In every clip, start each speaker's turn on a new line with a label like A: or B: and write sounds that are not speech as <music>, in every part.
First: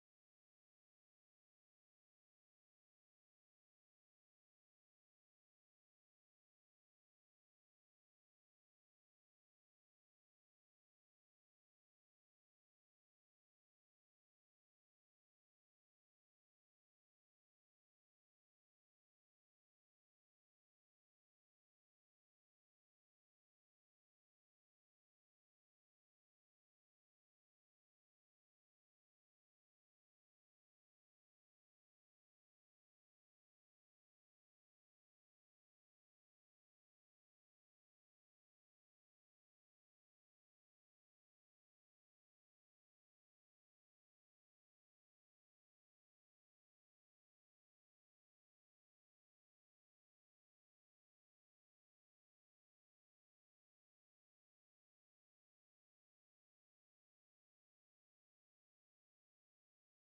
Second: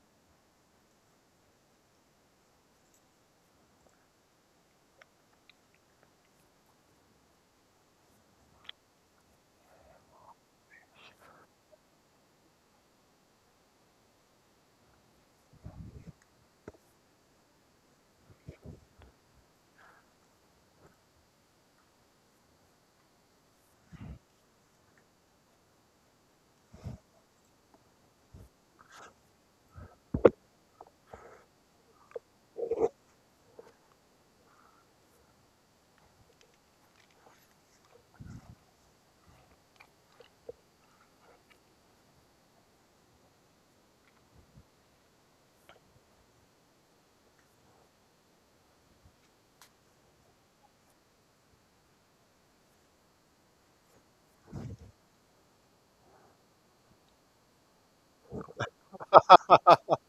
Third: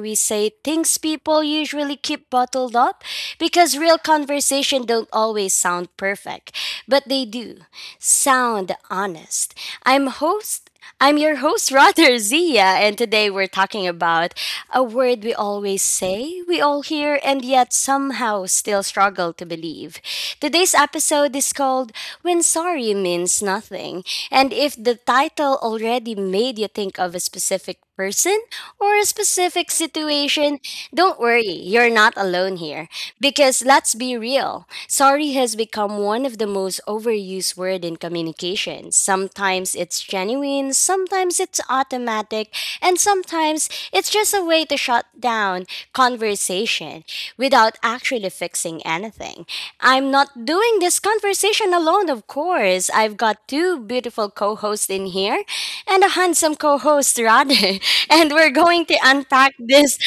A: we say things people usually keep bottled up because real conversation don't always sound perfect, but they do sound honest. I'm host I'm your host Roger <laughs> Zia and today we're talking about a word we always say, we all hear and yet somehow still struggle to believe. Today's episode is called When Sorry Means Nothing. And if the title already made you think of a specific person or a specific situation, don't worry, you're not alone here. Because let's be real, sorry has become one of the most overused word in communication. Sometimes it's genuine, sometimes it's automatic, and sometimes it's just a way to shut down conversation without actually fixing anything. I'm not doing this conversation alone, of course. I've got two beautiful co hosts in here and a handsome co host, Rade. <laughs> And we're going to unpack this,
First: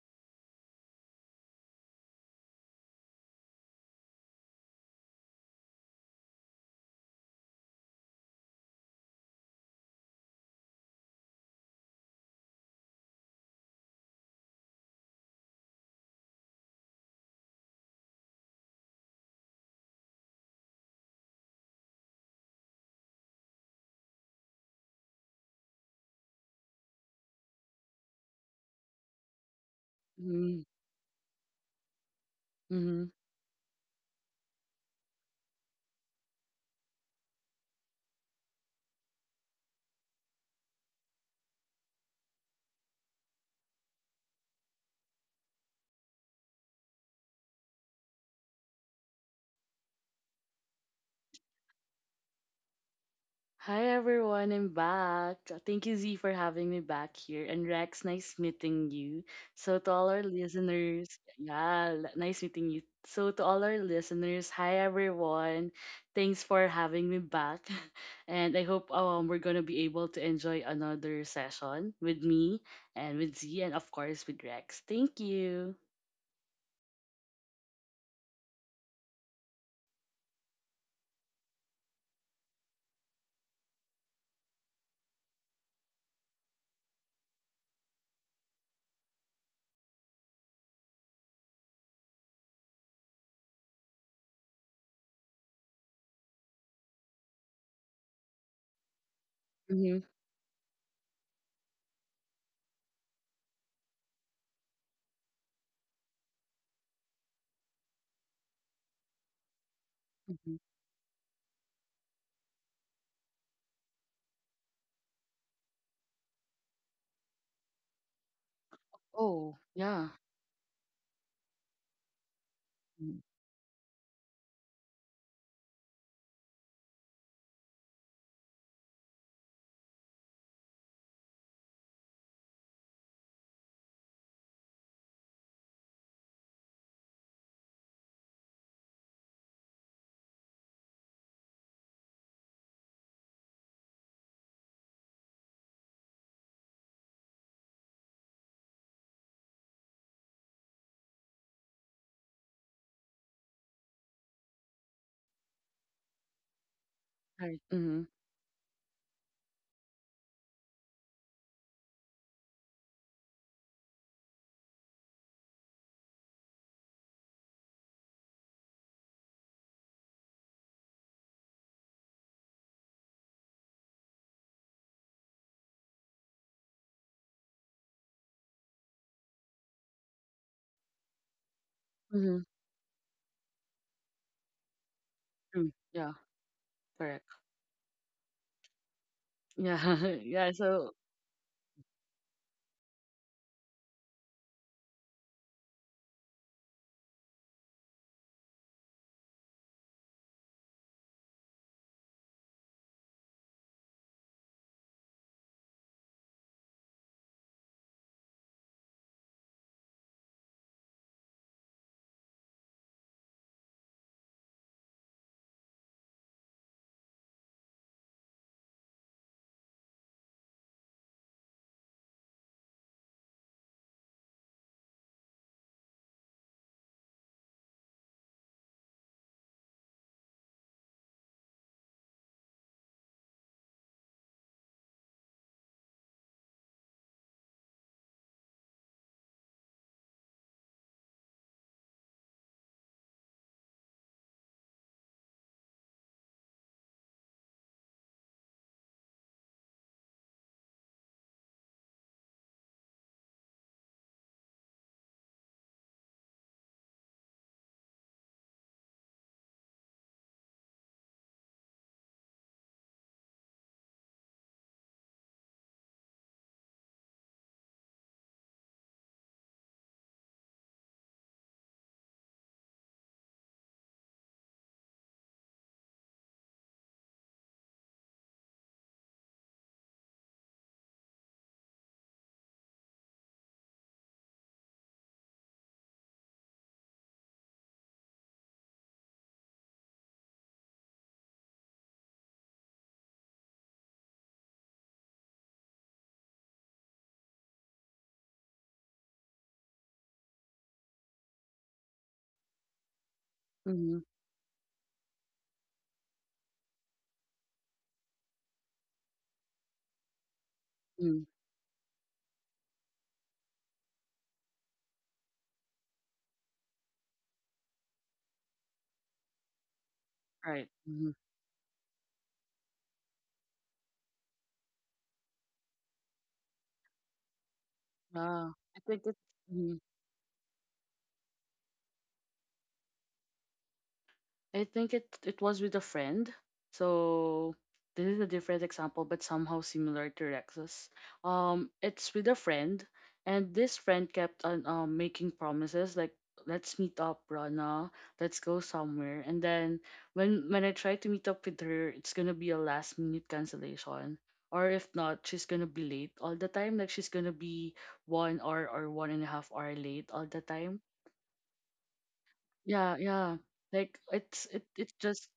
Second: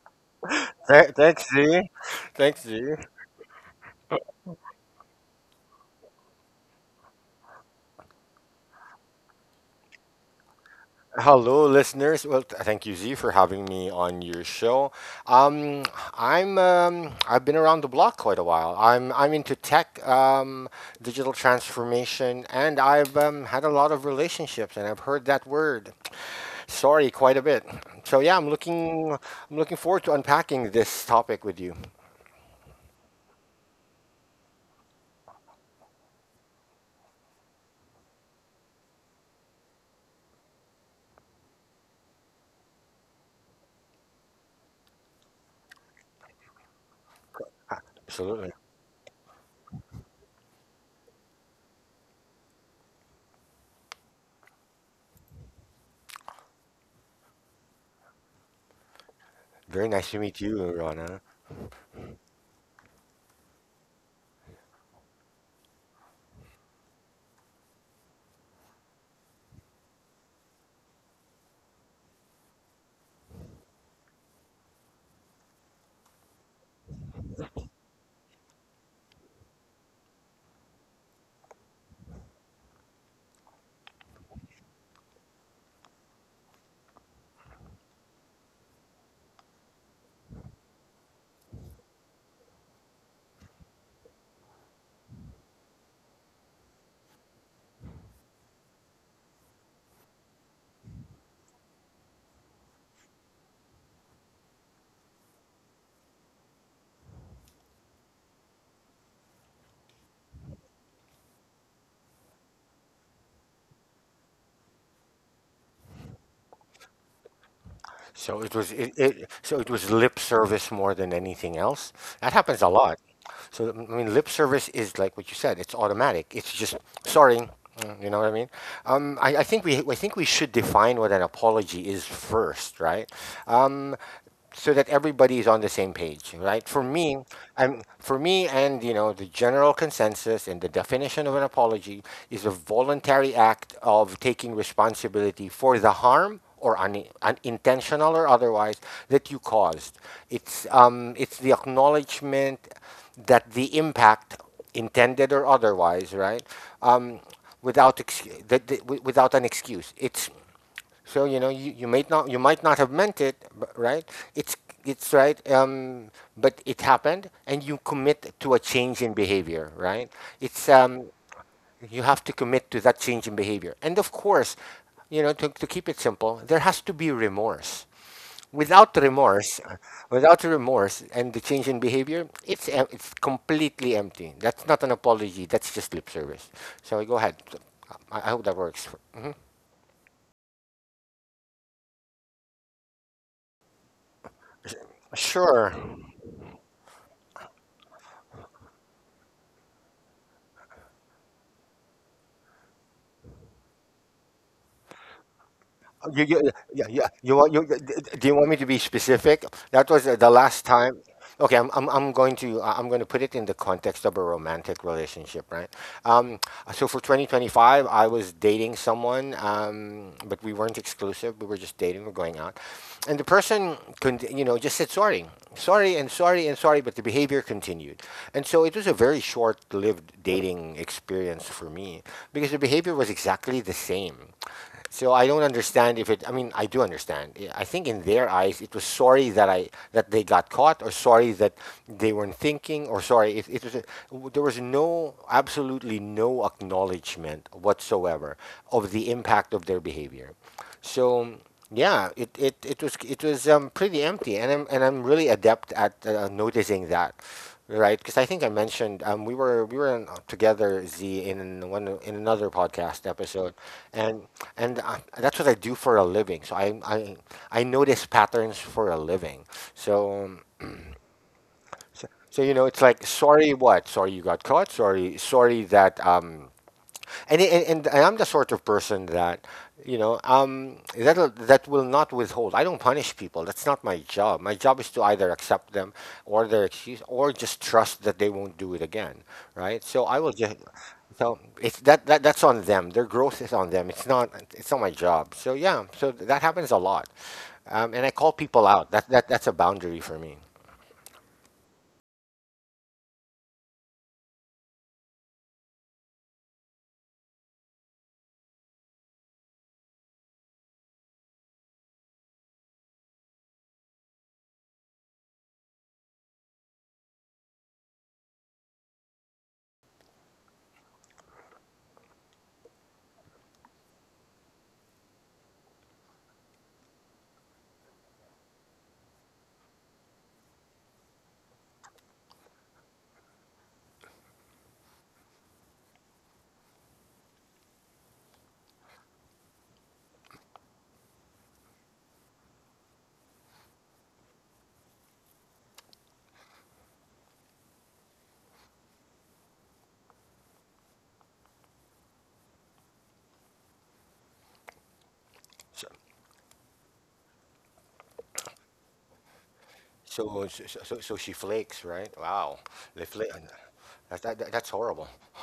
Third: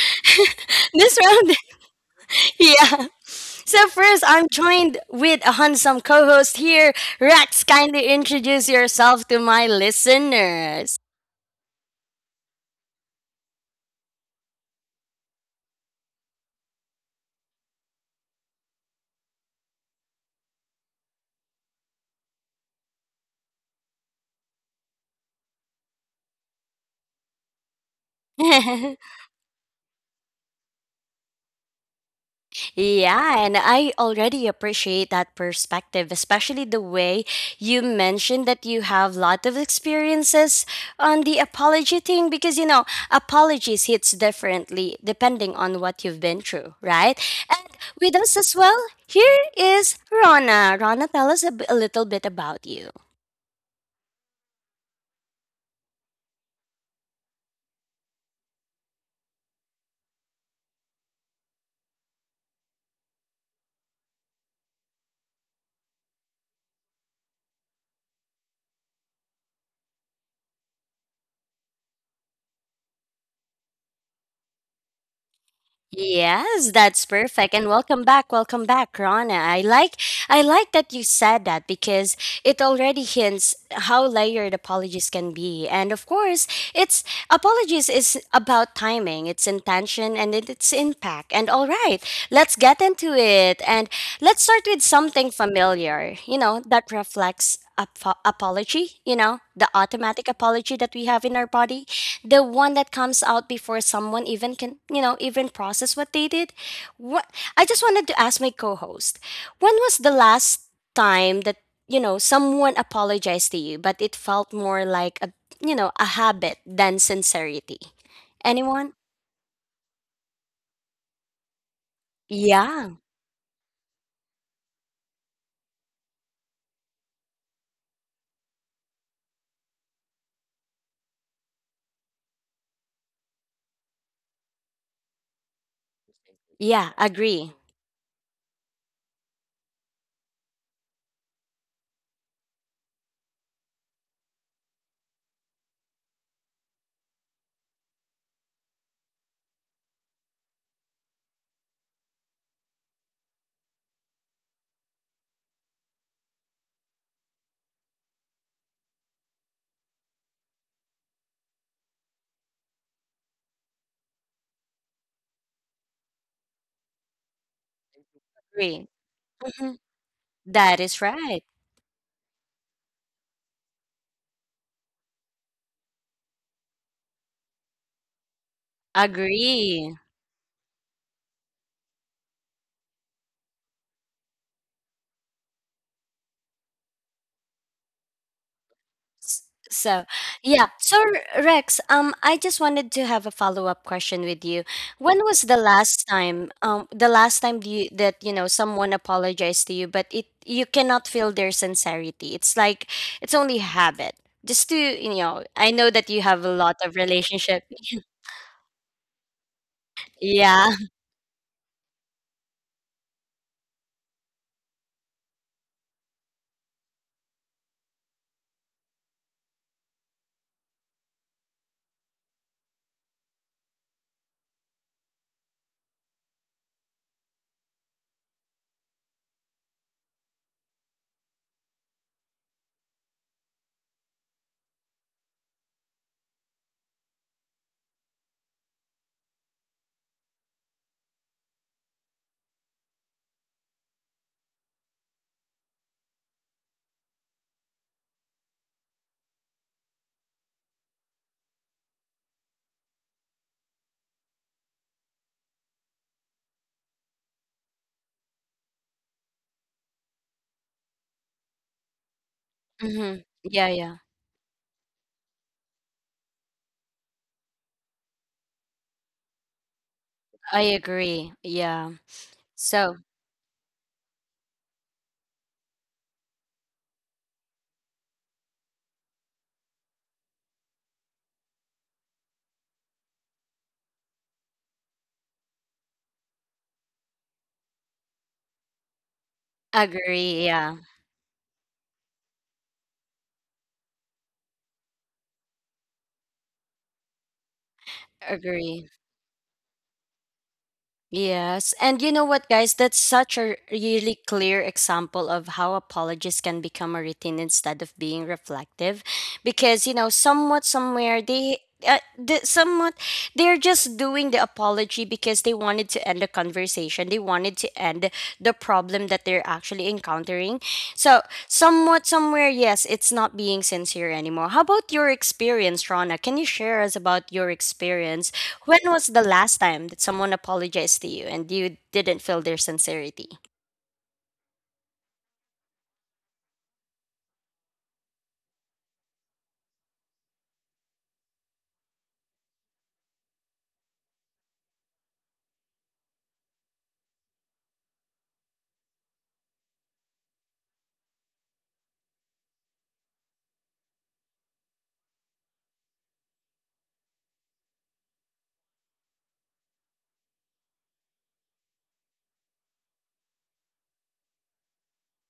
A: <laughs>
B: Th-
A: this
B: thanks,
A: round. <laughs>
B: Z. Thanks, Z.
A: Yeah. So, first, I'm joined with a handsome co host here. Rex, kindly introduce yourself to my listeners.
B: Hello, listeners. Well, thank you, Z, for having me on your show. Um, I've been around the block quite a while. I'm into tech, digital transformation, and I've had a lot of relationships, and I've heard that word, sorry, quite a bit. So yeah,
A: <laughs>
B: I'm looking forward to
C: Mm-hmm.
B: unpacking this topic with you.
C: Mm-hmm.
A: Yeah, and I already appreciate that perspective, especially the way you mentioned that you have a lot of experiences on the apology thing because you know, apologies hits differently depending on what you've been through, right? And with us
B: Absolutely.
A: as well, here is Rona. Rona, tell us a little bit about you.
C: Hi everyone, I'm back. Thank you, Z, for having me back here. And Rex, nice meeting you. So
B: Very
C: to all
B: nice to
C: our
B: meet you,
C: listeners,
B: Rana.
C: yeah, nice meeting you. So to all our listeners, hi everyone. Thanks for having me back. <laughs> And I hope we're gonna be able to enjoy another session with me and with Z and of course with Rex. Thank you.
A: Yes, that's perfect. And welcome back, Rana. I like that you said that because it already hints how layered apologies can be. And of course, it's apologies is about timing, it's intention and its impact. And all right, let's get into it. And let's start with something familiar, you know, that reflects apology, you know, the
C: Mm-hmm.
A: automatic apology that we have in our body, the one that comes out before someone even can, you know, even process what they did. What I just wanted to ask my co-host, when was the
C: Hmm.
A: last time that, you know, someone apologized to you but it felt more like a, you know, a habit than sincerity?
B: So it was
A: Anyone?
B: it, it
C: Oh,
B: so it was
C: yeah.
B: lip service more than anything else. That happens a
A: Yeah.
B: lot.
C: Mm.
B: So I mean, lip service is like what you said. It's automatic. It's just sorry. You know what I mean? I think we should define what an apology is first, right? Um, so that everybody is on the same page, right? For
A: Yeah,
B: me,
A: agree.
B: and you know, the general consensus and the definition of an apology is a voluntary act of taking responsibility for the harm or unintentional or otherwise that you caused. It's the acknowledgement that the impact, intended or otherwise, right, um,
C: Hi.
B: without
C: Mm-hmm.
B: ex- that, that, without an excuse, it's so you know you, you might not have meant it, b- right? It's it's right, but it happened, and you commit to a
A: Agree.
B: change in behavior,
A: Mhm.
B: right? It's
A: That is right.
B: You have to commit to that change in behavior. And of course, you know, to keep it simple, there has to be remorse. Without remorse,
A: Agree.
B: Without remorse and the change in behavior,
C: Mm-hmm.
B: it's completely empty. That's not an apology. That's just lip
C: Yeah,
B: service. So go
C: correct.
B: ahead. I hope that works. Mhm.
A: S-
C: Yeah,
A: So,
C: <laughs> yeah.
A: yeah.
C: So,
A: Rex, I just wanted to have a follow-up question with you. When was the
B: Sure.
A: last time, you know, someone apologized to you, but it you cannot feel their sincerity. It's like it's only habit. Just to, you know, I know that you have a lot
B: Yeah,
A: of
B: yeah. You want
A: relationship.
B: you? Do you want me to be specific? That was the last
A: Yeah. <laughs>
B: time. Okay, I'm going to put it in the context of a romantic relationship, right? Um, so for 2025, I was dating someone, but we weren't exclusive. We were just dating. We're going out, and the person, you know, just said sorry, sorry, and sorry, and sorry, but the behavior continued, and so it was a very short-lived dating experience for me because the behavior was exactly the same, so I don't understand if it. I mean, I do understand. I think in their eyes, it was sorry that I that they got caught, or sorry that they weren't thinking, or sorry. It was a, w- There was no absolutely no acknowledgement whatsoever of the impact of their behavior. So yeah, it was pretty empty, and I'm really adept at noticing that, right? Because I think I mentioned we were in, together Z in one in another podcast
A: Mm-hmm.
B: episode,
A: Yeah, yeah.
B: and and that's what I do for a living. So I notice patterns for a living. So.
A: I
B: um,
A: agree. Yeah.
B: so you know, it's
A: So,
B: like sorry what? Sorry you got caught. Sorry that. And I'm the sort of person that you know that will not withhold. I don't punish people. That's not my job. My job is to either accept them or their excuse, or just trust that they won't do it again. Right. So I will just.
A: agree. Yeah.
B: So it's that, that that's on them. Their growth is on them. It's not my job. So yeah. So that happens a lot, and I call people out.
A: Agree.
B: That's a boundary for me.
A: Yes. And you know what, guys? That's such a
C: mm-hmm,
A: really clear example of how apologies can become a routine instead of being reflective. Because, you know, somewhat,
C: mm,
A: somewhere, they. Somewhat they're just doing the apology because they wanted to end the conversation, they wanted to end the problem that they're actually encountering.
C: right. Mm-hmm.
A: So somewhat somewhere, yes, it's not being sincere anymore. How about your experience, Rana? Can you share us about your experience?
C: Wow. I
A: When
C: think
A: was
C: it's—
A: the last
C: mhm.
A: time that someone apologized to you and you didn't feel their sincerity?
C: I think it was with a friend. So this is a different example, but somehow similar to Rex's. It's with a friend, and this friend kept on making promises like, "Let's meet up, Rana. Let's go somewhere." And then when I try to meet up with her, it's gonna be a last minute cancellation. Or if not, she's gonna
B: So
C: be late all the time. Like she's gonna be 1 hour or 1.5 hour late all
B: so
C: the
B: so,
C: time.
B: so, so she flakes. Right. Wow.
C: Yeah,
B: They flake.
C: yeah. Like
B: That,
C: it's
B: that, that's
C: it it's
B: horrible.
C: just—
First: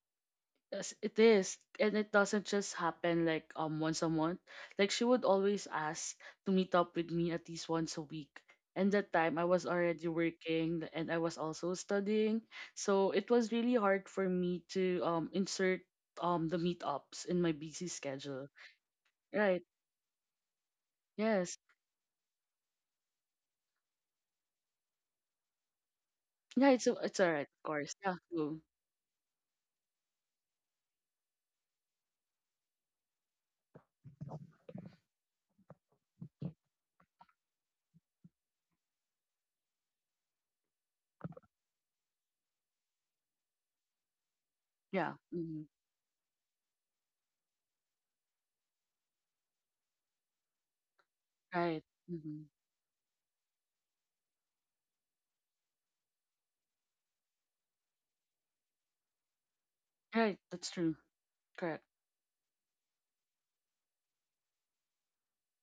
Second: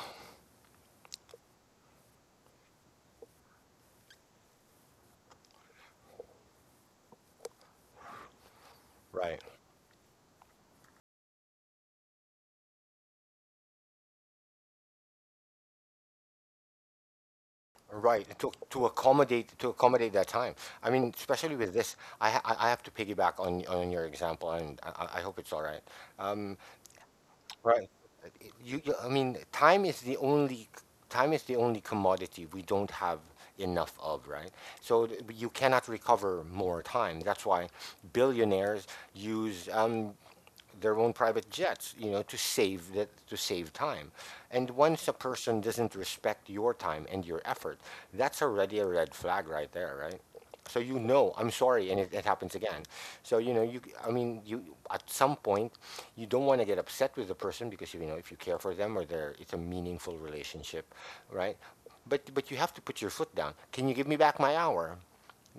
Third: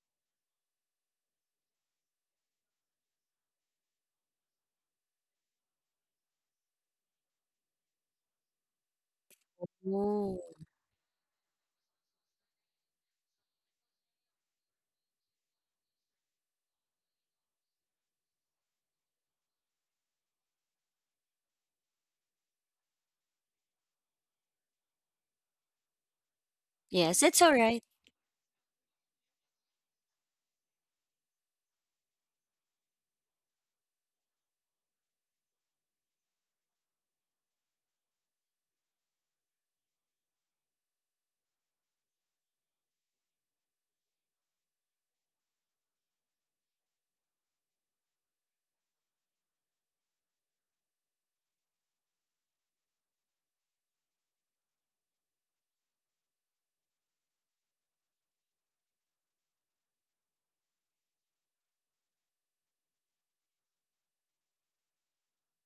C: yes, it is. And it doesn't just happen like once a month. Like she would always ask to meet up with me at least once a week. And that time
B: Right.
C: I was already
A: Ooh.
C: working and I was also studying. So it was really hard for me to insert the meetups in my busy
B: Right,
C: schedule. Right.
B: to accommodate that time. I mean, especially
C: Yes.
B: with this, I have to piggyback on your example, and I hope it's all right. Um,
C: Yeah, it's
A: Yes, it's
C: alright,
A: all
C: of
A: right.
B: right,
C: course. Yeah. Cool.
B: you I mean, time is the only commodity we don't have enough of, right? So you cannot recover more time. That's why billionaires use their own private jets, you know, to save time. And once a
C: Yeah.
B: person
C: Hmm.
B: doesn't respect your time and your effort, that's already a red flag right there, right? So you know, I'm
C: Right.
B: sorry, and it
C: Hmm.
B: happens again. So you know, you I mean, you at some point, you don't want to get upset with the person because you know if you care for them or they're it's a meaningful
C: Right. That's
B: relationship,
C: true.
B: right?
C: Correct.
B: But you have to put your foot down. Can you give me back my hour?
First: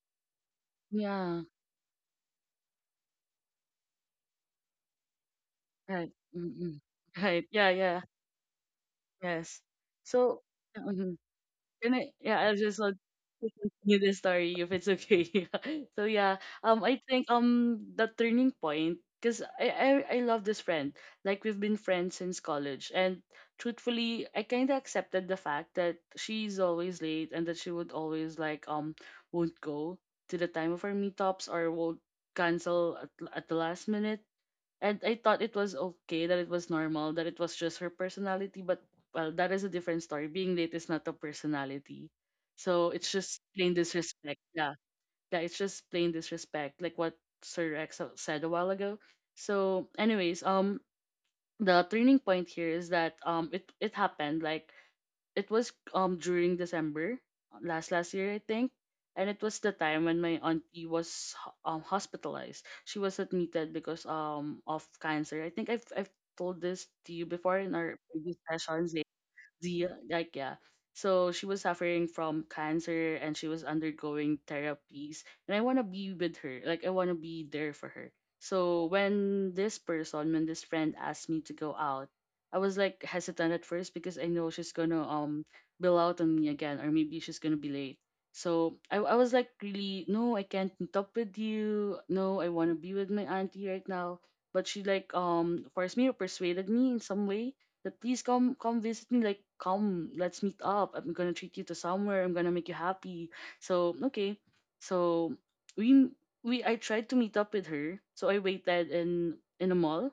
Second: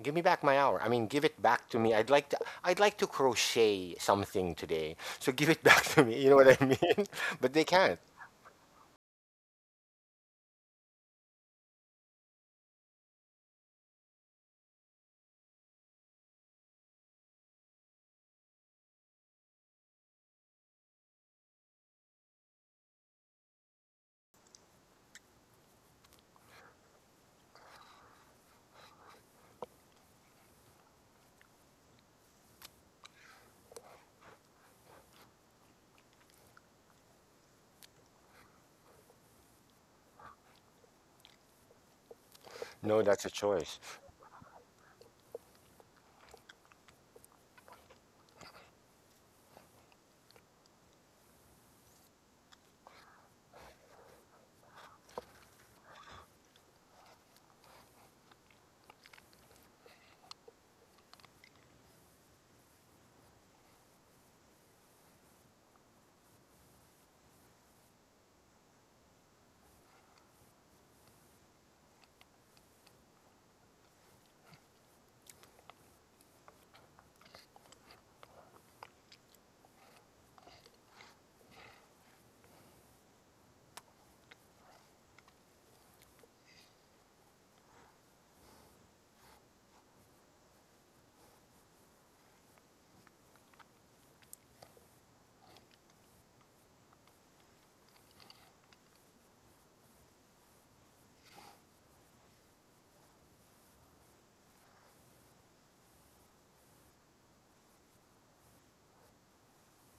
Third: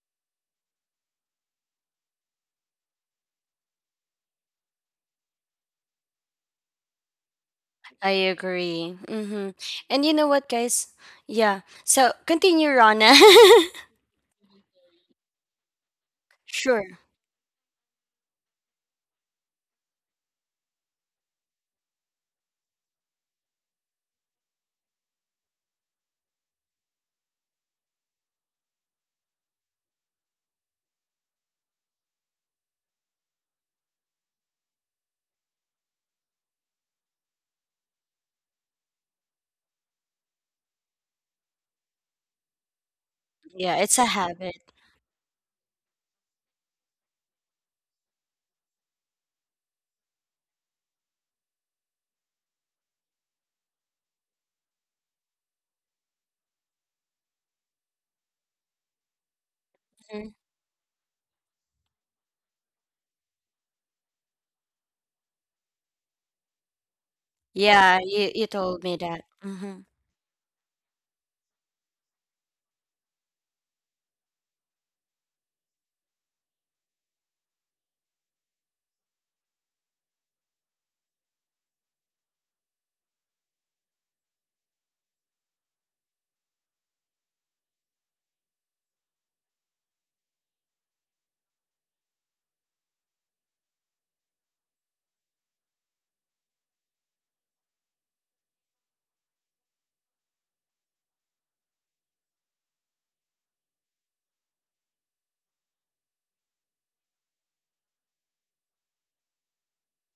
B: Give me back my hour. I mean, give it
C: Yeah.
B: back to me. I'd like to crochet something today. So give it <laughs> back to
C: Right.
B: me. You know what I
C: Mm-mm.
B: mean? <laughs>
C: Right.
B: But they
C: Yeah,
B: can't.
C: yeah.
A: I agree. Mm-hmm.
C: Yes.
A: And you know
C: So,
A: what, guys?
C: mhm.
A: Yeah.
C: Can I—
A: So
C: yeah, I
A: continue,
C: just want
A: Rana. <laughs>
C: to continue the story if it's okay. <laughs> So yeah,
A: Sure.
C: I think the turning point, cause I love this friend. Like we've been friends since college, and truthfully, I kind of accepted the fact that she's always late and that she would always like won't go to the time of our meetups or won't cancel at the last minute. And I thought it was okay, that it was normal, that it was just her personality, but well, that is a different story. Being late is not a personality. So
B: No,
C: it's
B: that's a
C: just plain
A: Yeah,
B: choice,
A: it's a
C: disrespect.
A: habit.
C: Yeah. Yeah, it's just plain disrespect, like what Sir Rex said a while ago. So, anyways, the turning point here is that it happened like it was during December last year, I think, and it was the time when
A: Mhm.
C: my auntie was hospitalized. She was admitted because of cancer. I think I've told this to you before in
A: Yeah,
C: our
A: you,
C: previous
A: you told me
C: sessions.
A: that. Mm-hmm.
C: Zia, like, yeah. So she was suffering from cancer and she was undergoing therapies. And I wanna be with her. Like I wanna be there for her. So when this person, when this friend asked me to go out, I was like hesitant at first because I know she's gonna bail out on me again or maybe she's gonna be late. So I was like, really, no, I can't meet up with you. No, I wanna be with my auntie right now. But she like forced me or persuaded me in some way that, please, come visit me, like, come, let's meet up. I'm gonna treat you to somewhere, I'm gonna make you happy. So, okay. So we we I tried to meet up with her. So I waited in a mall.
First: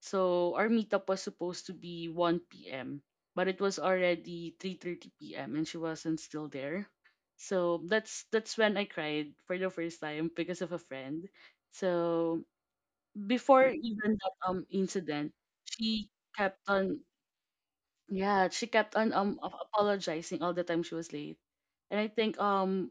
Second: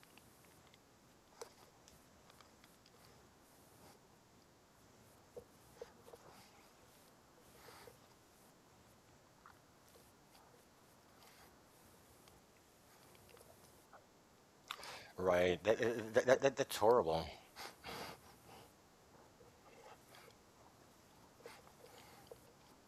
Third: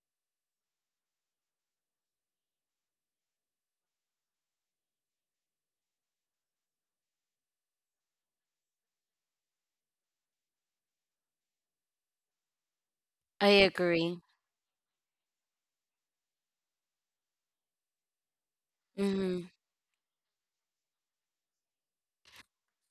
C: So our meetup was supposed to be 1 p.m, but it was already 3:30 p.m and she wasn't still there. So that's when I cried for the first time because of a friend. So
A: I
C: before even
A: agree.
C: that incident,
B: right? That, uh,
C: she
B: that, that, that
C: kept
B: that's
C: on—
B: horrible,
C: yeah, she kept on
A: Mm-hmm.
C: apologizing all the time she was late. And I think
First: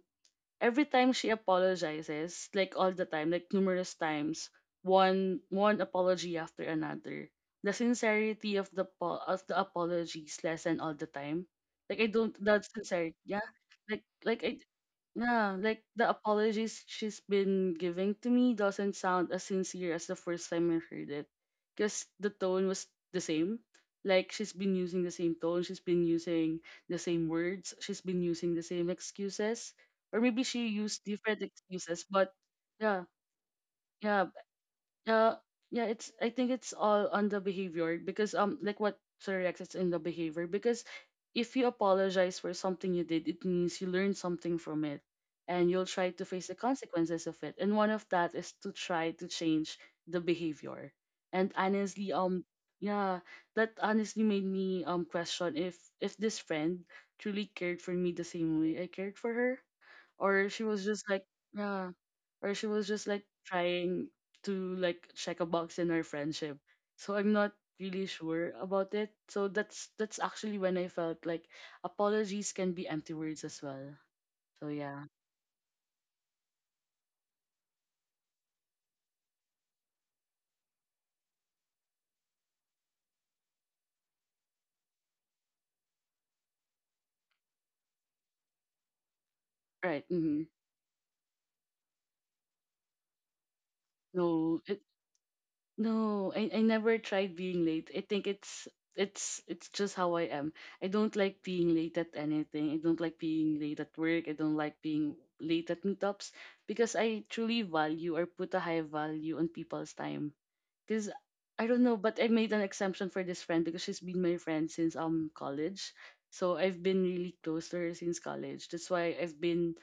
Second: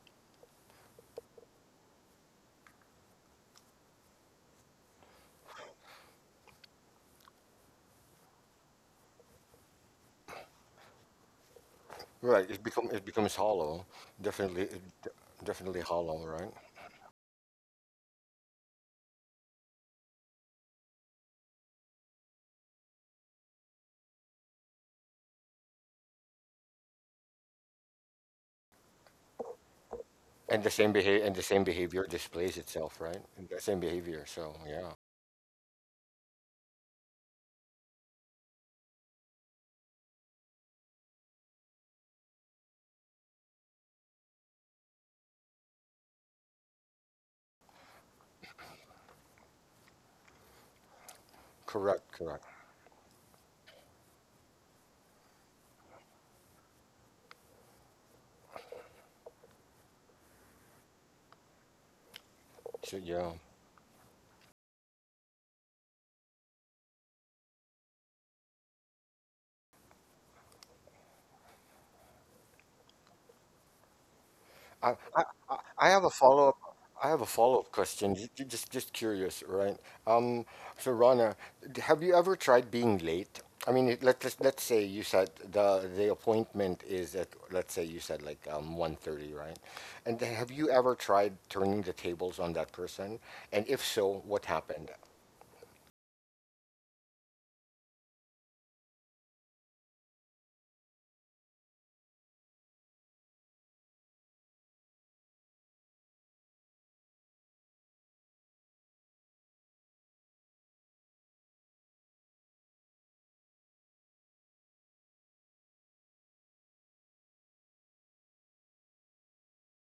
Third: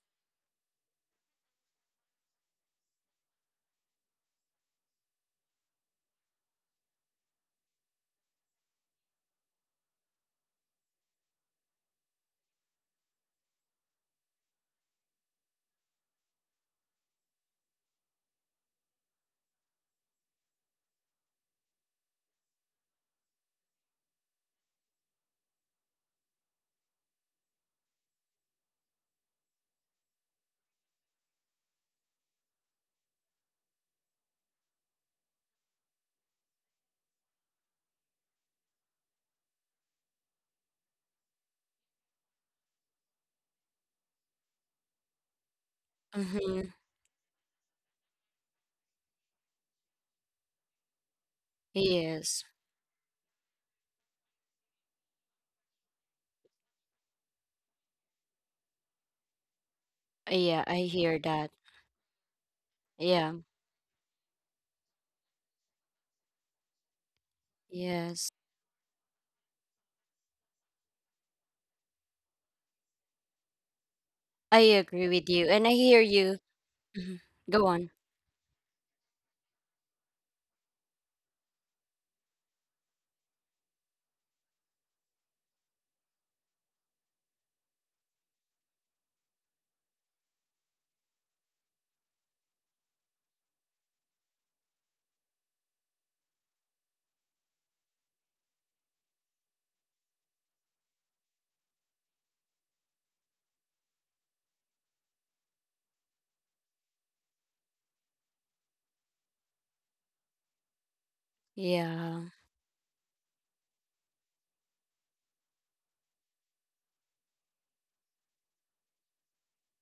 C: every time she apologizes, like all the time, like numerous times, one apology after another. The sincerity of the of the apologies lessen all the time. Like I don't—
B: right?
C: that
B: It
C: sincerity,
B: becomes
C: yeah.
B: hollow.
C: Like I—
B: Definitely,
C: yeah, like
B: definitely
C: the
B: hollow, right?
C: apologies she's been giving to me doesn't sound as sincere as the first time I heard it. Because the tone was the same. Like she's been using the same tone, she's been using the same words, she's been using the same excuses. Or maybe she used
B: And
C: different
B: the same
C: excuses,
B: behavior
C: but
B: displays itself,
C: yeah,
B: right? And the same
C: yeah.
B: behavior. So yeah,
C: Uh, yeah, it's I think it's all on the behavior because like what Sir Rex— it's in the behavior because if you apologize for something you did, it means you learned something from it and you'll try to face the
A: Mm-hmm.
C: consequences of it. And one of that is to try to change the behavior. And honestly,
B: correct,
A: Yes.
B: correct.
C: yeah, that honestly made me question if this friend truly cared for me the same way I cared for her, or she
A: Yeah,
C: was
A: I
C: just
A: hear
C: like—
A: that.
C: yeah, or she was just
B: So
C: like
A: Yeah.
B: yeah.
C: trying to like check a box in our friendship. So I'm not really
A: Yes.
C: sure about it. So that's actually when I felt like apologies can be empty words as well.
A: I
C: So
B: I,
C: yeah.
A: agree with
B: I,
A: you, and
B: I
A: I
B: I
A: hear
B: have a
A: you.
B: follow-up.
A: Mhm.
B: I have a
A: Go
B: follow-up
A: on.
B: question. Just curious, right? Um, so Rana, have you ever tried being late? I mean, let's say you said the appointment is at, let's say you said, like 1:30, right?
C: Right.
B: And then
C: Mm-hmm.
B: have you ever tried turning the tables on that person? And if so, what
C: No.
B: happened?
C: No, I never tried being late. I think it's just how I am. I don't like being late at anything. I don't like being late at work. I don't like being late at meetups because I truly value or put a high value on people's time. Because I don't know, but I
A: Yeah.
C: made an exemption for this friend because she's been my friend since college. So I've been really close to her since college. That's why I've been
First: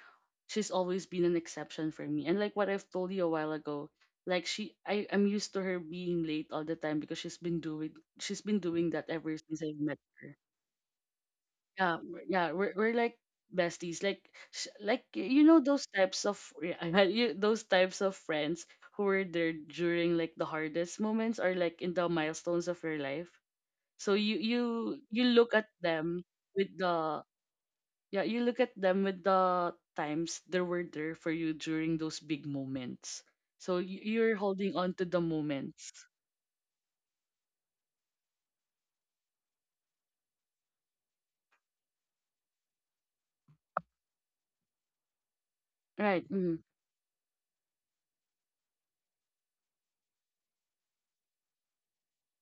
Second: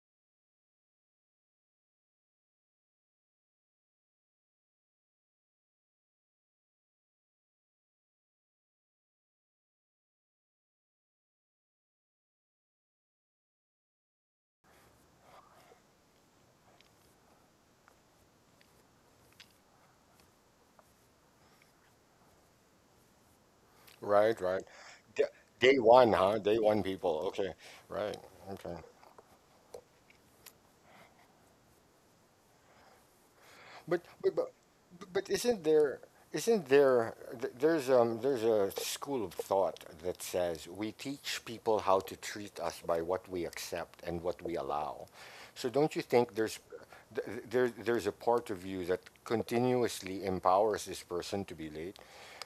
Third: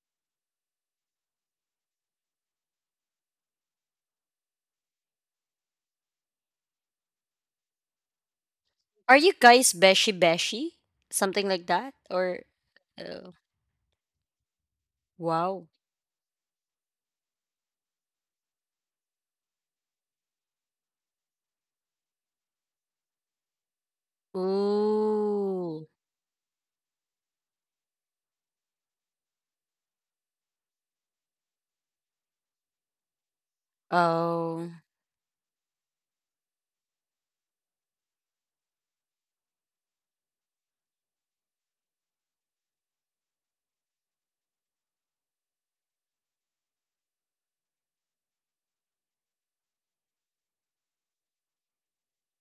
C: she's always been an exception for me. And like what I've told you a while ago, like I'm used to her being late all the time because she's been doing that
A: Are you
C: ever since
A: guys
C: I met
A: beshi
C: her.
A: beshi? Something like that?
C: Yeah, we're-
A: Or
C: yeah, we're we're like
A: uh,
C: besties. Like like, you know,
A: wow.
C: those types of— yeah, <laughs> you, those types of friends who were there during like the hardest moments or like in the milestones of your life. So
B: Right,
C: you
B: right.
C: you
B: D-
C: you look at
B: Day
A: Ooh.
B: one,
C: them
B: huh? Day
C: with
B: one people.
C: the—
B: Okay, right.
C: yeah, you look
B: Okay.
C: at them with the times they were there for you during those big moments. So
B: But but
C: you're
B: but,
A: Oh.
C: holding on to the
B: but
C: moments,
B: isn't there there's a school of thought that says we teach people how to treat us by what we accept and what we allow. So don't you
C: right?
B: think there's
C: Mm.
B: th- th- there, there's a part of you that continuously empowers this person to be late,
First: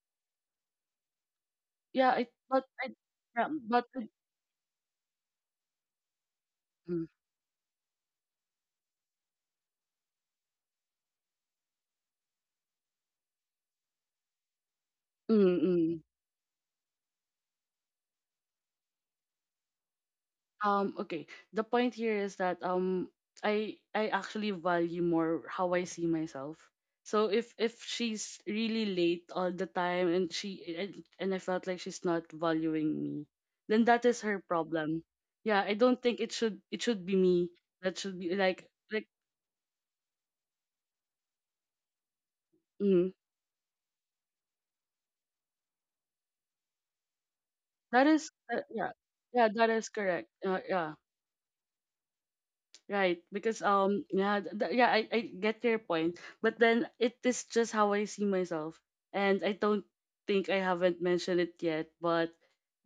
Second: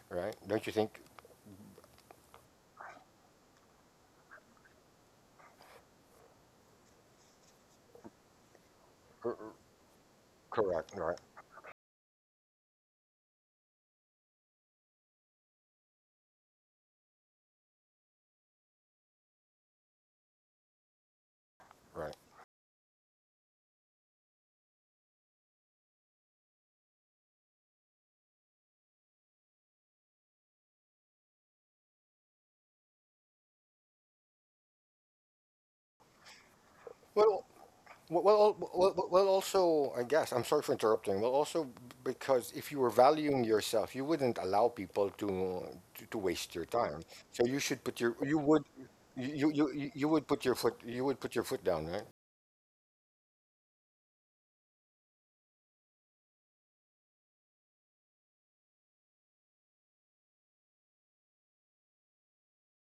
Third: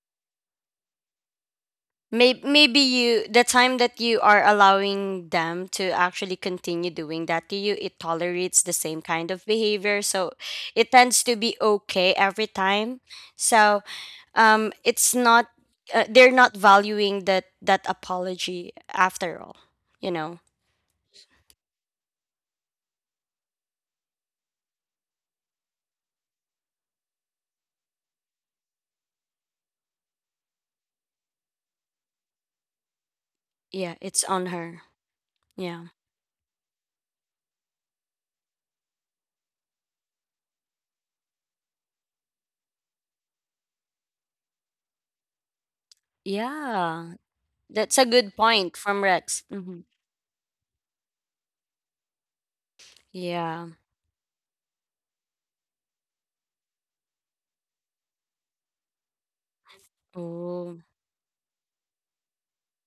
B: right? Don't you think?
C: Yeah, I—
A: Maybe
C: but
A: maybe
C: I—
A: you, the
C: yeah,
A: time
C: but
A: that
C: I—
A: you are allowing them to actually continue
C: mm,
A: doing that to you, it tolerates the same kind of behavior. So it
B: Correct, right,
A: tends to be okay every time. So it's not
C: mm, mm.
A: they're not valuing that that apology after all, you know.
C: Okay. The point here
B: right.
C: is that I actually value more how I see myself. So if she's really late all the time and and I felt like she's not valuing me, then
A: Yeah,
C: that is
A: it's
C: her
A: on her.
C: problem. Yeah, I
A: Yeah.
C: don't think it should be me
B: Well,
C: that should
B: Well,
C: be
B: well,
C: like
B: well, well,
C: like
B: well, well, also, I guess, I'm sorry for interrupting. Well, also, because if you were
C: mm,
B: valuing yourself, you wouldn't allow people to waste your time.
A: Yeah,
B: So
A: that's a
C: that is—
A: good point
C: yeah.
A: from Rex.
C: Yeah, that
A: Hmm.
C: is correct. Yeah.
B: you would put your foot down, right?
C: Right, because
A: Yeah.
C: yeah, yeah, I get your point, but then it is just how I see myself, and I don't think— I
A: Oh,
C: haven't mentioned it yet, but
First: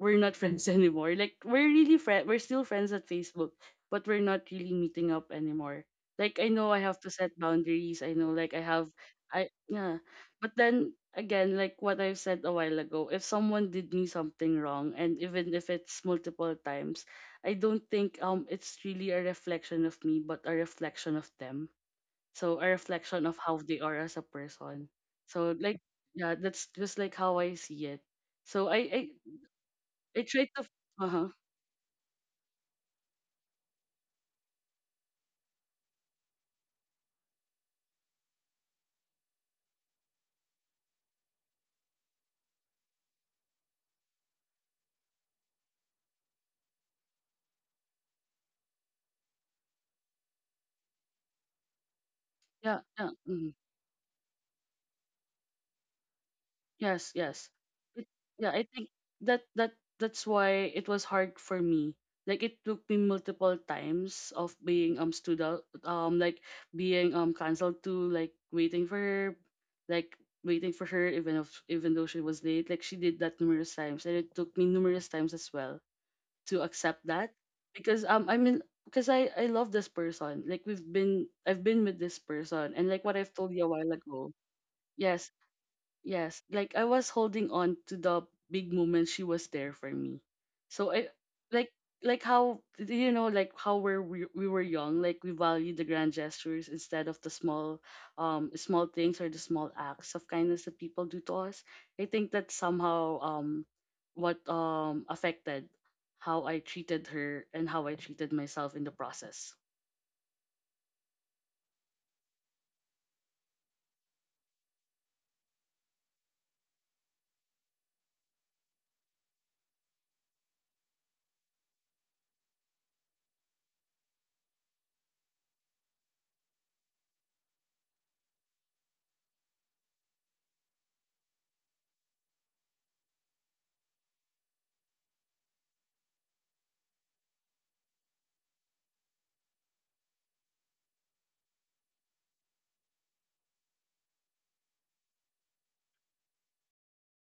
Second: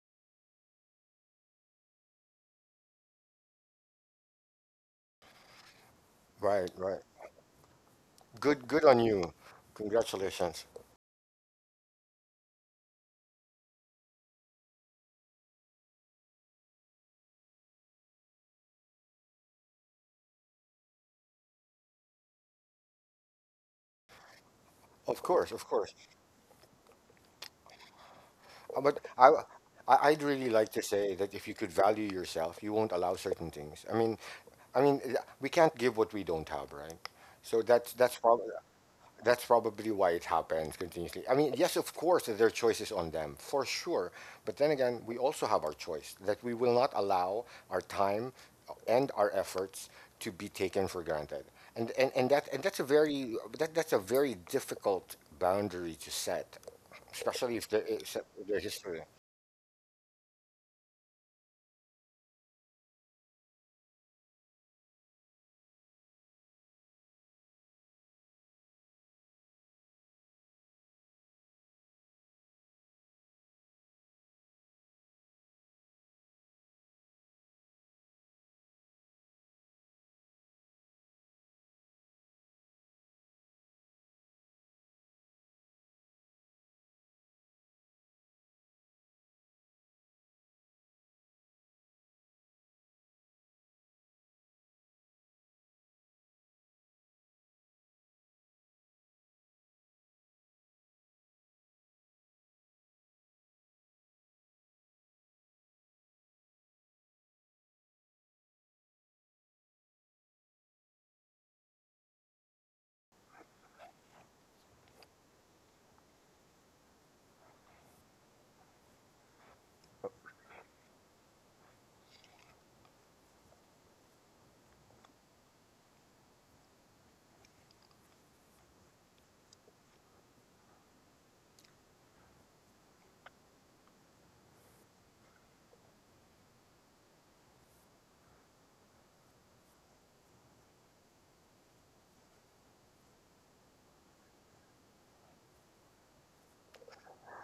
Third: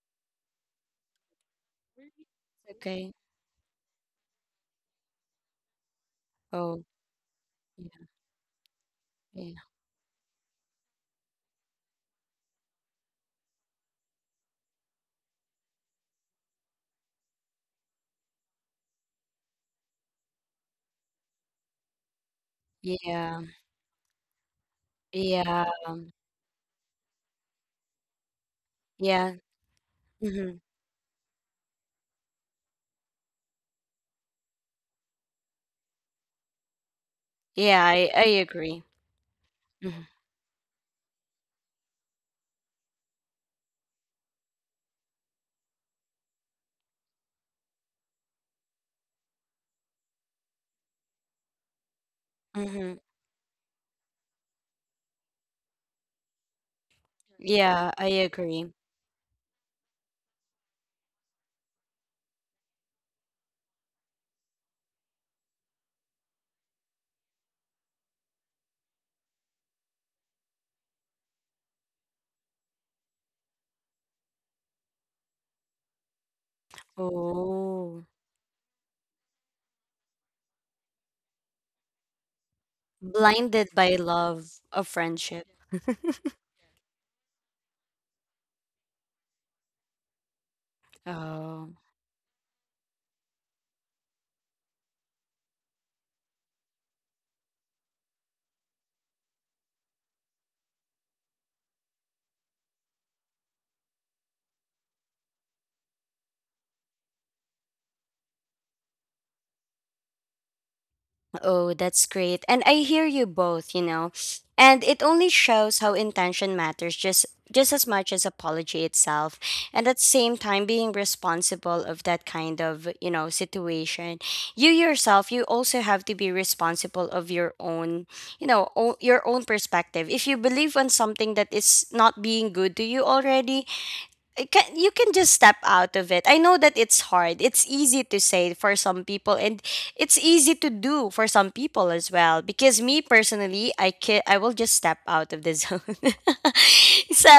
C: we're not friends <laughs> anymore. Like we're still friends at
A: okay.
C: Facebook, but we're not really meeting up anymore. Like I
B: Right,
C: know I
A: Oh.
B: right.
C: have to set boundaries. I know, like,
B: Good
C: I
B: good
C: have—
B: on you.
C: I—
A: Yeah,
C: yeah, but
B: Congratulations.
C: then again, like what I've said a while ago, if someone did me something wrong, and even if it's multiple times, I don't think it's really a reflection of me, but a reflection of them. So a reflection of
A: yeah,
C: how they are as a person.
B: Of course, of
C: So,
A: yeah.
B: course.
C: like, yeah, that's just like how I see it.
B: Uh,
C: So I
B: But
C: I
B: I
A: Yeah.
B: I'd
C: I
B: really
C: try
A: Hmm.
B: like
C: to—
B: to say
C: uh
B: that
C: huh.
B: if you could value yourself, you won't allow certain things. I mean, we can't give what we don't have, right? So
A: Yeah, i i agree.
B: That's probably
A: Hmm.
B: why it happens continuously. I mean, yes, of course, there are choices on them, for sure. But then again, we also have our choice that we will not allow our time and our efforts to be taken for granted. And that's
C: Yeah,
A: Hmm.
C: yeah. Mm-hmm.
B: that's a very difficult boundary to set,
C: Yes, yes.
B: especially if
A: Yeah, I
C: It, yeah,
B: there's
A: agree.
C: I think
B: history.
C: that that that's why it was hard for me. Like it took me multiple times of being stood out, like being canceled to like waiting for her, like waiting for her even if even though she was late. Like she did that numerous times, and it took me numerous times as well to accept that
A: Oh.
C: because I mean, because I love this person. Like we've been I've been with this person, and like what I've told you
A: Blinded
C: a while
A: by
C: ago.
A: love of
C: Yes.
A: friendship. <laughs>
C: Yes, like I was holding on to the big moment she was there for me. So I—
A: Oh.
C: like like how do you know, like how we were young, like we value the grand gestures instead of the small small things or the small acts of kindness that people do to us. I think that somehow what affected how I treated her and how I treated myself in the process.
A: Oh, that's great. And I hear you both, you know. And it only shows how intention matters just as much as apology itself. And at the same time being responsible of that kind of, you know, situation. You yourself, you also have to be responsible of your own, you know, your own perspective. If you believe on something that is not being good to you already, it can you can just step out of it. I know that it's hard. It's easy to say for some people and it's easy to do for some people as well, because me personally, I will just step out of the zone. <laughs> So,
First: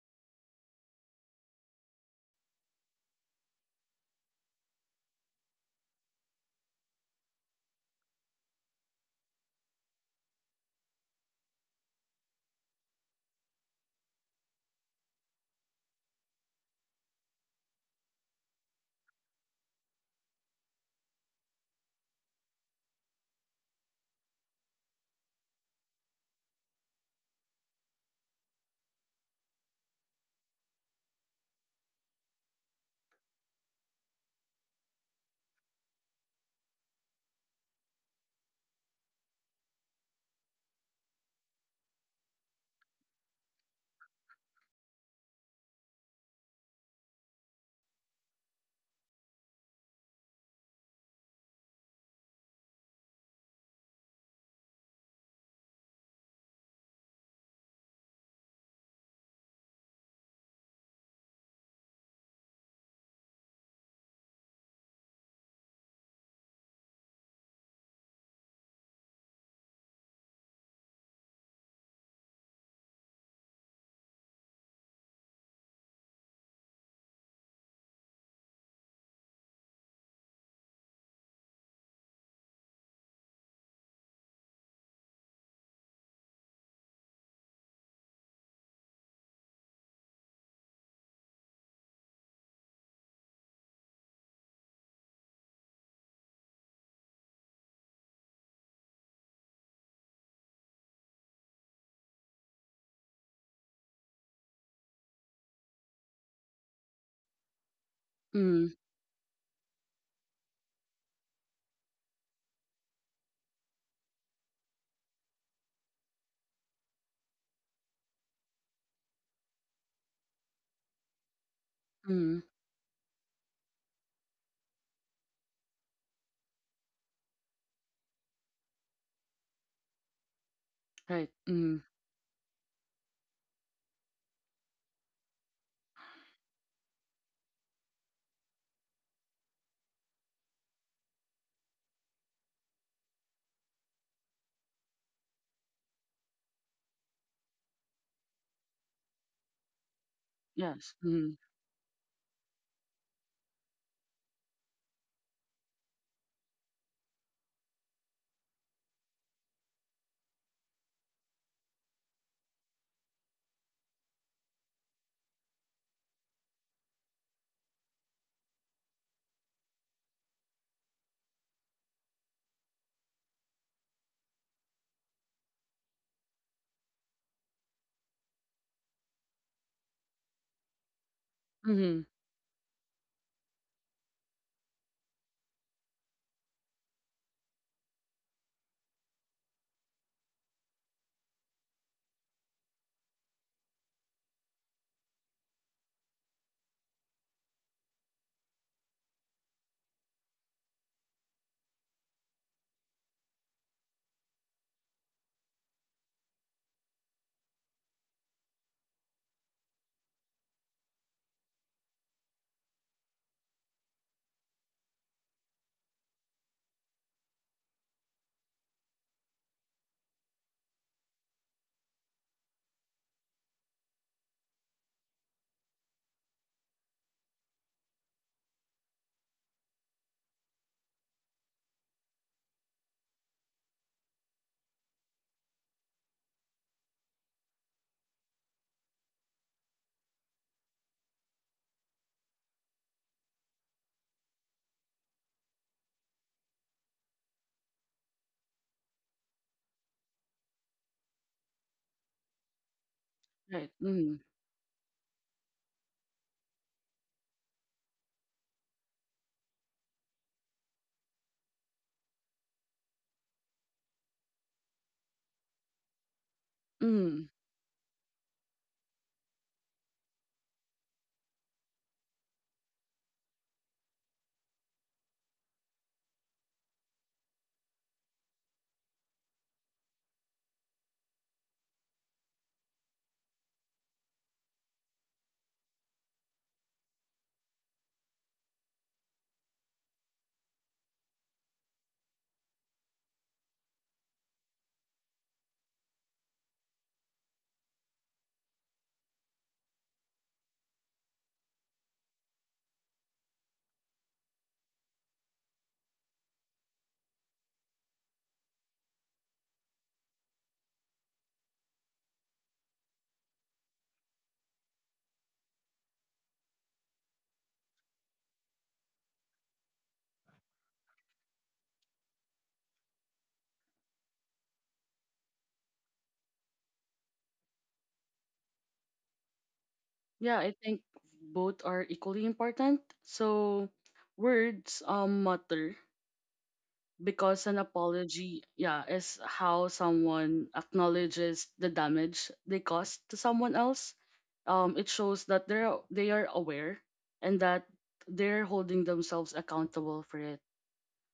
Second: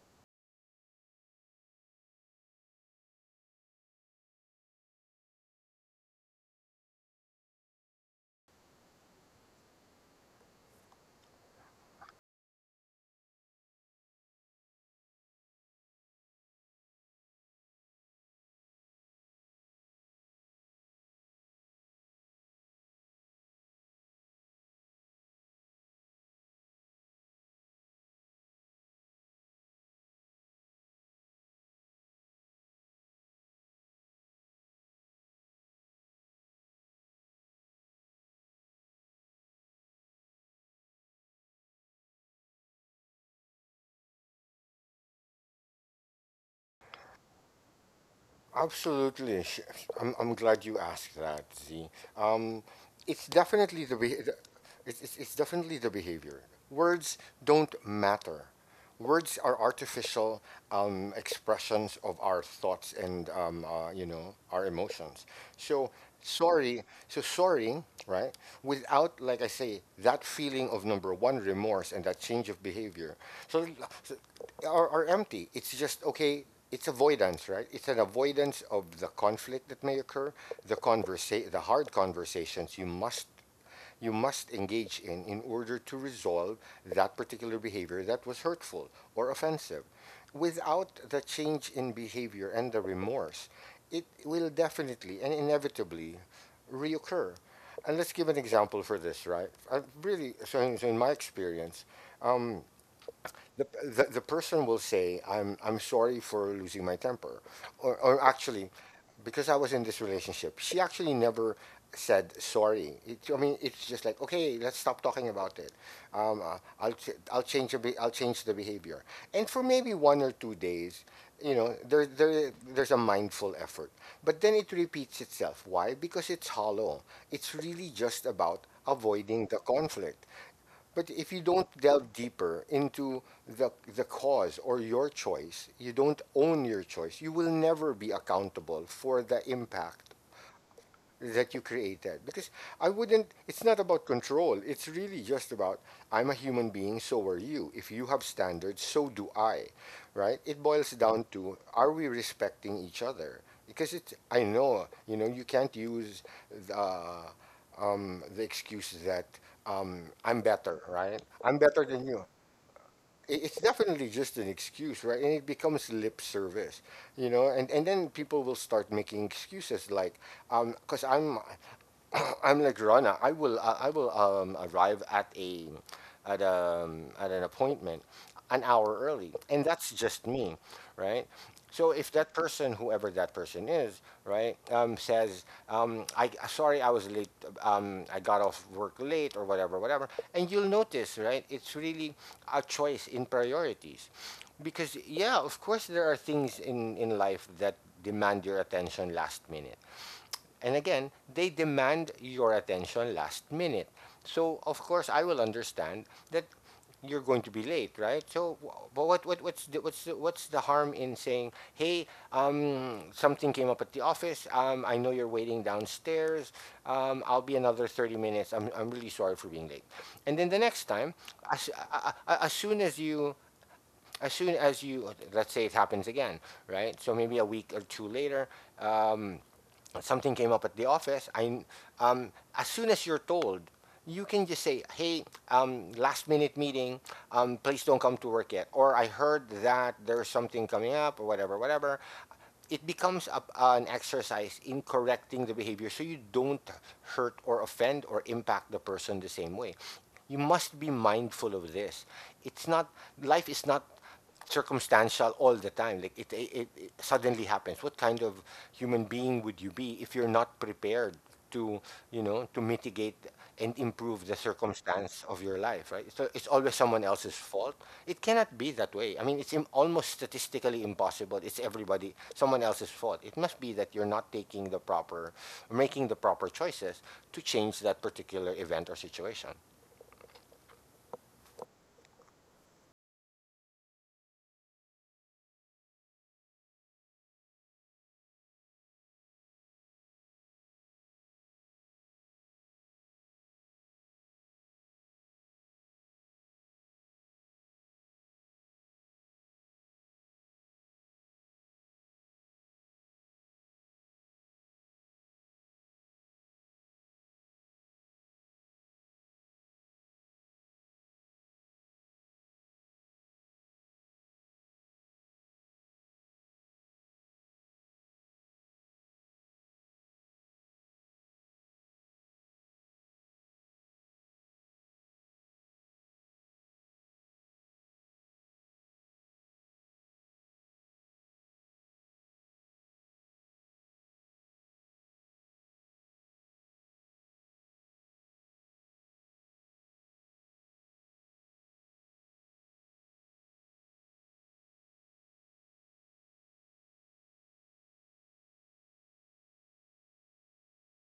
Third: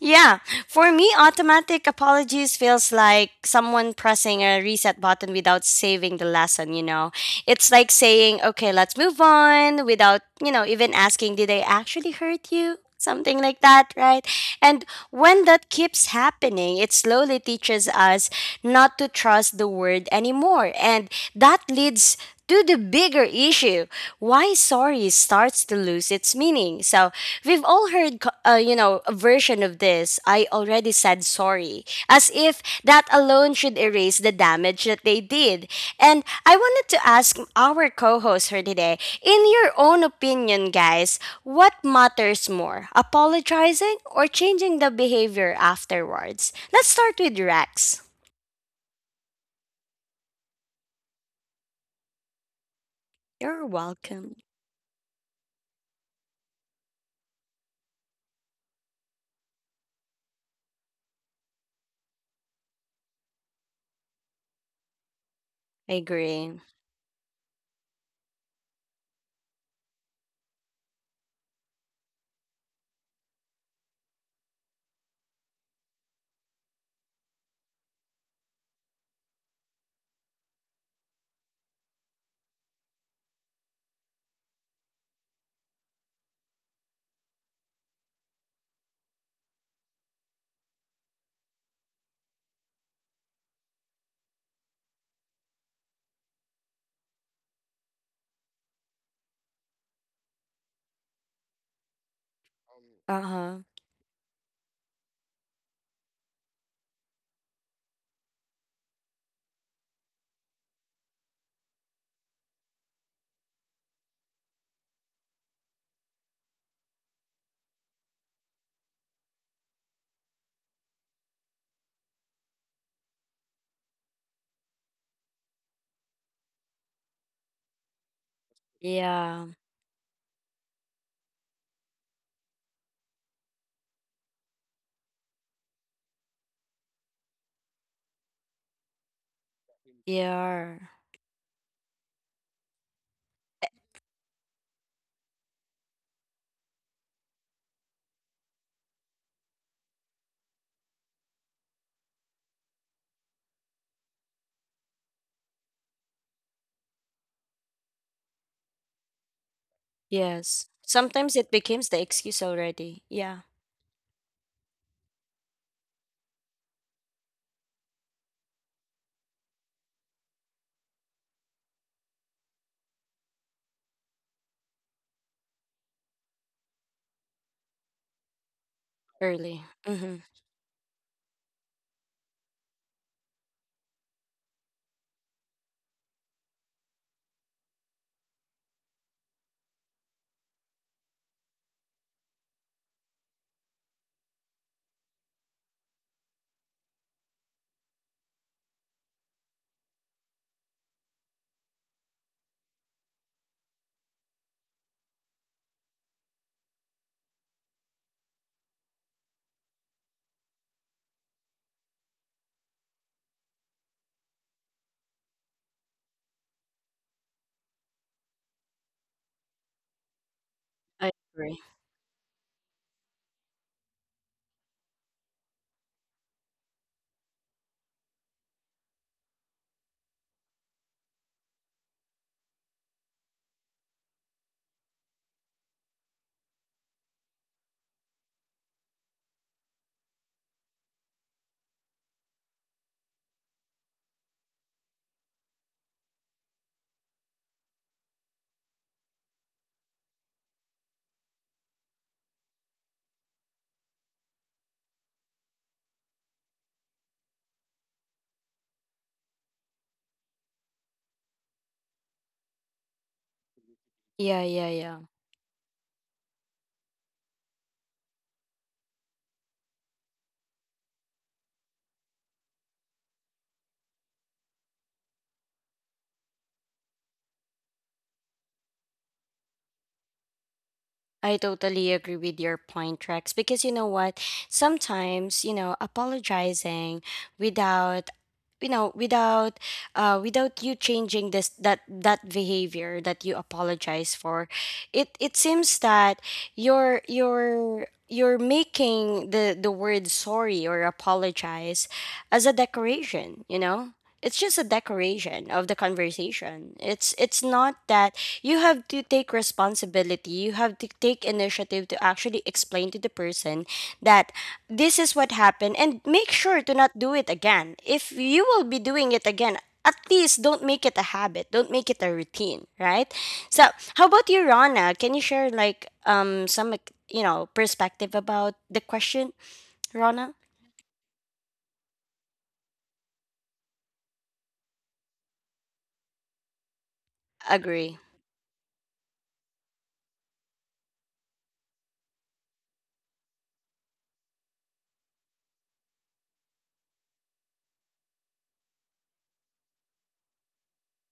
A: yeah, for me automatic apologies feels like someone pressing a reset button without saving the lesson, you know. It's like saying, "Okay, let's move on" without, you know, even asking, "Did I actually hurt you?", something like that, right? And when that keeps happening, it slowly teaches us not to trust the word anymore. And that leads to the bigger issue why sorry starts to lose its meaning. So we've all heard you know, a version of this: I already said sorry, as if that alone should erase the damage that they did. And I wanted to ask our co host for today, in your own opinion, guys, what matters more, apologizing or changing the behavior afterwards? Let's start with Rex.
B: Absolutely. I'm glad you asked that, Z. Um, it's
A: You're
B: definitely the be- the-
A: welcome.
B: It's definitely the behavior. Words don't matter. Words are artificial expressions of our thoughts and you know our emotions. So
A: I agree.
B: so sorry, right? Without, like I say, that feeling of number one remorse and that change of behavior. So, so, are empty. It's just, okay, it's avoidance, right? It's an avoidance of the conflict that may occur, the hard conversations you must engage in order to resolve that particular behavior that was hurtful or offensive. Without the change in behavior and the remorse, it will definitely and inevitably reoccur. And let's give an example for this, right? I really, so in, So in my experience,
A: Uh huh.
B: the person will say, I'm sorry for losing my temper. Or actually,
C: Mm,
B: because I was in this relationship, she actually never said sorry. I mean, it's just like, okay, let's stop talking about it. I'll change the behavior. And for maybe 1 or 2 days, you know,
C: mm.
B: there's a mindful effort. But then it repeats itself. Why? Because it's hollow. It's really just about
A: Yeah.
B: avoiding the conflict. But
C: Right.
B: if you don't
C: Mm.
B: delve deeper into the cause or your choice, you don't own your choice, you will never be accountable for the impact
A: Yeah.
B: that you created, because I wouldn't it's not about control. It's really just about, I'm a human being, so are you. If you have standards, so do I. Right, it boils
C: Yes.
B: down
C: Mm,
B: to, are we respecting each other? Because it's, I know, you know, you can't use the the excuse that I'm
A: Yes.
B: better, right?
A: Sometimes it
B: I'm better
A: becomes the
B: than you.
A: excuse already. Yeah.
B: It's definitely just an excuse, right? And it becomes lip service, you know. And then people will start making excuses like because I'm like Rana. I will arrive at a at at an appointment an hour early,
A: Early.
B: and that's
A: Mm-hmm.
B: just me, right?
C: mm.
B: So if that person, whoever that person is, right, says, "I sorry, I was late. I got off work late, or whatever, whatever," and you'll notice, right, it's really a choice in priorities, because yeah, of course, there are things in life that demand your attention last minute, and again, they demand your attention last minute. So, of course, I will understand that you're going to be late, right? So, but what's the harm in saying, hey, something came up at the office. I know you're waiting downstairs. I'll be another 30 minutes. I'm really sorry for being late. And then the next
A: I
B: time,
A: agree.
B: as, a- as soon as you as soon as you, let's say, it happens again, right? So maybe a week or two later, um, something came up at the office, as soon as you're told, you can just say, hey, last minute meeting, please don't come to work yet. Or I heard that there's something coming up, or whatever, whatever. It becomes a, an exercise in correcting the behavior so you don't hurt or offend or impact the person the same way. You must be mindful of this. It's not, life is
C: Right.
B: not
C: Mm,
B: circumstantial all the time. Like it suddenly happens. What kind of human being would you be if you're not prepared to, you know, to mitigate and improve the
A: Yeah, yeah, yeah.
B: circumstance of your life, right? So it's always someone
C: mm.
B: else's fault. It cannot be that way. I mean, it's almost statistically impossible. It's everybody, someone else's fault. It must be that you're not taking the proper, making the proper choices to change that particular event or situation.
A: I totally agree with your point, Rex, because you know what? Sometimes, you know, apologizing without, without without you changing this that that behavior that you apologize for, it seems that you're making the word sorry or apologize as a decoration, you know. It's just a decoration of the conversation. It's not that, you have to take responsibility, you have to take initiative to actually explain to the person that this is what happened and make sure to not do it again. If you will be doing it again, at least don't make it a habit, don't make it a routine, right? So how about you, Rana? Can you share like some, like, you know, perspective about the question, Rana?
C: Yeah, I think both are equally important. So words matter because an
A: Agree.
C: apology, yeah, is how someone acknowledges the damage they caused to someone else. It shows that they are aware and that they're holding themselves accountable for it.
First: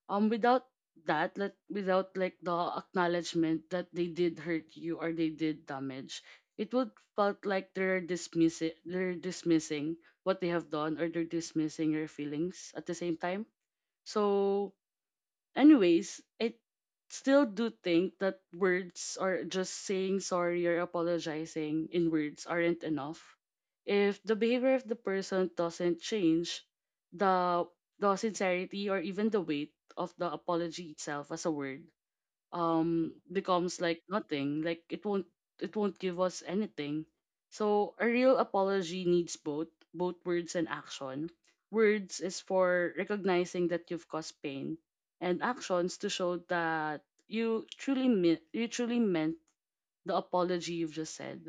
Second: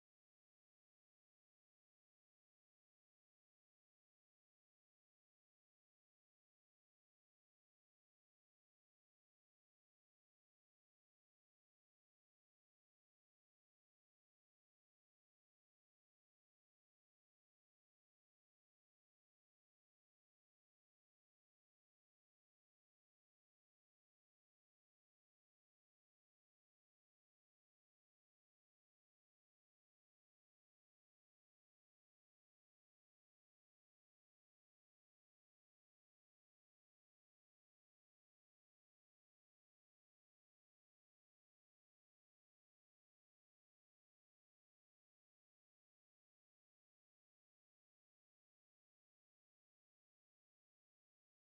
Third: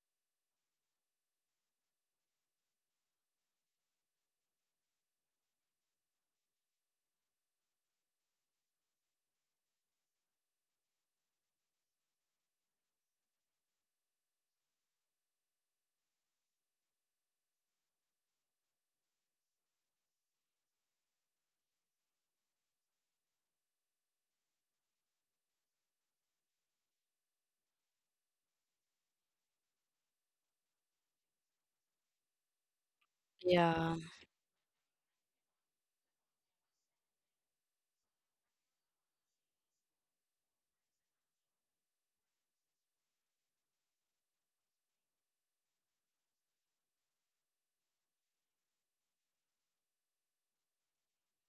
C: Without that, like without like the acknowledgement that they did hurt you or they did damage, it would felt like they're dismissing what they have done, or they're dismissing your feelings at the same time. So anyways, I still do think that words, or just saying sorry or apologizing in words, aren't enough. If the behavior of the person doesn't change, the the sincerity or even the weight of the apology itself as a word becomes
A: Yeah,
C: like nothing, like it won't give us anything. So a real apology needs both, both words and action. Words is for recognizing that you've caused pain, and actions to show that you truly meant the apology you've just said.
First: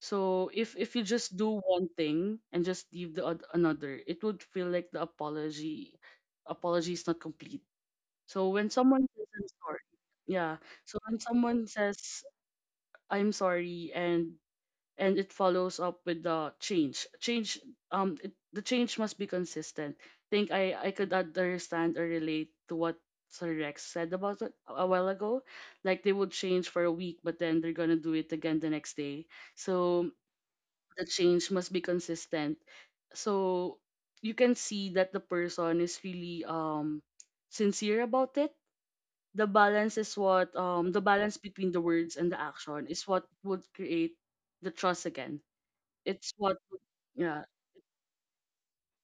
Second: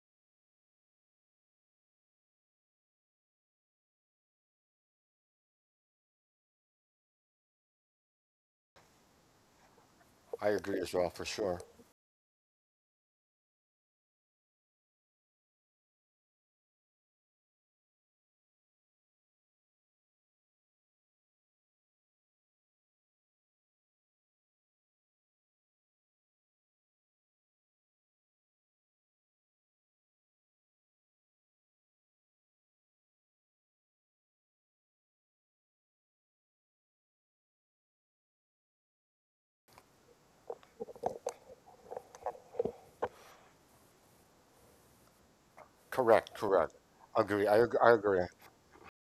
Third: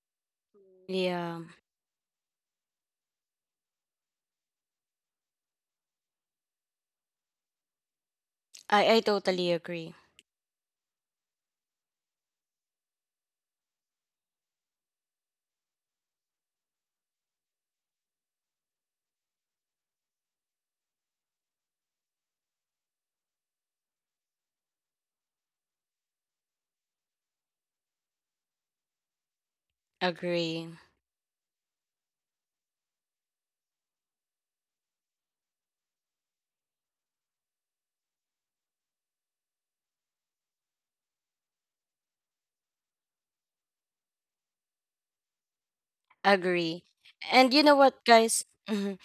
C: So if you
A: yeah,
C: just do one thing and just leave the oth- another, it would feel like the apology is not complete. So when
A: I
C: someone says
A: totally
C: I'm sorry,
A: agree.
B: I
C: yeah.
B: agree as
C: So
B: well,
C: when
B: for sure.
C: someone says I'm sorry, and it follows up with the change. Change, it, the change must be consistent. Think I could understand or relate to what Sir Rex said about it a while ago. Like they would change for a week, but then they're going to do it again the next day. So
A: Agree.
C: the change must be consistent. So you can see that the person is really sincere about it. The balance is what, the balance between the words and the action is what would create the trust again. It's
B: Correct,
C: what.
B: correct.
A: Agree.
C: Yeah,
B: Agree.
A: And you know
B: I
A: what,
B: agree.
A: guys? Mhm.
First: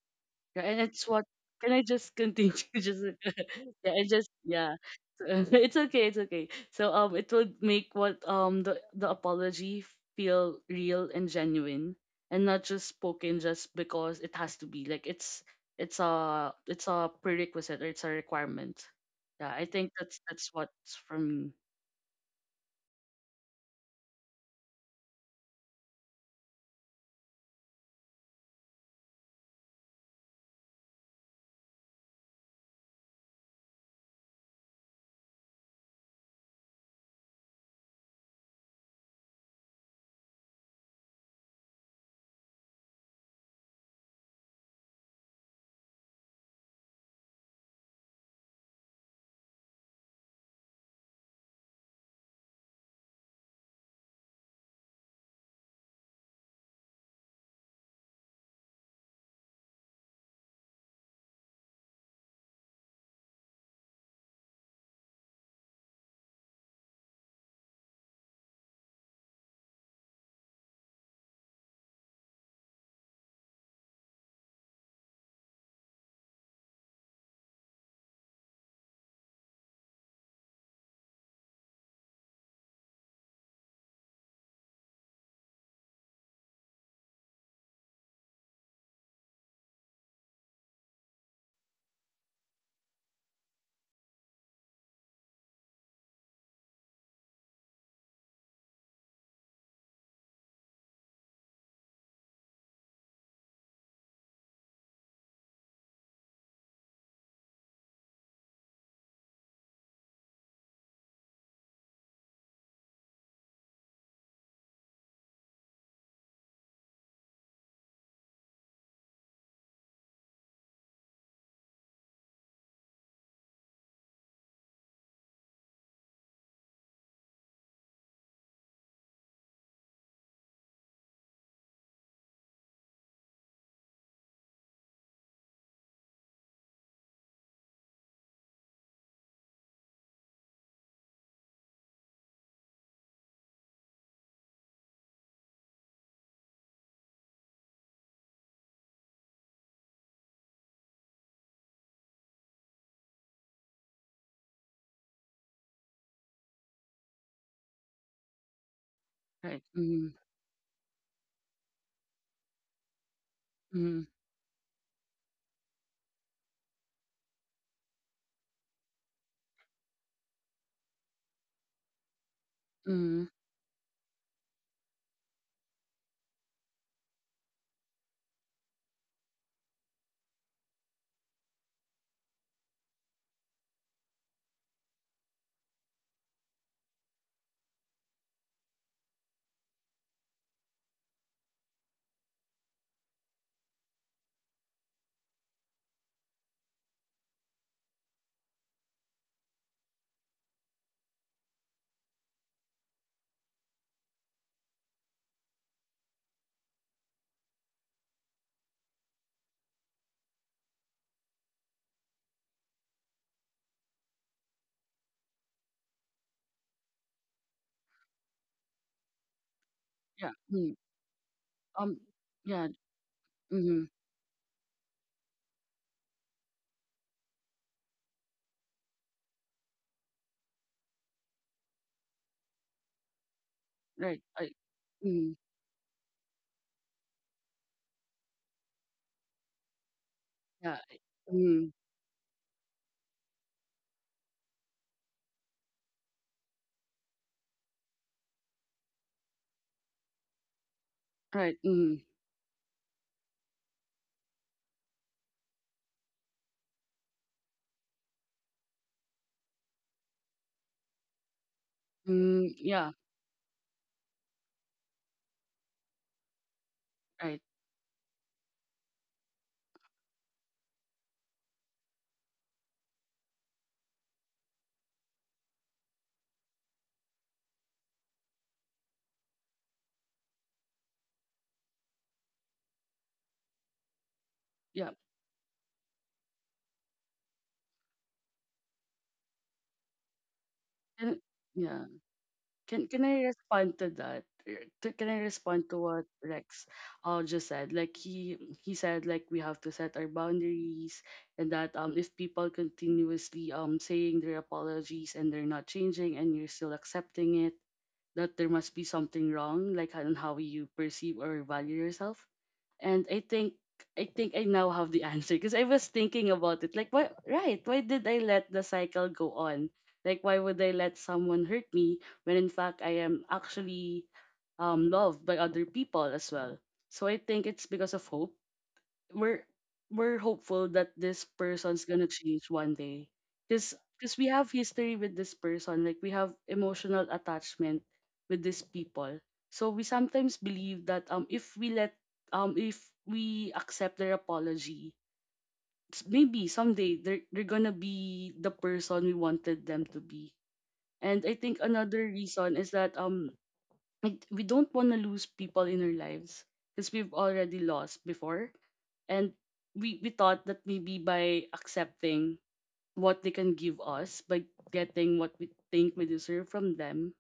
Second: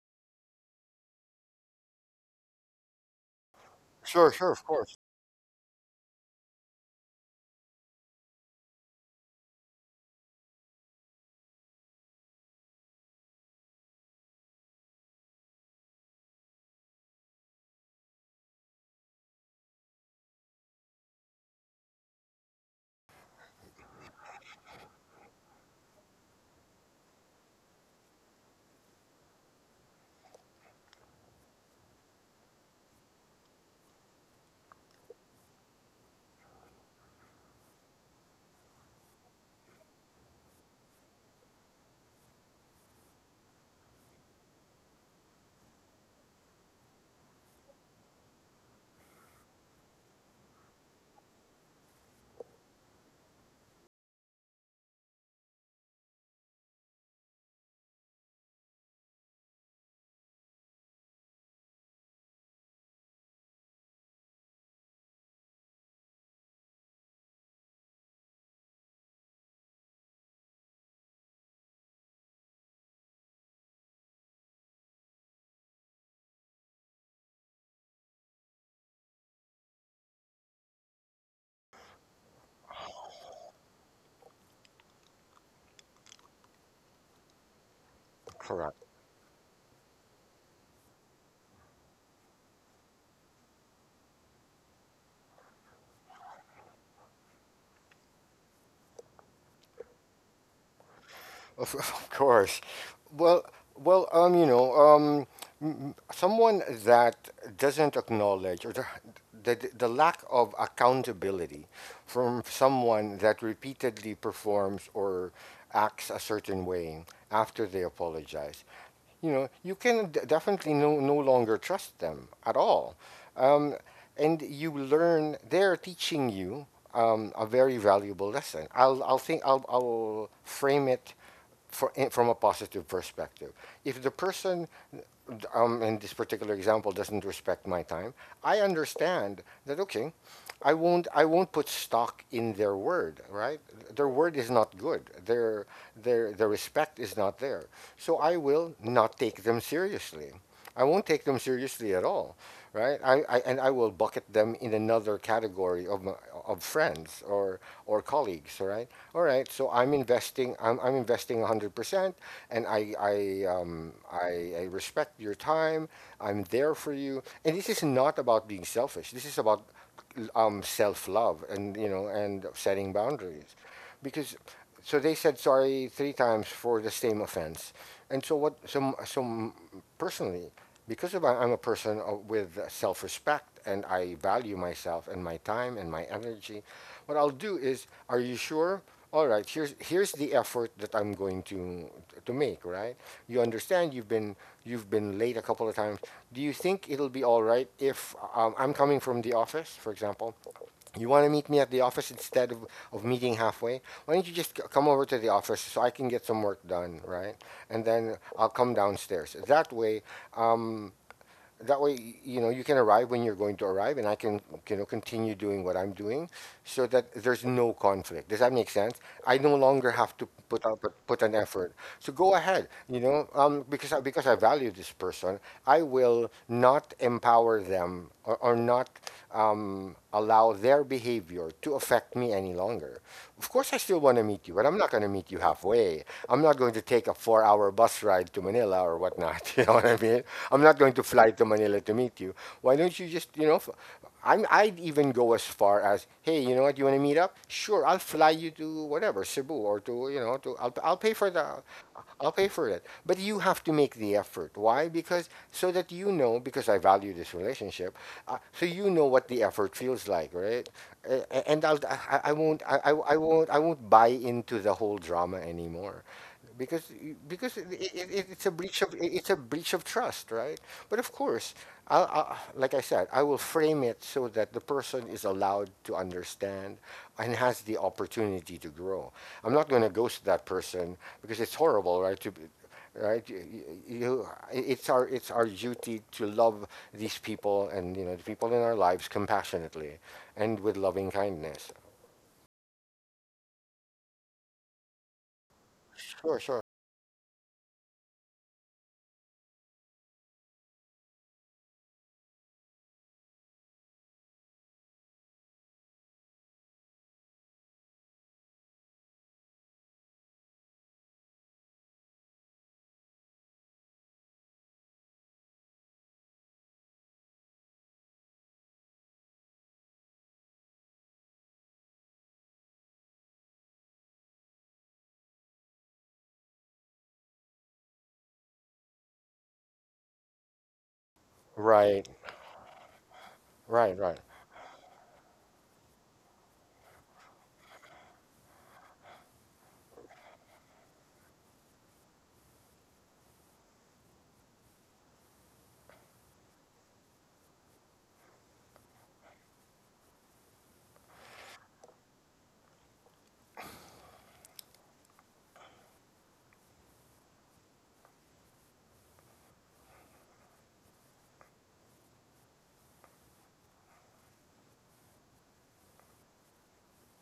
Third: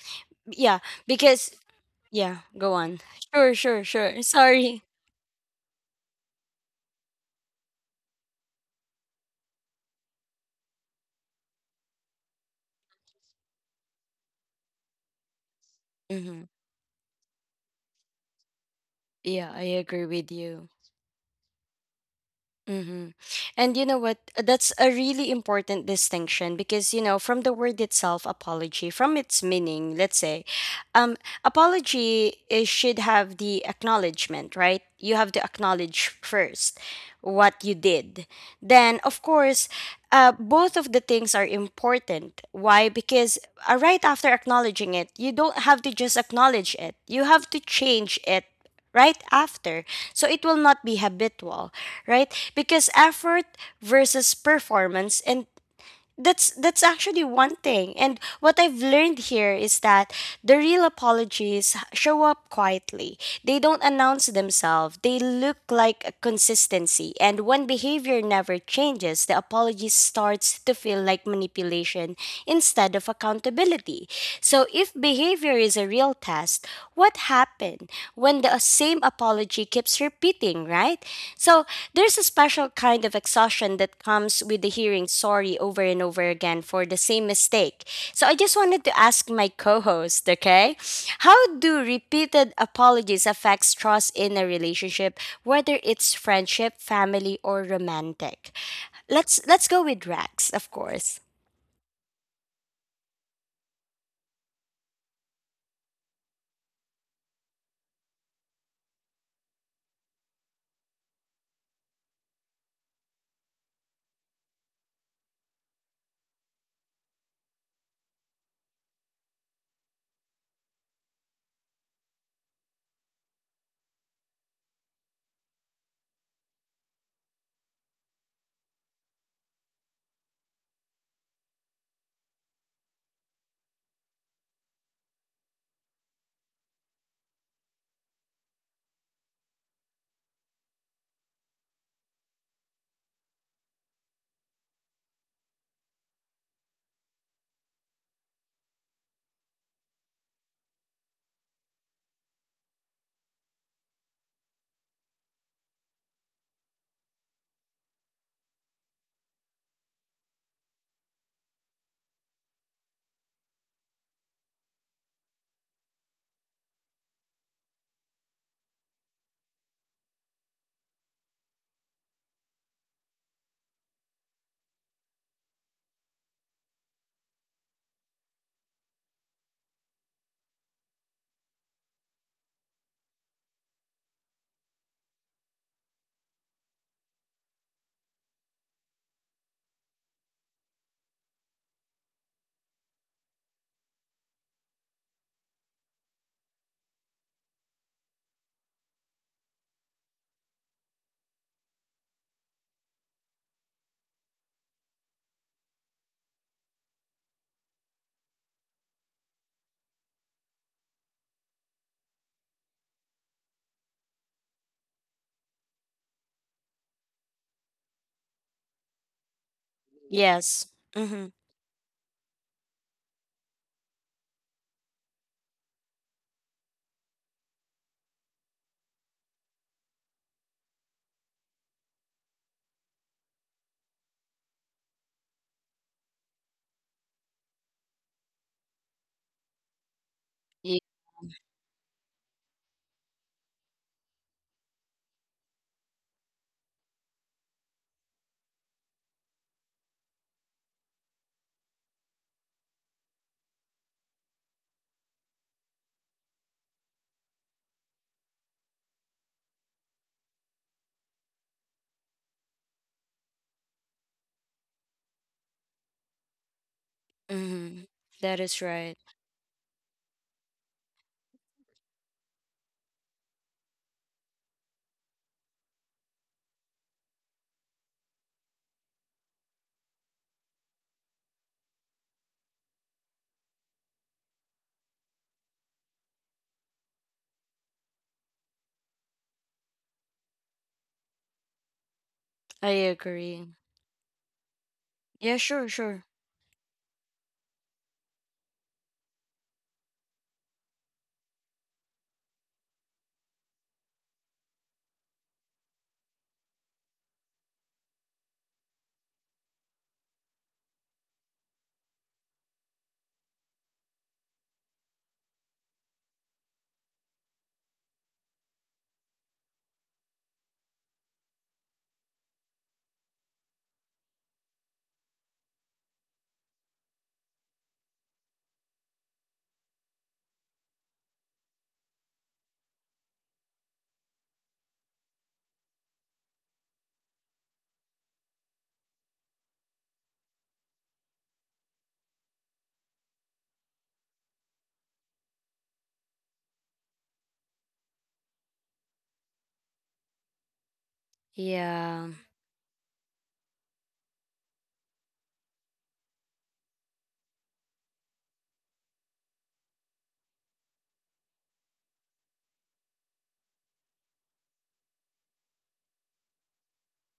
C: yeah,
A: Yeah,
C: and it's what,
A: because
C: can I just
A: yeah,
C: continue
A: go
C: <laughs>
A: on.
C: just <laughs>
A: Sure, sure,
C: yeah and
A: sure.
C: just
B: Sure, sure, of
C: yeah
A: Sorry.
B: course.
C: <laughs> it's okay, it's okay. So it would make what, the apology feel real and genuine, and not just spoken just because it has to be, like it's it's
A: Hmm.
C: a it's a prerequisite, or it's a requirement. Yeah,
A: Yeah,
C: I
A: I
C: think
A: agree
C: that's
A: with
C: that's
A: you.
C: what's for me.
A: Mm-hmm. And you know what? That's a really important distinction because, you know, from the word itself, apology, from its meaning, let's say, um, apology is, should have the acknowledgement, right? You have to acknowledge first what you did. Then, of course, both of the things are important. Why? Because right after acknowledging it, you don't have to just acknowledge it, you have to change it right after, so it will not be habitual, right? Because effort versus performance. And that's actually one thing. And what I've learned here is that the real apologies show up quietly. They don't announce themselves. They look like a consistency. And when behavior never changes, the apology starts to feel like manipulation instead of accountability. So if behavior is a real test, what happened when the same apology keeps repeating, right? So there's a special kind of exhaustion that comes with the hearing sorry over and over again for the same mistake. So I just
B: Correct.
A: wanted to ask my co-host, okay? How do repeated apologies affect trust in a relationship, whether it's friendship, family, or romantic? Let's go with Rex, of course.
B: Of, <laughs> of course. Well, well, you know, someone that doesn't acknowledge, or the lack of accountability from someone that repeatedly performs or acts a certain way after they apologize, you know, you can definitely no longer trust them at all. Um, and you learn they're teaching you a very valuable lesson. I'll frame it from a positive perspective. If the person, in this particular example, doesn't respect my time, I understand that. Okay, I won't put stock in their word, right? Their word is not good. Their respect is not there, so I will not take them seriously. I won't take them seriously at all, right? I and I will bucket them in another category of my, of friends or colleagues, right? All right,
C: Right.
B: so
C: Mm.
B: I'm investing 100%, and
C: Mm.
B: I respect your time. I'm there for you, and this is not about being selfish. This is about self love, and you know, and setting
C: Mm.
B: boundaries, because so they said sorry three times for the same offense. And so what? Personally, because of, I'm a person with self respect, and I value myself and my time and my energy, what I'll do is, are you sure? All right, here's the effort that I'm going to make, right? You understand you've been late a couple of times. Do you think it'll be all right if, I'm coming from the office, for example, you want to meet me at the office instead of meeting halfway? Why don't you just come over to the office so I can get some work done, right? And then I'll come downstairs. Um, that way, you know, you can arrive when you're going to arrive, and I can, you know, continue doing what I'm doing so that there's no conflict. Does that make sense? I no longer have to
C: Yeah.
B: put
A: Yes.
C: Mm.
B: out put put
A: Mm-hmm.
B: an effort.
C: Um.
B: So go ahead,
C: Yeah.
B: you know,
C: Mm.
B: because I, because I value this person, I will not empower them, or not, allow their behavior to affect me any longer. Of course, I still want to
C: Right.
B: meet you,
C: I.
B: but I'm not going to meet you
C: Mm.
B: halfway. I'm not going to take a 4 hour bus ride to Manila or whatnot. <laughs> You know what I mean? I'm not
C: Yeah.
A: Ye-
B: going
C: I-
B: to fly to
C: Mm.
B: Manila to meet you. Why don't you just, you know, I'd even go as far as, hey, you know what, you want to meet up? Sure, I'll fly you to whatever, Cebu or to, you know, to, I'll pay for the,
C: Right. Mm.
B: I'll pay for it. But you have to make the effort. Why? Because, so that you know, because I value this relationship, so you know what the effort feels like, right? Uh, and I
C: Mm.
B: won't,
C: Yeah.
B: I won't, I won't buy into the whole drama anymore, because
C: Right.
B: because
A: Mm-hmm. That
B: it's a
A: is
B: breach of
A: right.
B: it's a breach of trust, right? But of course, I, like I said, I will frame it so that the person is allowed to understand and has the opportunity to grow. I'm not going to ghost that person because it's horrible, right?
C: Yeah.
B: It's our duty to love these people, and you know, the people in our lives, compassionately and with loving
C: Can,
B: kindness.
C: yeah.
A: I
C: Can I
A: agree.
C: respond to that? To- Can I
A: Yeah,
C: respond
A: sure,
C: to what
A: sure.
B: Sure, sure.
C: Rex just said? Like he said like we have to set our boundaries, and that if people continuously saying their apologies and they're not changing and you're still accepting it, that there must be something wrong, like on how you perceive or value yourself. And I think I think I now have the <laughs> answer, because I was thinking about it. Like why, right, why did I let the cycle go on? Like why would I let someone hurt me when in fact I am actually loved by other people as well? So I think it's because of hope. We're we're hopeful that this person's
B: Right,
C: gonna change one day,
B: right, right.
C: because we have history with this person, like we have emotional attachment with these people. So we sometimes believe that if we let, if we accept their apology, s- maybe someday they're gonna be the person we wanted them to be. And I think another
A: Yeah,
C: reason is that I, we don't want to lose people in our lives, because we've already lost before. And we thought that maybe by accepting what they can give us, by getting what we think we deserve from them,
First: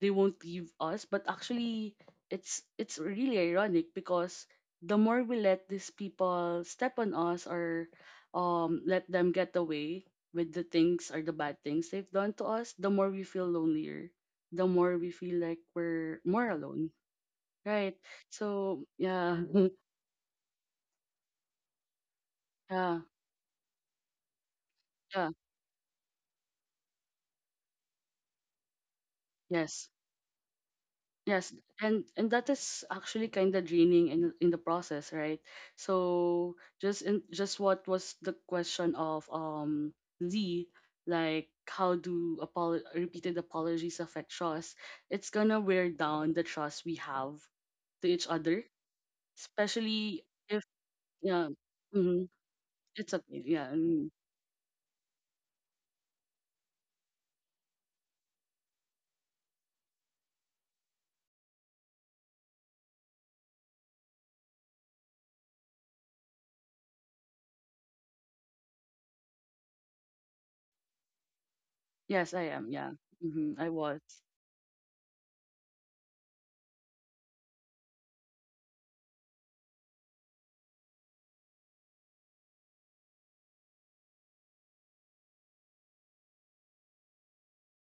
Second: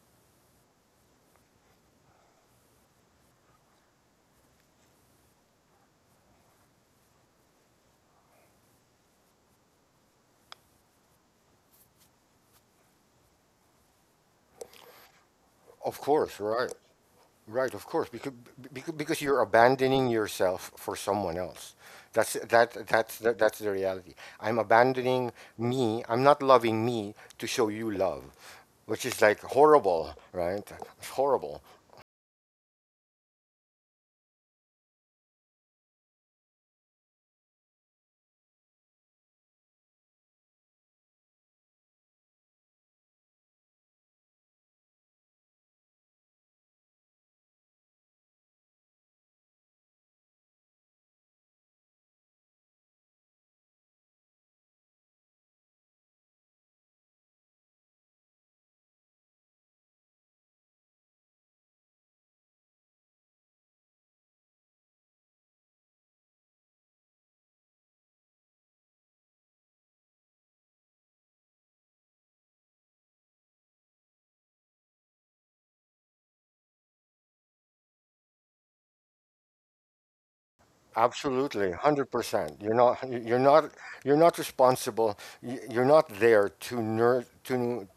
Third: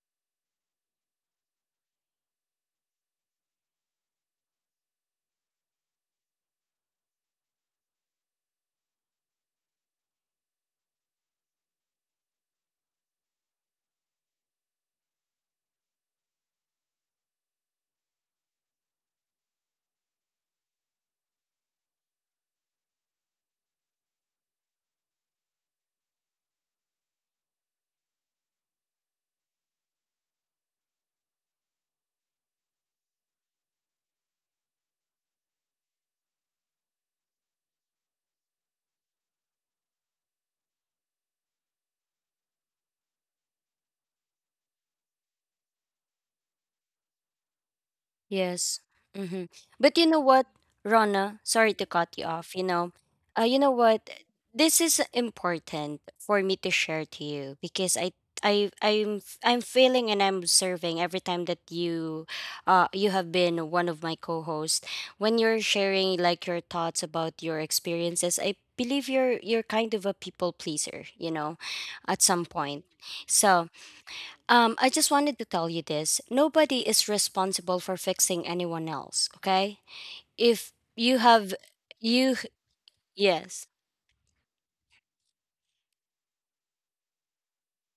C: they won't leave us. But actually, it's really ironic, because the more we let these people step on us, or let them get away with the things, or the bad things they've done to us, the more we feel lonelier. The more we feel like
B: Of
C: we're
B: course,
C: more
B: right,
C: alone,
B: right. Of
C: right?
B: course, because,
C: So
B: because you're
C: yeah, <laughs>
B: abandoning yourself for someone else.
C: yeah,
B: That's the reality. I'm
C: yeah,
B: abandoning me. I'm not loving me to show you love, which is like
C: yes,
B: horrible, right? It's
C: yes,
B: horrible.
C: and that is actually kind of draining in the process, right? So just in just what was the question of Z, like how do apol repeated apologies affect trust? It's gonna wear down the trust we have to each other,
A: yes. Mm-hmm. But you know
C: especially
A: what,
C: if
A: Rona,
C: yeah,
A: sorry to cut you
C: mm-hmm,
A: off.
C: it's a
A: You know
C: yeah,
A: what?
C: mm,
A: This is important for me to share to you because I'm feeling and I'm observing every time that you, you have been one of my co-hosts. When you're sharing like your thoughts about your experiences, I believe you're kind of a people pleaser. You know, at
C: yes, I
A: some
C: am,
A: point.
C: yeah, mm-hmm,
A: So
C: I was
A: I just wanted to tell you this. Nobody is responsible for fixing anyone else, okay? If you have
B: Absolutely,
A: you
B: 100%. You're
A: yes.
B: not you're not responsible. You're not there to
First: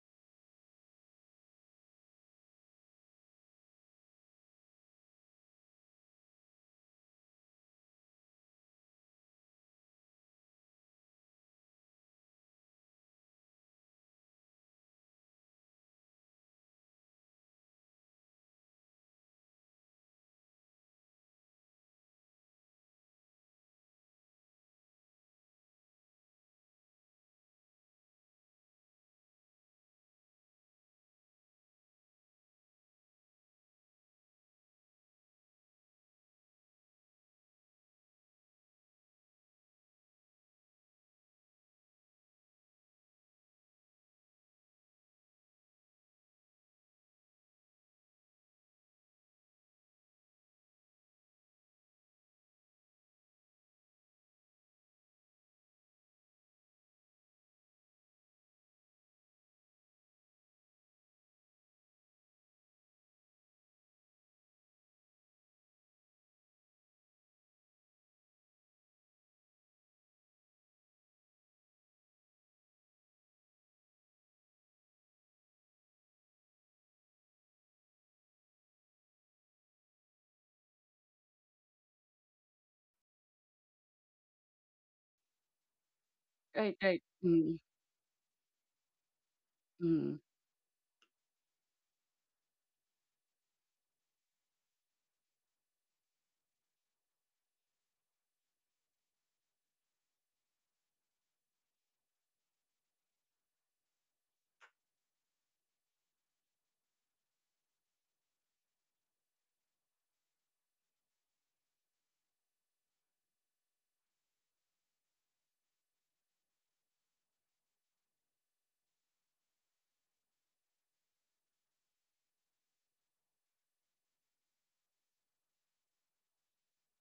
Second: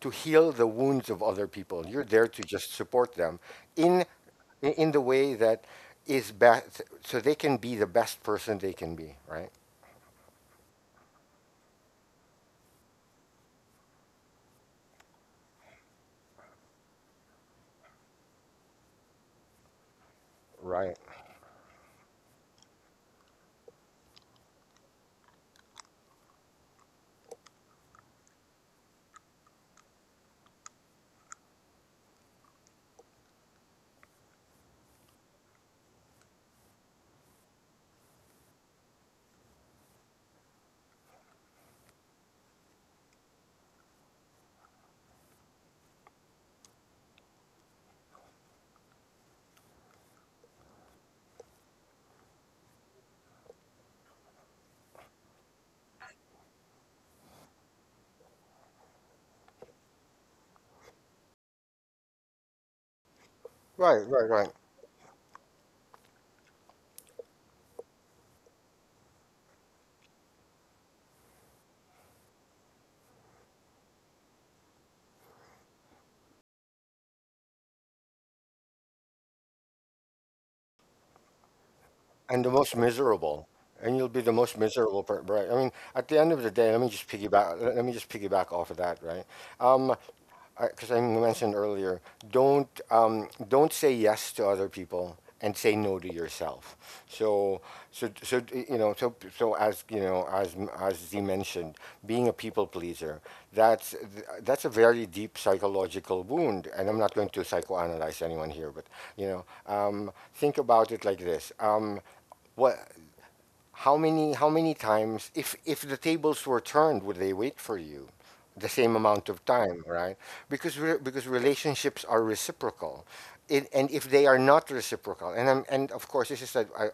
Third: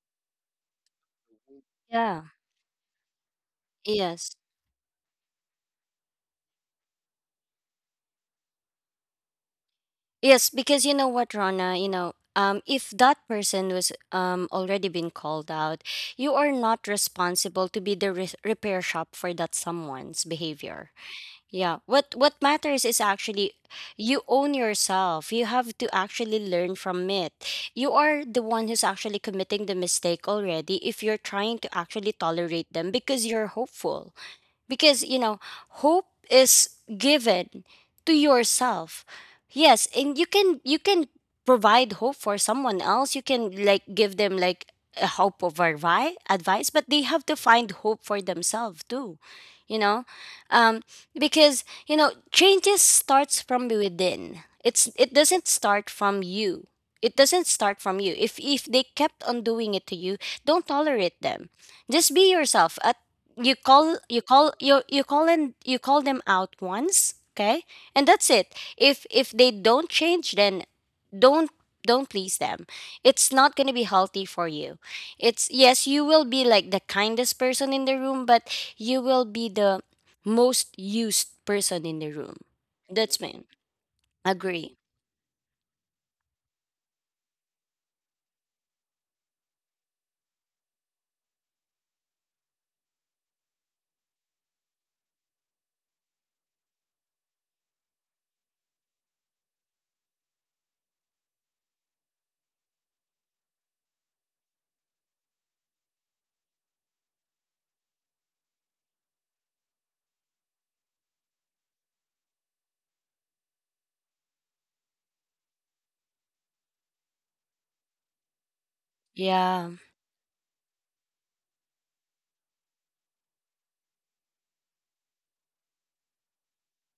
B: to heal the wounds of other people. You're
A: Yeah.
B: there to just support them in
A: Yes.
B: the way that is best so they can be the best person they can be, right?
A: Yes, because you know what, Rana, you know, if that person was already been called out, you are not responsible to be the repair shop for that someone's behavior.
B: Right.
A: Yeah. What matters is actually you own yourself. You have to actually learn from it. You are the one who's actually committing the mistake already if you're trying to actually tolerate them because you're hopeful because hope is given to yourself. Yes, and you can provide hope for someone else. You can like give them like a advice, but they have to find hope for themselves too. you know um because changes starts from within. It doesn't start from you. It doesn't start from you. If they kept on doing it to you, don't tolerate them. Just be yourself at you call
B: Right,
A: you
B: right,
A: call
B: right.
A: you you call and you call them out once okay and that's it if they don't change, then don't, please them. It's not going to be healthy for you. It's, yes, you will be like the kindest person in the room, but you will be the most used person in the room.
B: And the most
A: That's me.
B: miserable. And you'll be the most
A: Agree.
B: miserable per right. I mean, at the end of the
C: right,
B: day, let
C: right,
B: me just piggyback let me just piggyback off of that, right? Um,
C: mm-hmm,
B: because I mentioned earlier, don't, don't say yes to other people and say no to yourself. So you know, as you know, as Z mentioned, being a people pleaser, that's that's a very deep psychological wound, and I'm not going to psychoanalyze anyone here, but you know, think about it like this: what how many, how many times, if the tables were turned, would they wait for you the same amount of
A: Yeah.
B: time, right? Because, because relationships are reciprocal, it, and if they are not reciprocal, and I'm, and of course, this is a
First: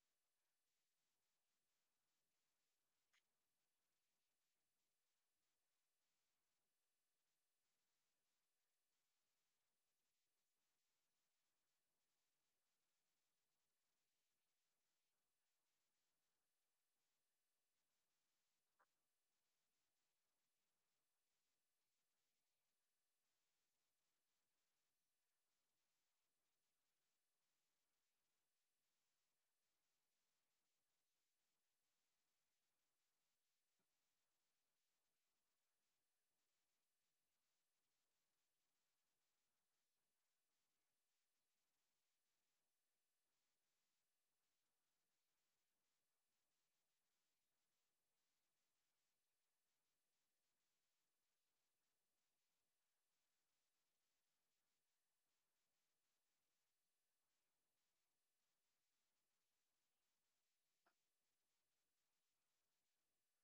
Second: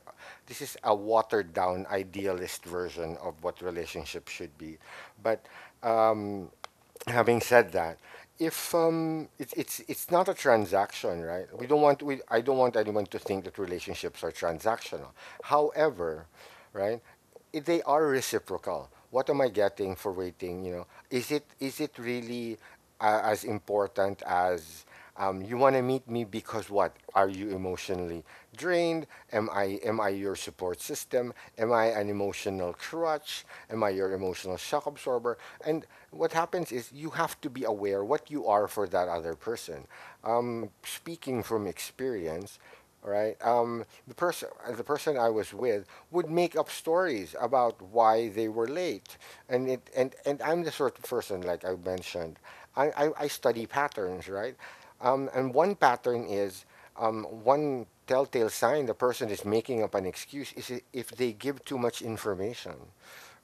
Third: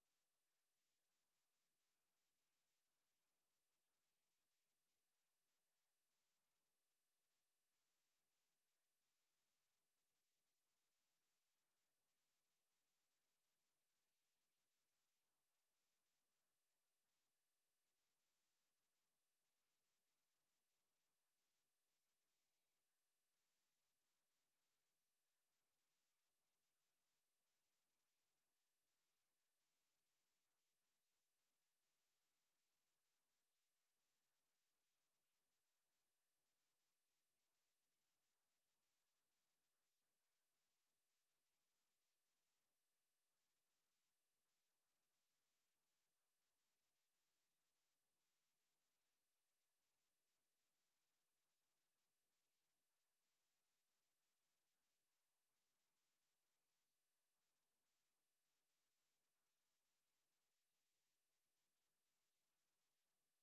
B: this is a watered down idealist version of what relationships should be, but um, having said that, if, it's not a transaction, right? We don't want, we, I don't want anyone to think that relationships are transactional. However, right? If they are reciprocal. What am I getting for waiting? You know, is it, is it really, as important as, you want to meet me because what? Are you emotionally drained? Am I, am I your support system? Am I an emotional crutch? Am I your emotional shock absorber? And what happens is you have to be aware what you are for that other person. Speaking from experience, all right. The person I was with would make up stories about why they were late, and it, and I'm the sort of person, like I mentioned, I study patterns, right? And one pattern is, one telltale sign the person is making up an excuse is, if they give too much information,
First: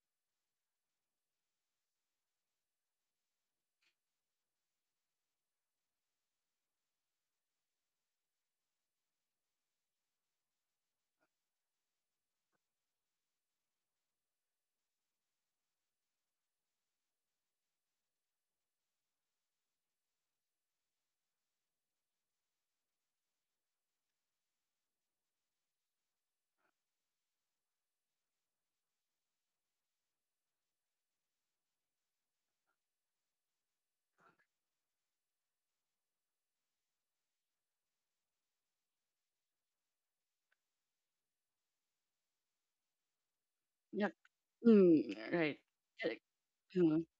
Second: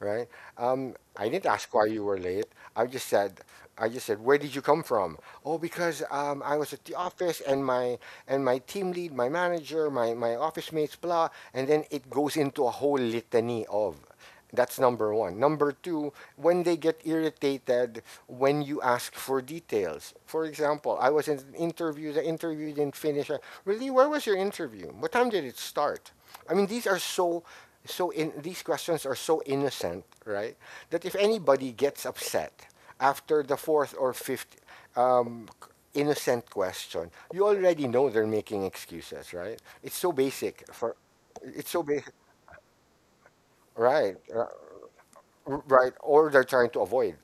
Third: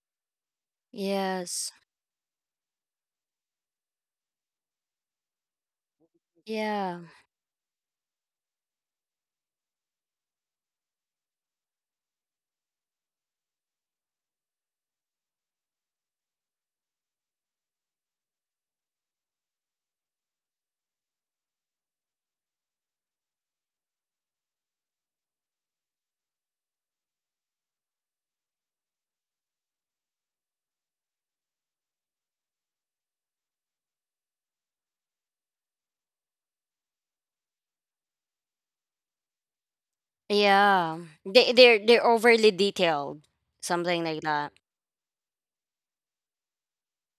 B: right? I didn't
A: Yes.
B: ask why you were late. I just said, I just said, where did you come from? Oh, because, I was at the
A: Yeah,
B: office, and my, and my team lead, my manager, my office mates, blah. And then it goes into a whole litany of. That's number one. Number two, when they get irritated when you ask for details. For example, I was in an interview, the interview didn't finish. I, really, where was your interview? What time did it start? I mean, these are so, so in these questions are so innocent, right? That if anybody gets upset after the fourth or fifth, um, innocent question, you already know they're making excuses, right?
A: yeah, they
B: It's so
A: they're they're
B: basic,
A: overly detailed, something
C: yeah,
B: right?
A: like that.
C: mm, right.
B: Right,
C: Like,
B: or they're trying to
C: mm-hmm.
B: avoid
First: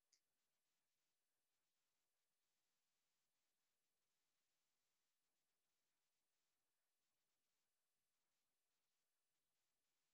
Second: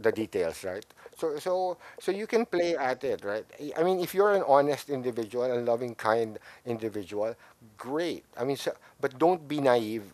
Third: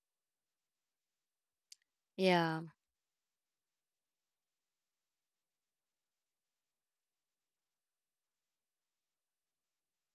B: the details, right? So you can
A: Yeah,
B: play at it, right? I mean, if you're an honest individual, and loving, kind individual, great. I mean, so, but don't be naive.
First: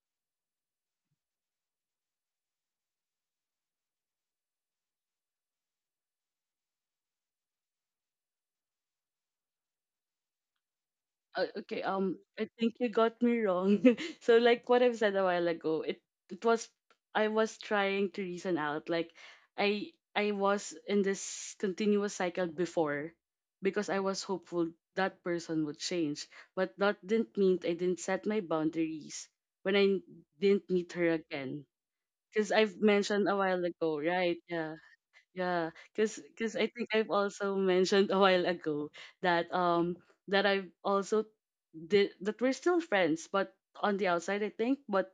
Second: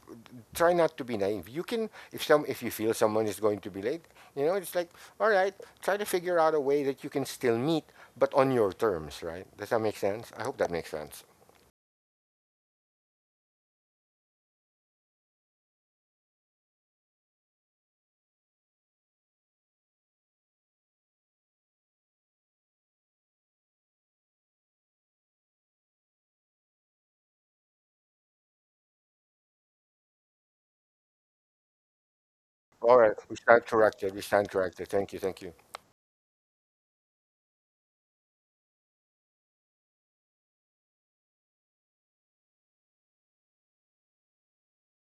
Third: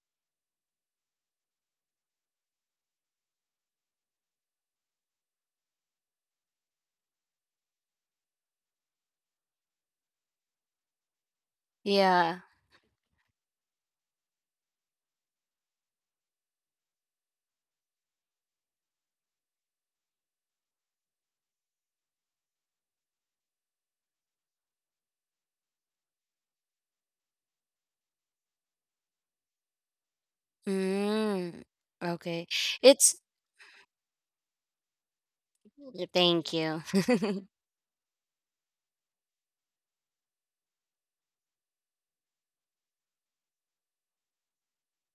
B: Try not to be naive. You can, if you feel someone is going to be late, it's like, all right, try to figure out a way that you can still meet, but on your terms, right? Does that make sense? I hope that makes sense.
C: Okay,
A: yeah.
C: I think you got me wrong. <laughs> So, like what I've said a while ago, it was I was trying to reason out. Like, I was in this continuous cycle before, because I was hopeful that person would change, but that didn't mean I didn't set my boundaries when I didn't meet her
A: Mm,
C: again.
A: okay.
C: Because I've
B: All right,
A: It's
C: mentioned
B: we
C: a while
B: stand
C: ago,
B: corrected. We
C: right?
B: stand
C: Yeah.
B: corrected. Thank you. Thank you.
C: Yeah,
A: thank
C: because I
A: you.
C: think I've
A: <laughs>
C: also mentioned a while ago that that I've also did that we're still friends, but on the outside, I think, but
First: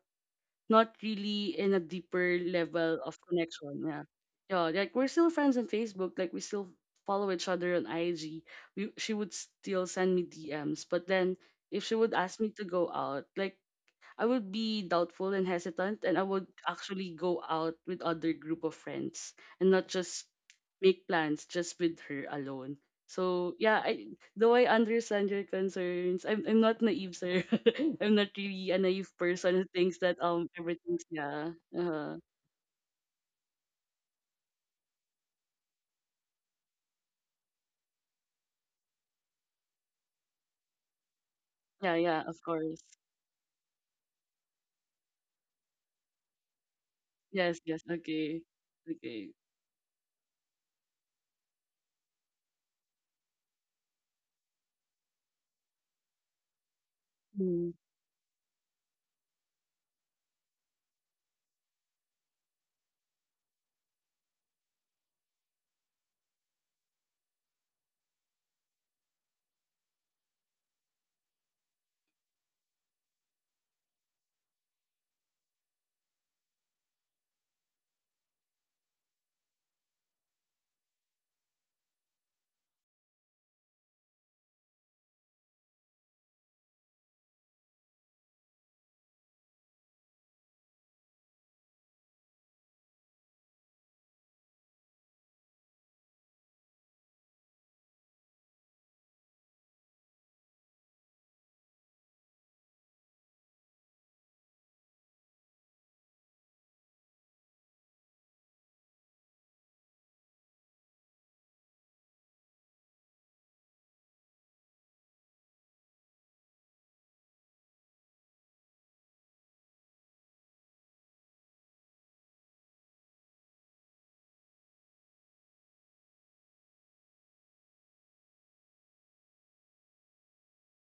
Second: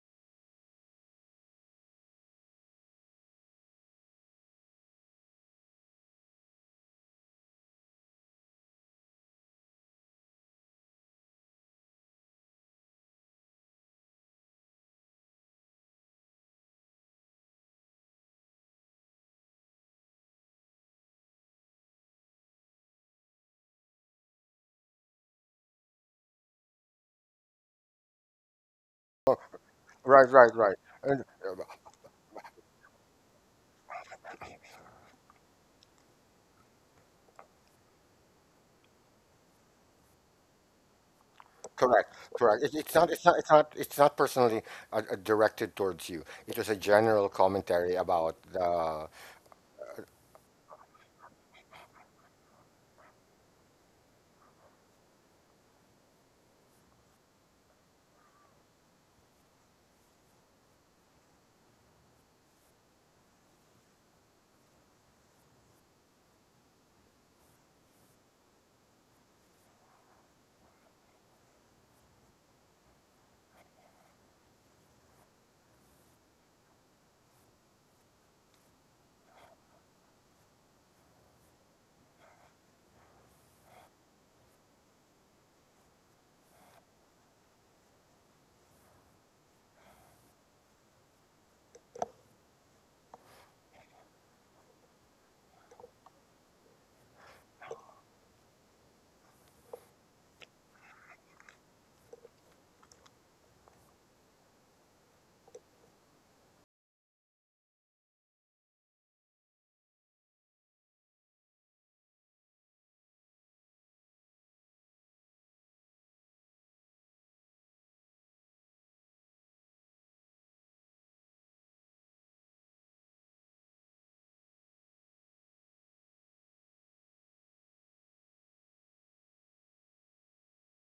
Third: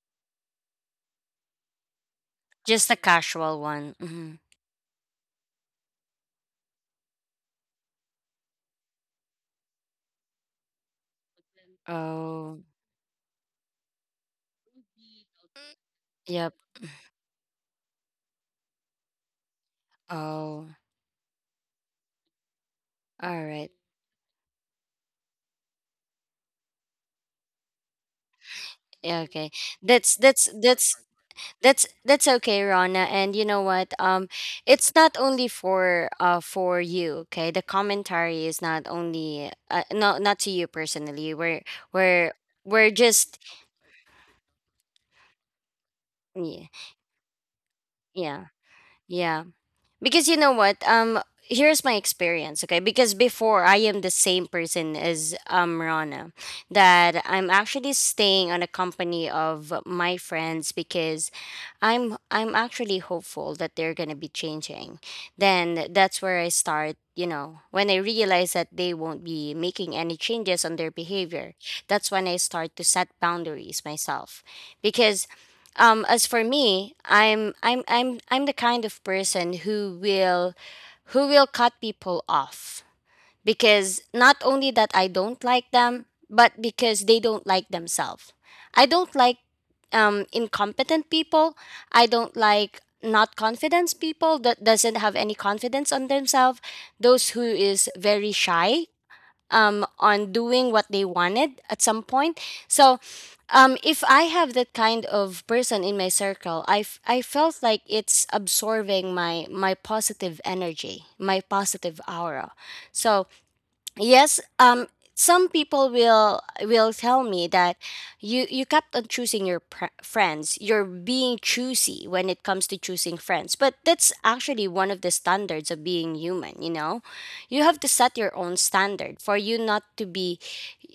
C: not really in a deeper
A: Just a
C: level of
A: casual
C: connection.
A: one.
C: Yeah,
A: Mhm.
C: yeah, like we're still friends on Facebook, like we still follow each other on IG. We she would still send me DMs, but then if she would ask me
A: Oh,
C: to go out, like I would be doubtful and hesitant, and I would
A: yep.
C: actually go out with other group of friends and not just
A: Oh,
C: make plans just with her alone.
A: all
C: So
A: right.
C: yeah, I though I understand your concerns, I'm not naive, sir. <laughs> I'm not really a naive
A: Yeah, okay.
C: person who thinks
A: That's
C: that
B: Right,
A: that's
B: right, right.
A: that's
C: everything's
B: And
C: yeah.
B: uh,
A: that's
C: Uh,
A: that's okay, Rana. And you know what? It's not only for you. Okay, the commentary is not only no, not to you personally.
C: yeah,
B: Correct,
C: yeah,
A: We're
C: of
B: correct. It,
C: course.
A: we're
B: it's not, it's not,
A: just
B: it's not, it's not personally directed towards you. It
A: yeah,
B: was a general
C: Yes, yes,
B: commentary about
C: okay.
A: yeah,
C: Okay.
A: yeah. Because you know what? Here's my experience, okay? Because before, I am the same person as Rana, that I'm
C: Mm,
A: actually staying on a company of my friends because I'm actually hopeful that they're gonna be changing. Then that's where I start, you know, when I realize that they won't be making any changes on their behavior, that's when I start to set boundaries myself. Because as for me, I'm the kind of person who will cut people off because not only that I don't like them, but because they don't like themselves. I don't like incompetent people. I don't like not confidence people that doesn't have any confidence on themselves. Those who is very shy on doing what they wanted at some point. So, if I have that kind of person in my circle, I felt like it's absorbing my positive energy, my positive aura. So yes, some people will tell me that you kept on choosing your friends, you're being choosy when it comes to choosing friends, but that's actually one of the standards of being human, you know. You have to set your own standard for you not to be,